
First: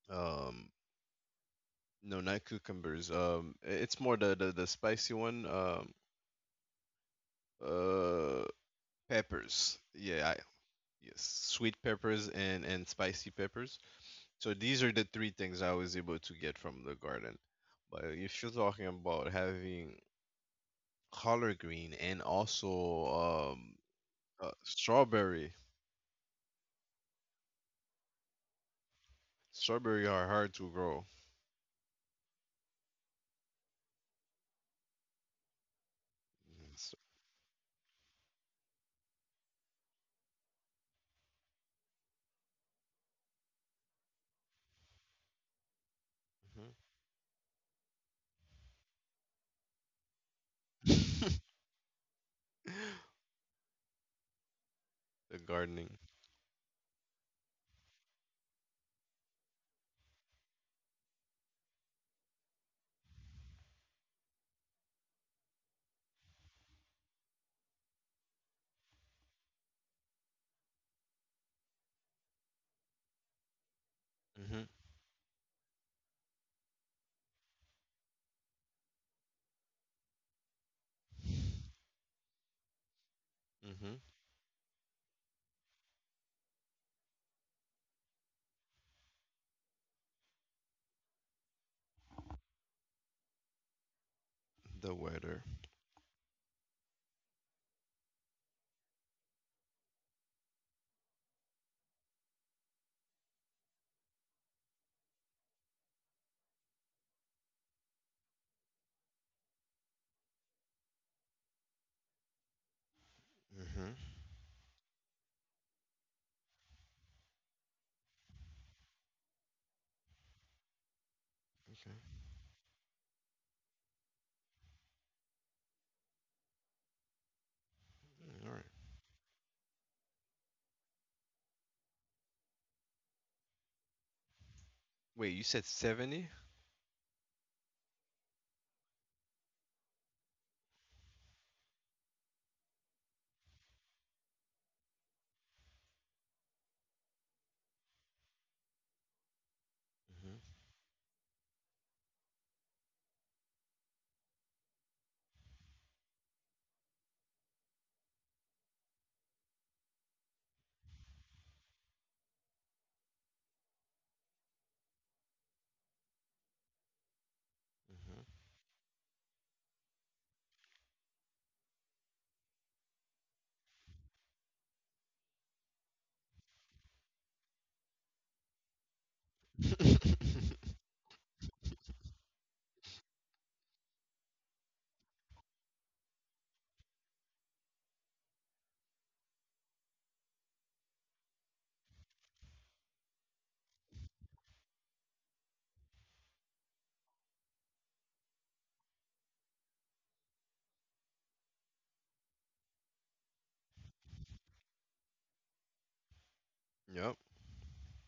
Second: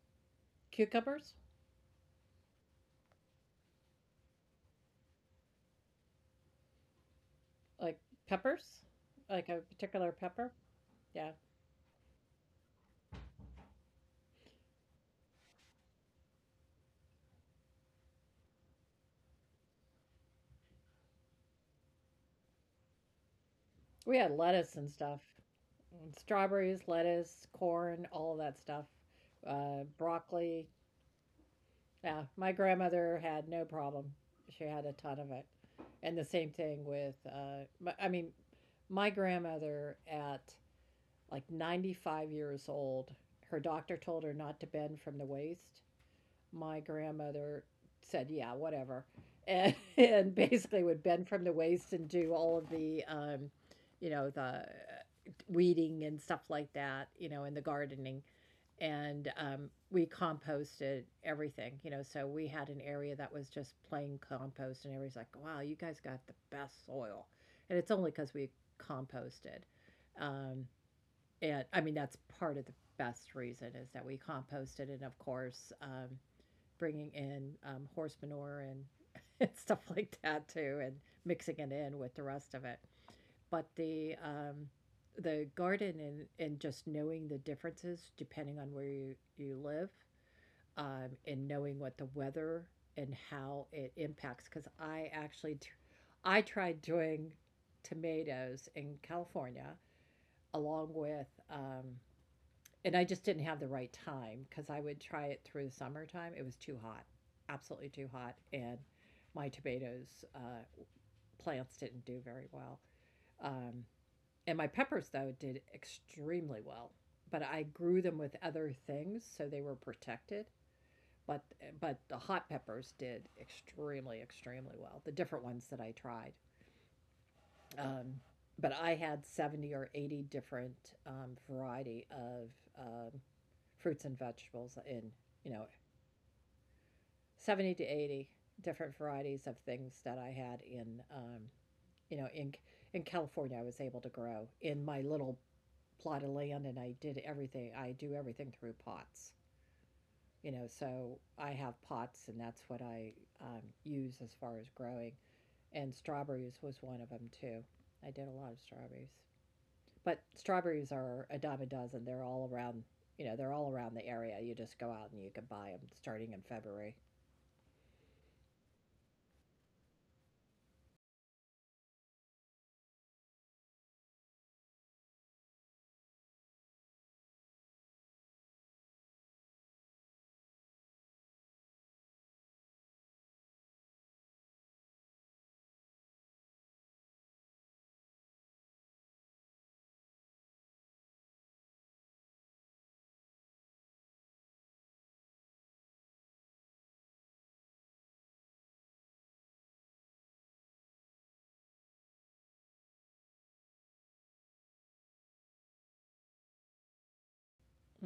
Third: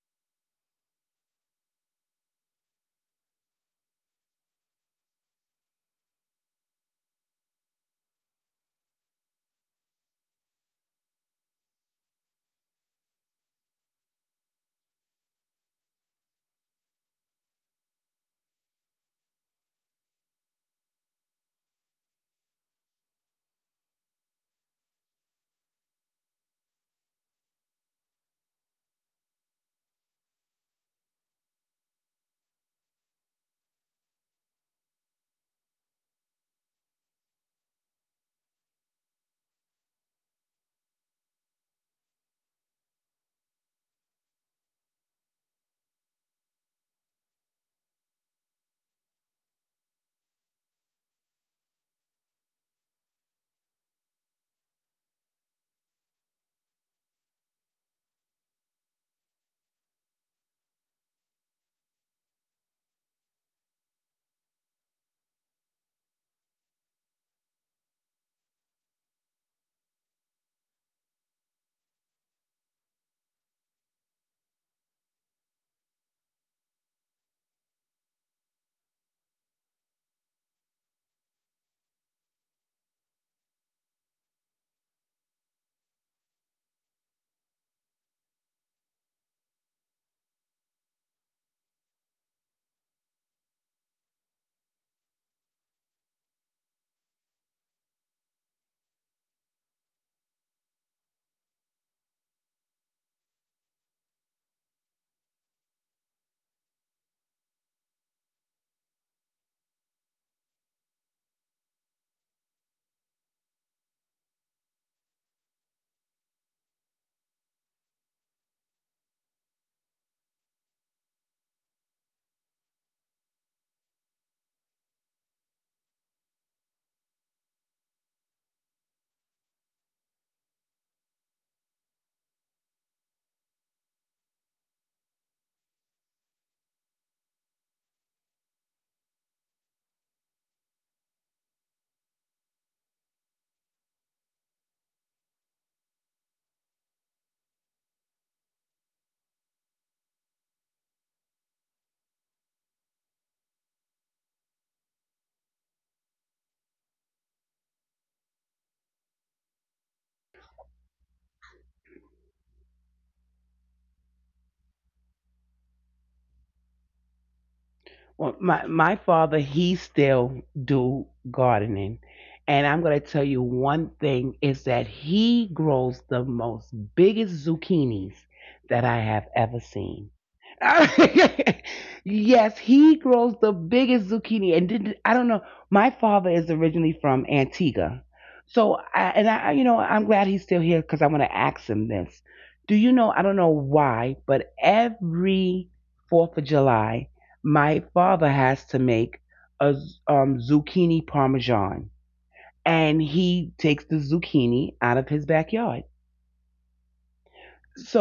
Speaker 2: um
Speaker 3: cucumbers.
Speaker 2: no, not cucumbers. It's more the spicy one.
Speaker 3: Like
Speaker 2: Uh,
Speaker 3: peppers? Like a
Speaker 2: peppers.
Speaker 3: particular
Speaker 2: Yeah, I,
Speaker 3: pepper?
Speaker 2: yes,
Speaker 3: Yeah.
Speaker 2: sweet peppers and spicy peppers. So these are the three things I was able to get from the garden. But if you're talking about having collard green and also
Speaker 3: We had lettuce and stuff.
Speaker 2: strawberry,
Speaker 3: And strawberries, lettuce, corn, all of that stuff.
Speaker 2: strawberry are hard to
Speaker 3: Broccoli.
Speaker 2: grow.
Speaker 3: Yeah, my grandmother had no problem. She had a ton of it. And the same thing
Speaker 2: It's-
Speaker 3: with, my, I mean, my grandmother at like 95 years old, her doctor told her not to bend from the waist.
Speaker 2: mhm.
Speaker 3: My grandmother said, "Yeah, whatever," and and basically would bend from the waist and do all of the, you know, the
Speaker 2: The gardening,
Speaker 3: weeding and stuff like that, you know, and the gardening. And we composted everything, you know. So we had an area that was just plain compost, and everybody's like, "Wow, you guys got the best soil," and it's only because we composted. Um, and I mean, that's part of the best reason is that we
Speaker 2: hmm,
Speaker 3: composted, and of course. Bringing in horse manure and, and stuff like that too, and mixing it in with the rest of it. But
Speaker 2: hmm,
Speaker 3: the garden and just knowing the differences depending on where you live, and knowing what the weather and how it impacts because
Speaker 2: the weather.
Speaker 3: I tried doing tomatoes in California along with and I just didn't have the right time because I would try it through the summertime. It was too hot, absolutely too hot, and my tomatoes plants didn't do very well. Um,
Speaker 2: Hmm.
Speaker 3: and my peppers though did extremely well, but I grew them with other things so they were protected. But but the hot peppers did extremely extremely well. The different ones that I tried. Um,
Speaker 2: All right.
Speaker 3: but I had 70 or 80 different variety of um, fruits and vegetables in,
Speaker 2: Wait, you
Speaker 3: you
Speaker 2: said
Speaker 3: know,
Speaker 2: 70?
Speaker 3: 70 to 80 different varieties of things that I had in, you know, in in California, I was able to grow in my little plot of land, and I did everything. I do everything through pots,
Speaker 2: Mm-hmm.
Speaker 3: you know. So I have pots, and that's what I use as far as growing. And strawberries was one of them too. I did a lot of strawberries. But strawberries are a dime a dozen. They're all around, they're all around the area. You just go out and you can buy them starting in February.
Speaker 1: Well, my father, he still do gardening, and I'm gonna tell you one thing is that he grows the most biggest zucchinis that I have ever seen. Yes, he grows the biggest zucchini, and did, I don't know. My father is originally from Antigua, so I, and I, you know, I'm glad he's still here because I want to ask him this. Do you know? I don't know why, but every Fourth of July my father has to make a zucchini parmesan, and he takes the zucchini out of his backyard.
Speaker 2: Yep.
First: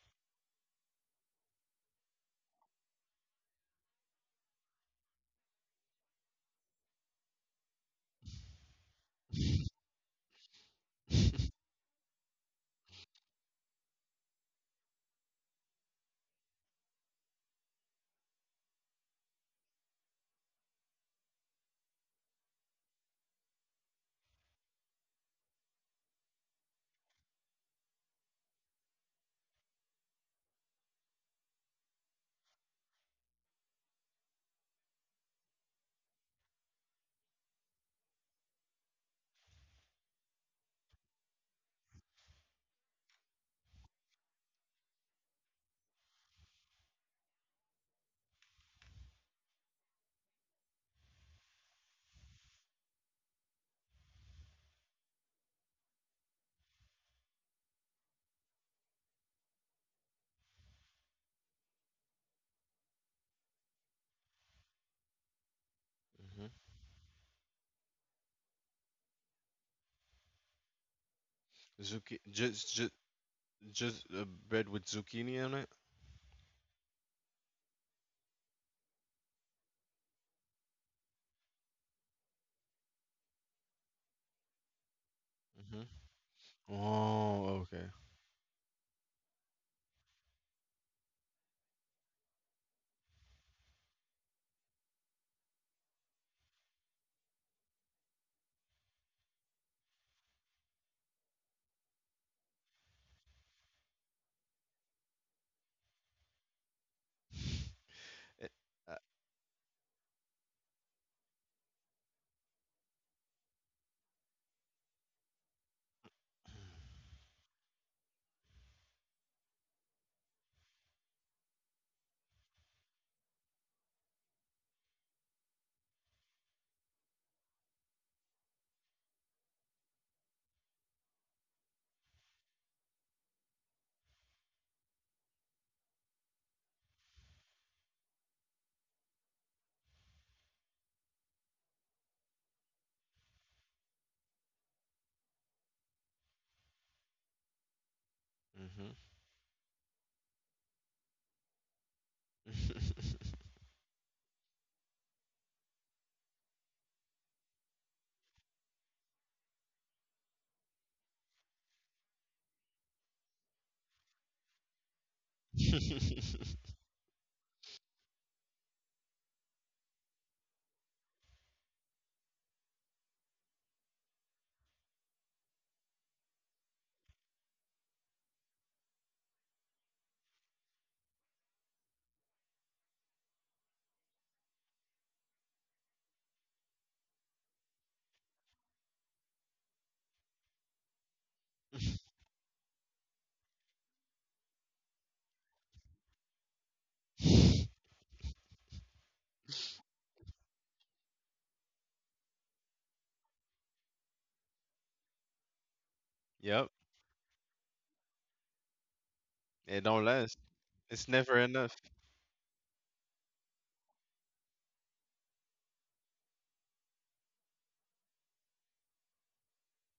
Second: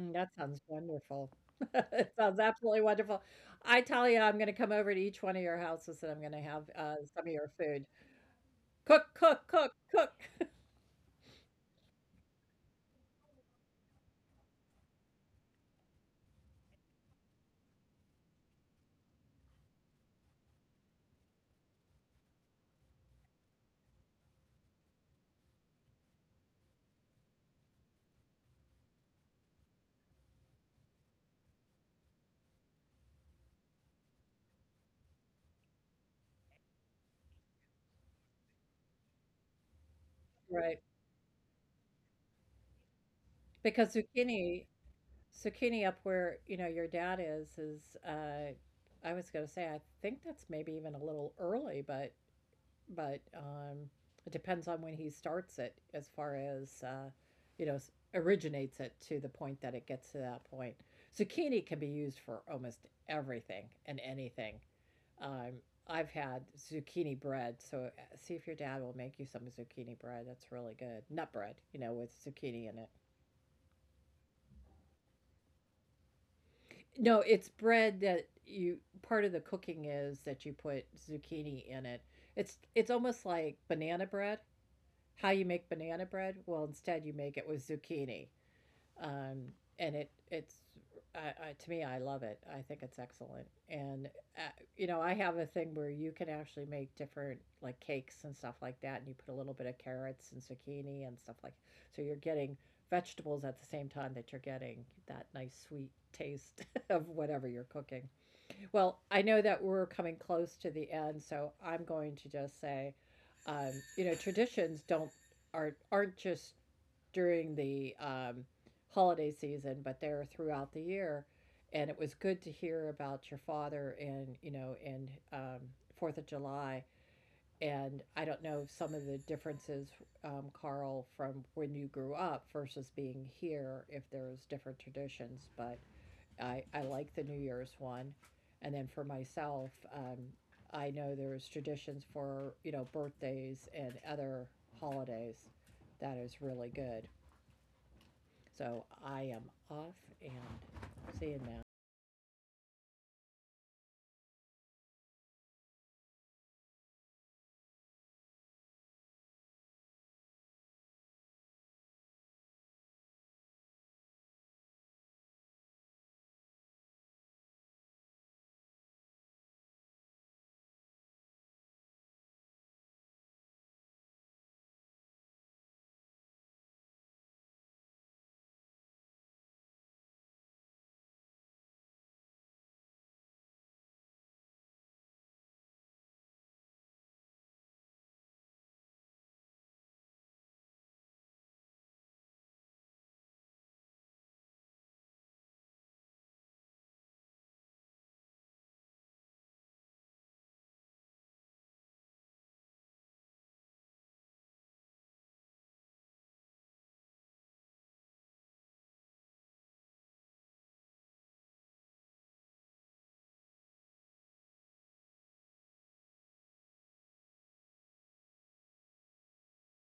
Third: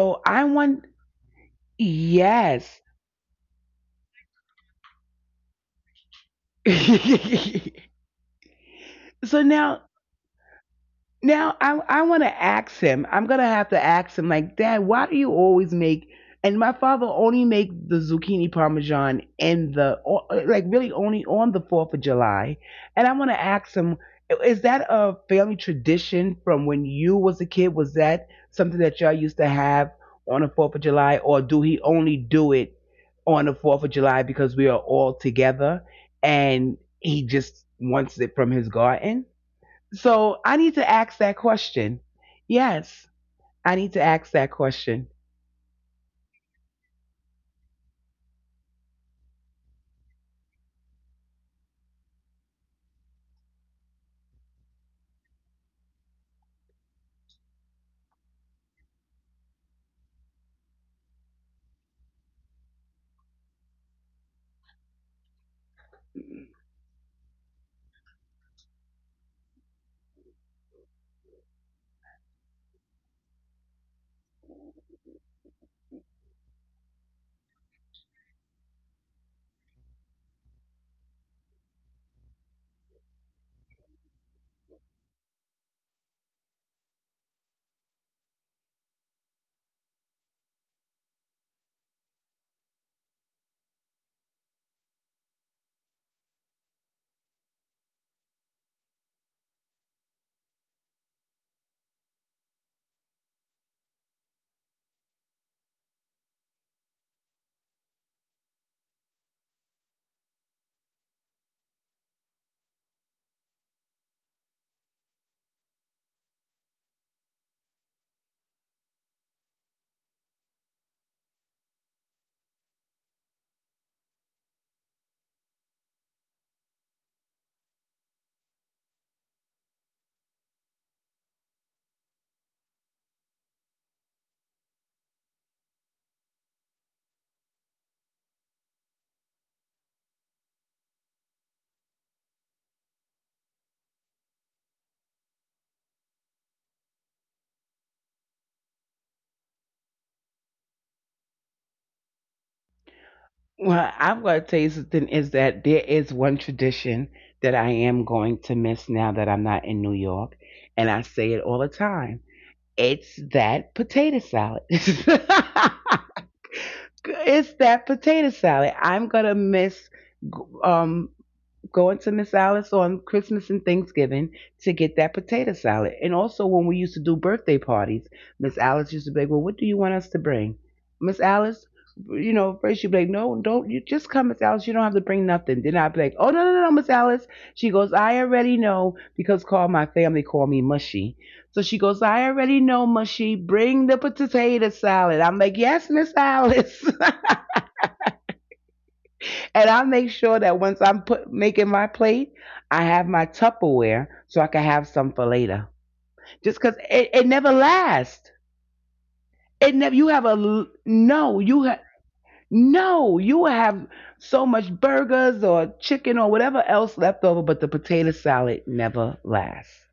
Speaker 3: Mm, that
Speaker 1: I
Speaker 3: sounds
Speaker 1: want,
Speaker 3: wonderful. It sounds
Speaker 1: yes.
Speaker 3: absolutely wonderful. I tell you, I'm going to come over to each one of your houses and I'm going to have some of your food. Cook,
Speaker 1: so
Speaker 3: cook, cook,
Speaker 1: now
Speaker 3: cook.
Speaker 2: Hmm.
Speaker 1: Now I want to ask him. I'm gonna have to ask him, like, Dad, why do you always make? And my father only make the zucchini parmesan and the like really only on the Fourth of July. And I want to ask him, is that a family tradition from when you was a kid? Was that something that y'all used to have on the Fourth of July, or do he only do it on the Fourth of July because we are all together and he just wants it from his garden? So I need
Speaker 3: Right.
Speaker 1: to ask that question. Yes, I need
Speaker 3: Because
Speaker 1: to ask that
Speaker 3: zucchini,
Speaker 1: question.
Speaker 3: zucchini up where, you know, your dad is, is, I was going to say, I think that's maybe even a little early, but it depends on when he starts it as far as you know, originates it to the point that it gets to that point. Zucchini can be used for almost everything and anything. um, I've had zucchini bread, so see if your dad will make you some zucchini bread. That's really good nut bread, you know, with
Speaker 2: Zucchini,
Speaker 3: zucchini
Speaker 2: just,
Speaker 3: in it.
Speaker 2: just a bread with zucchini on it.
Speaker 3: No, it's bread that you part of the cooking is that you put zucchini in it. It's almost like banana bread, how you make
Speaker 2: Hmm.
Speaker 3: banana bread. Well, instead you make it
Speaker 2: Oh,
Speaker 3: with
Speaker 2: okay.
Speaker 3: zucchini, um, and it it's I, to me I love it. I think it's excellent. And uh, you know, I have a thing where you can actually make different like cakes and stuff like that, and you put a little bit of carrots and zucchini and stuff like. So you're getting vegetables at the same time that you're getting that nice sweet taste of whatever you're cooking.
Speaker 2: It, uh,
Speaker 3: Well, I know that we're coming close to the end, so I'm going to just say, um, you know, traditions don't aren't just during the holiday season, but they're throughout the year. And it was good to hear about your father, and you know, and 4th of July. And I don't know some of the differences, Carl, from when you grew up versus being here, if there's different traditions, but I like the New Year's one. And then for myself, um, I know there's traditions for, you know, birthdays and other holidays that is really good. So
Speaker 2: mhm.
Speaker 3: I am off and seeing now.
Speaker 1: Well, I'm going to tell you something is that there is one tradition that I am going to miss now that I'm not in New York. And I say it all the time, it's that potato salad. It's that potato salad. I'm um, going to Miss Alice on Christmas and Thanksgiving to get that potato salad. And also when we used to do birthday parties, Miss Alice used to be like, "Well, what do you want us to bring? Miss Alice, you know, first," she'd be like, "No, don't you just come, Miss Alice, you don't have to bring nothing." Then I'd be like, "Oh no, no, no, no, Miss Alice." She goes, "I already know because call my family call me mushy." So she goes, "I already know, mushy, bring the potato salad." I'm like, "Yes, Miss Alice." And I make sure that once I'm put making my plate, I have my Tupperware so I can have some for later. Just
Speaker 2: Yep.
Speaker 1: because it never lasts. It
Speaker 2: It
Speaker 1: never.
Speaker 2: don't
Speaker 1: You have
Speaker 2: last.
Speaker 1: a
Speaker 2: It's never
Speaker 1: no. You
Speaker 2: enough.
Speaker 1: have No, you have so much burgers or chicken or whatever else left over, but the potato salad never lasts.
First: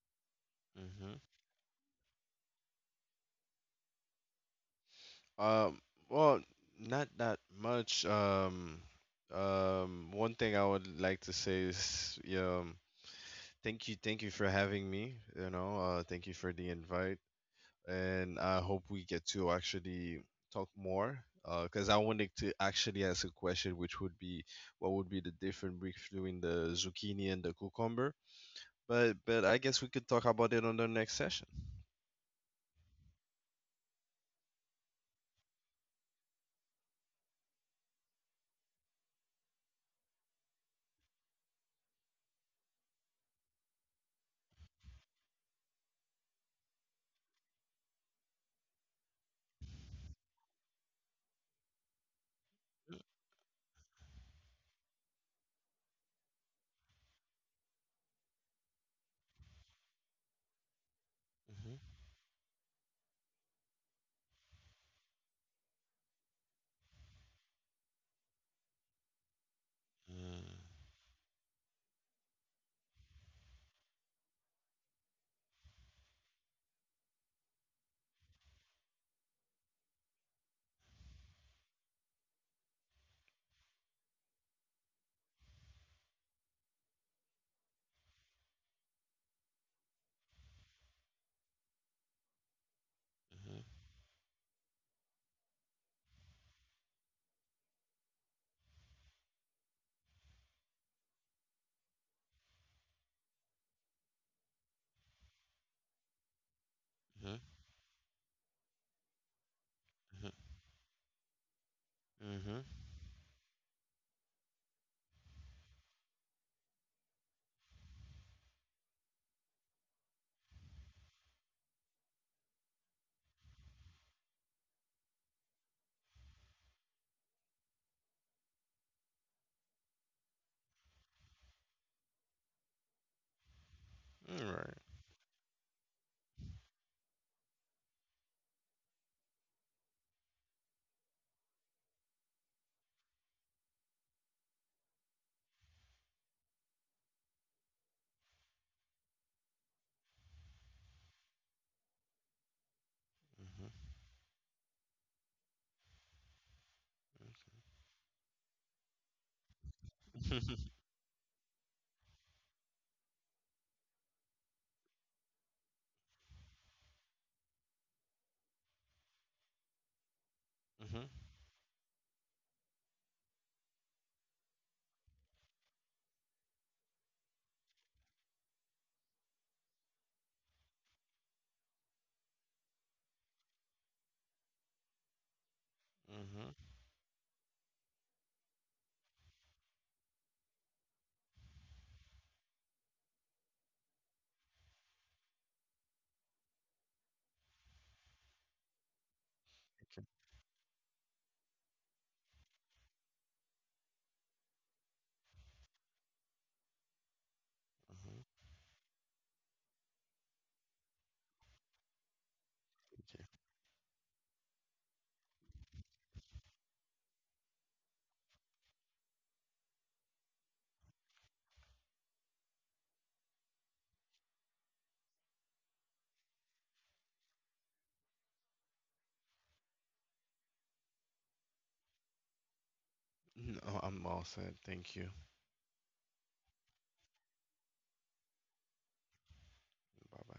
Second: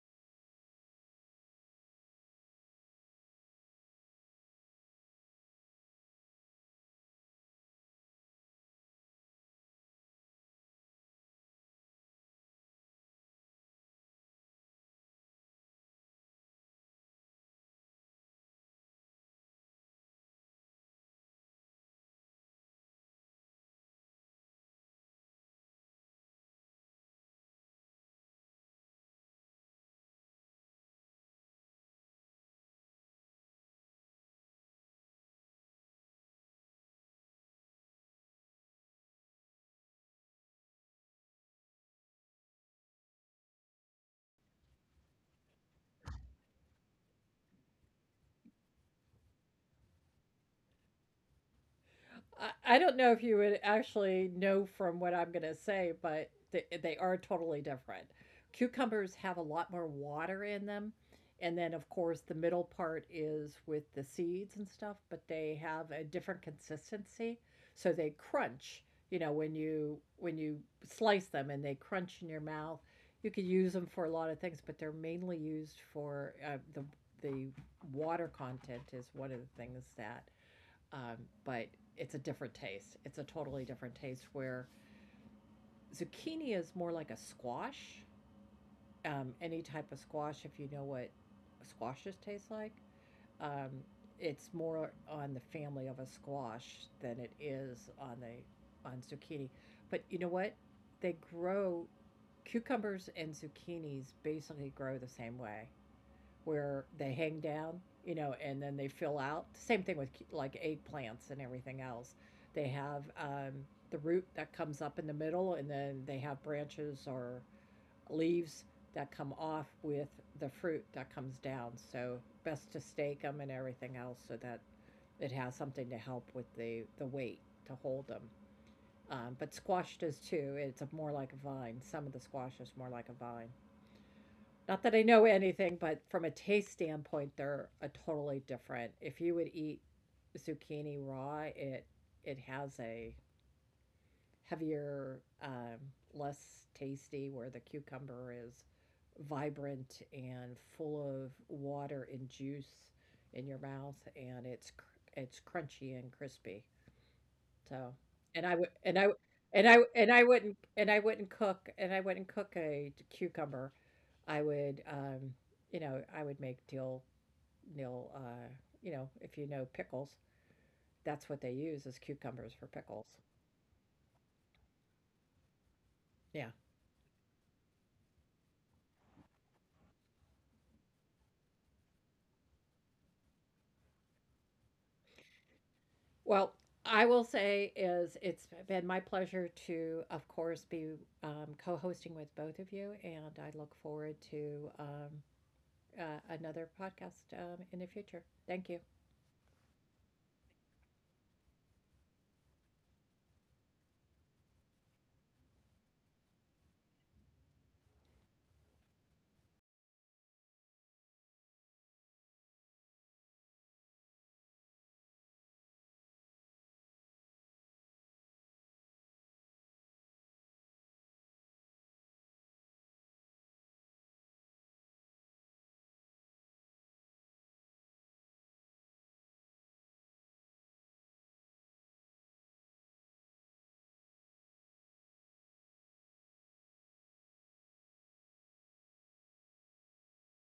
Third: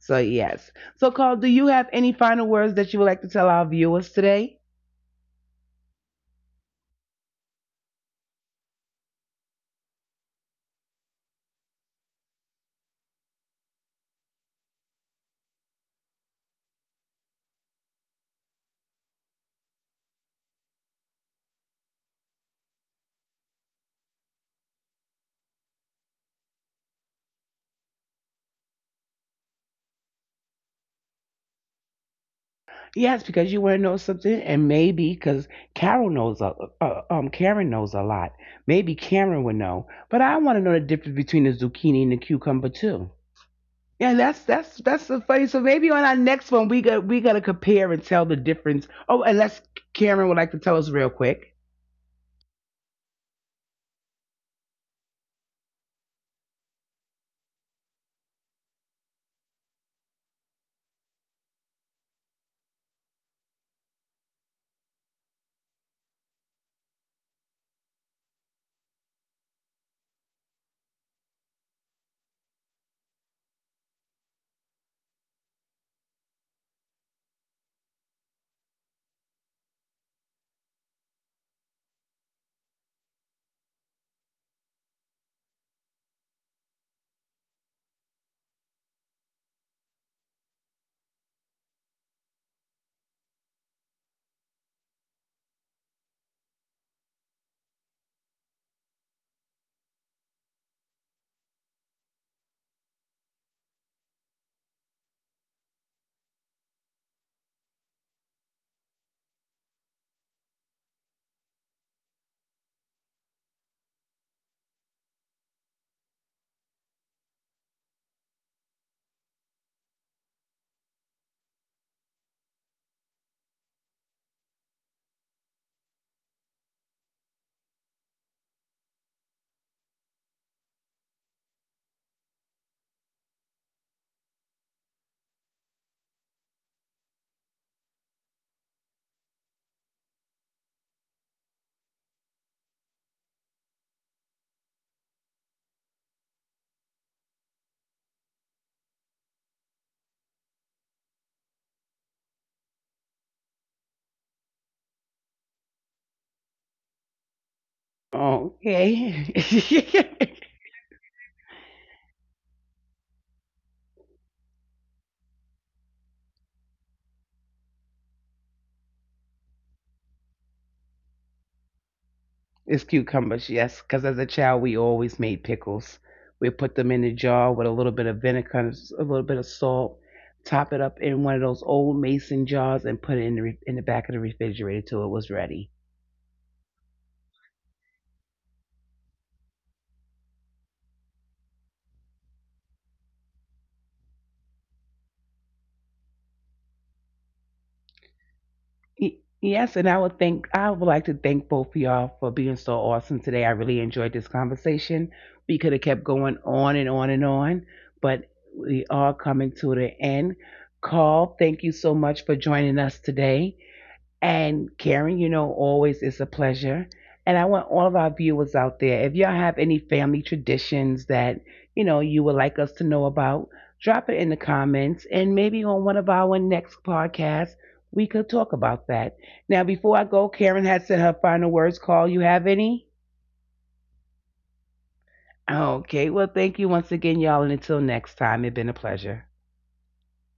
Speaker 1: So yes. So,
Speaker 2: Hmm.
Speaker 1: Carl, do you have any final words that you would like to tell our viewers today?
Speaker 2: Um, well, not that much. One thing I would like to say is, yeah, thank you for having me. You know, thank you for the invite, and I hope we get to actually talk more. Because I wanted to actually ask a question, which would be, what would be the difference between the zucchini and the cucumber? But I guess we could talk about it on the next session.
Speaker 1: Yes, because you want to know something, and maybe because Carol knows a, Karen knows a lot. Maybe Karen would know, but I want to know the difference between the zucchini and the cucumber too. Yeah, that's so funny. So maybe on our next one, we gotta compare and tell the difference. Oh, unless Karen would like to tell us real quick.
Speaker 3: I don't know if you would actually know from what I'm going to say, but they are totally different. Cucumbers have a lot more water in them. And
Speaker 2: Mhm,
Speaker 3: then, of course, the middle part is with the seeds and stuff, but they have a different consistency. So they crunch, you know, when you slice them and they crunch in your mouth. You could use them for a lot of things, but they're mainly used for the water content is one of the things that um, but it's a different taste. It's a totally different taste where zucchini is more like a squash, any type of squash, if you know what squashes taste like. Um, it's more on the family of a squash than it is on the on zucchini. But you know what? They grow cucumbers and zucchinis basically grow the same way where they
Speaker 2: mhm,
Speaker 3: hang down, you know, and then they fill out. Same thing with
Speaker 2: mhm,
Speaker 3: like eggplants and everything else.
Speaker 2: mhm.
Speaker 3: They have the root that comes up in the middle, and then they have branches or leaves that come off with the fruit that comes down. So best to stake them and everything else so that it has something to help with the weight to hold them. But squash does too. It's a more like a vine. Some of the squash is more like a vine.
Speaker 2: All right.
Speaker 3: Not that I know anything, but from a taste standpoint, they're a totally different. If you would eat zucchini raw, it has a heavier, less tasty, where the cucumber is vibrant and full of water and juice in your mouth, and it's crunchy and crispy. So, and I would
Speaker 1: Okay.
Speaker 3: and I w- and I wouldn't cook and I wouldn't cook a cucumber. I would, you know, I would make dill. You know, if you know pickles,
Speaker 2: Mhm,
Speaker 3: that's what they use as cucumbers for
Speaker 1: It's
Speaker 3: pickles.
Speaker 1: cucumbers, yes, because as a child we always made pickles.
Speaker 3: Yeah.
Speaker 1: We put them in a jar with a little bit of vinegar, a little bit of salt, top it up in one of those old mason jars, and put it in the in the back of the refrigerator till it was ready.
Speaker 2: mhm,
Speaker 3: Well, I will say is it's been my pleasure to, of course, be co-hosting with both of you, and I look forward to uh, another podcast in the future. Thank you.
Speaker 1: Yes, and I would like to thank both of y'all for being so awesome today. I really enjoyed this conversation. We could have kept going on and on and on, but
Speaker 2: mhm.
Speaker 1: we are coming to the end. Carl, thank you so much for joining us today. And Karen, you know, always is a pleasure. And I want all of our viewers out there, if y'all have any family traditions that, you know, you would like us to know about, drop it in the comments. And maybe on one of our next podcasts, we could talk about that. Now, before I go, Karen has said her final words. Call, you have any?
Speaker 2: No, I'm all set. Thank you.
Speaker 1: Okay. Well, thank you once again, y'all. And until next time, it's been a pleasure.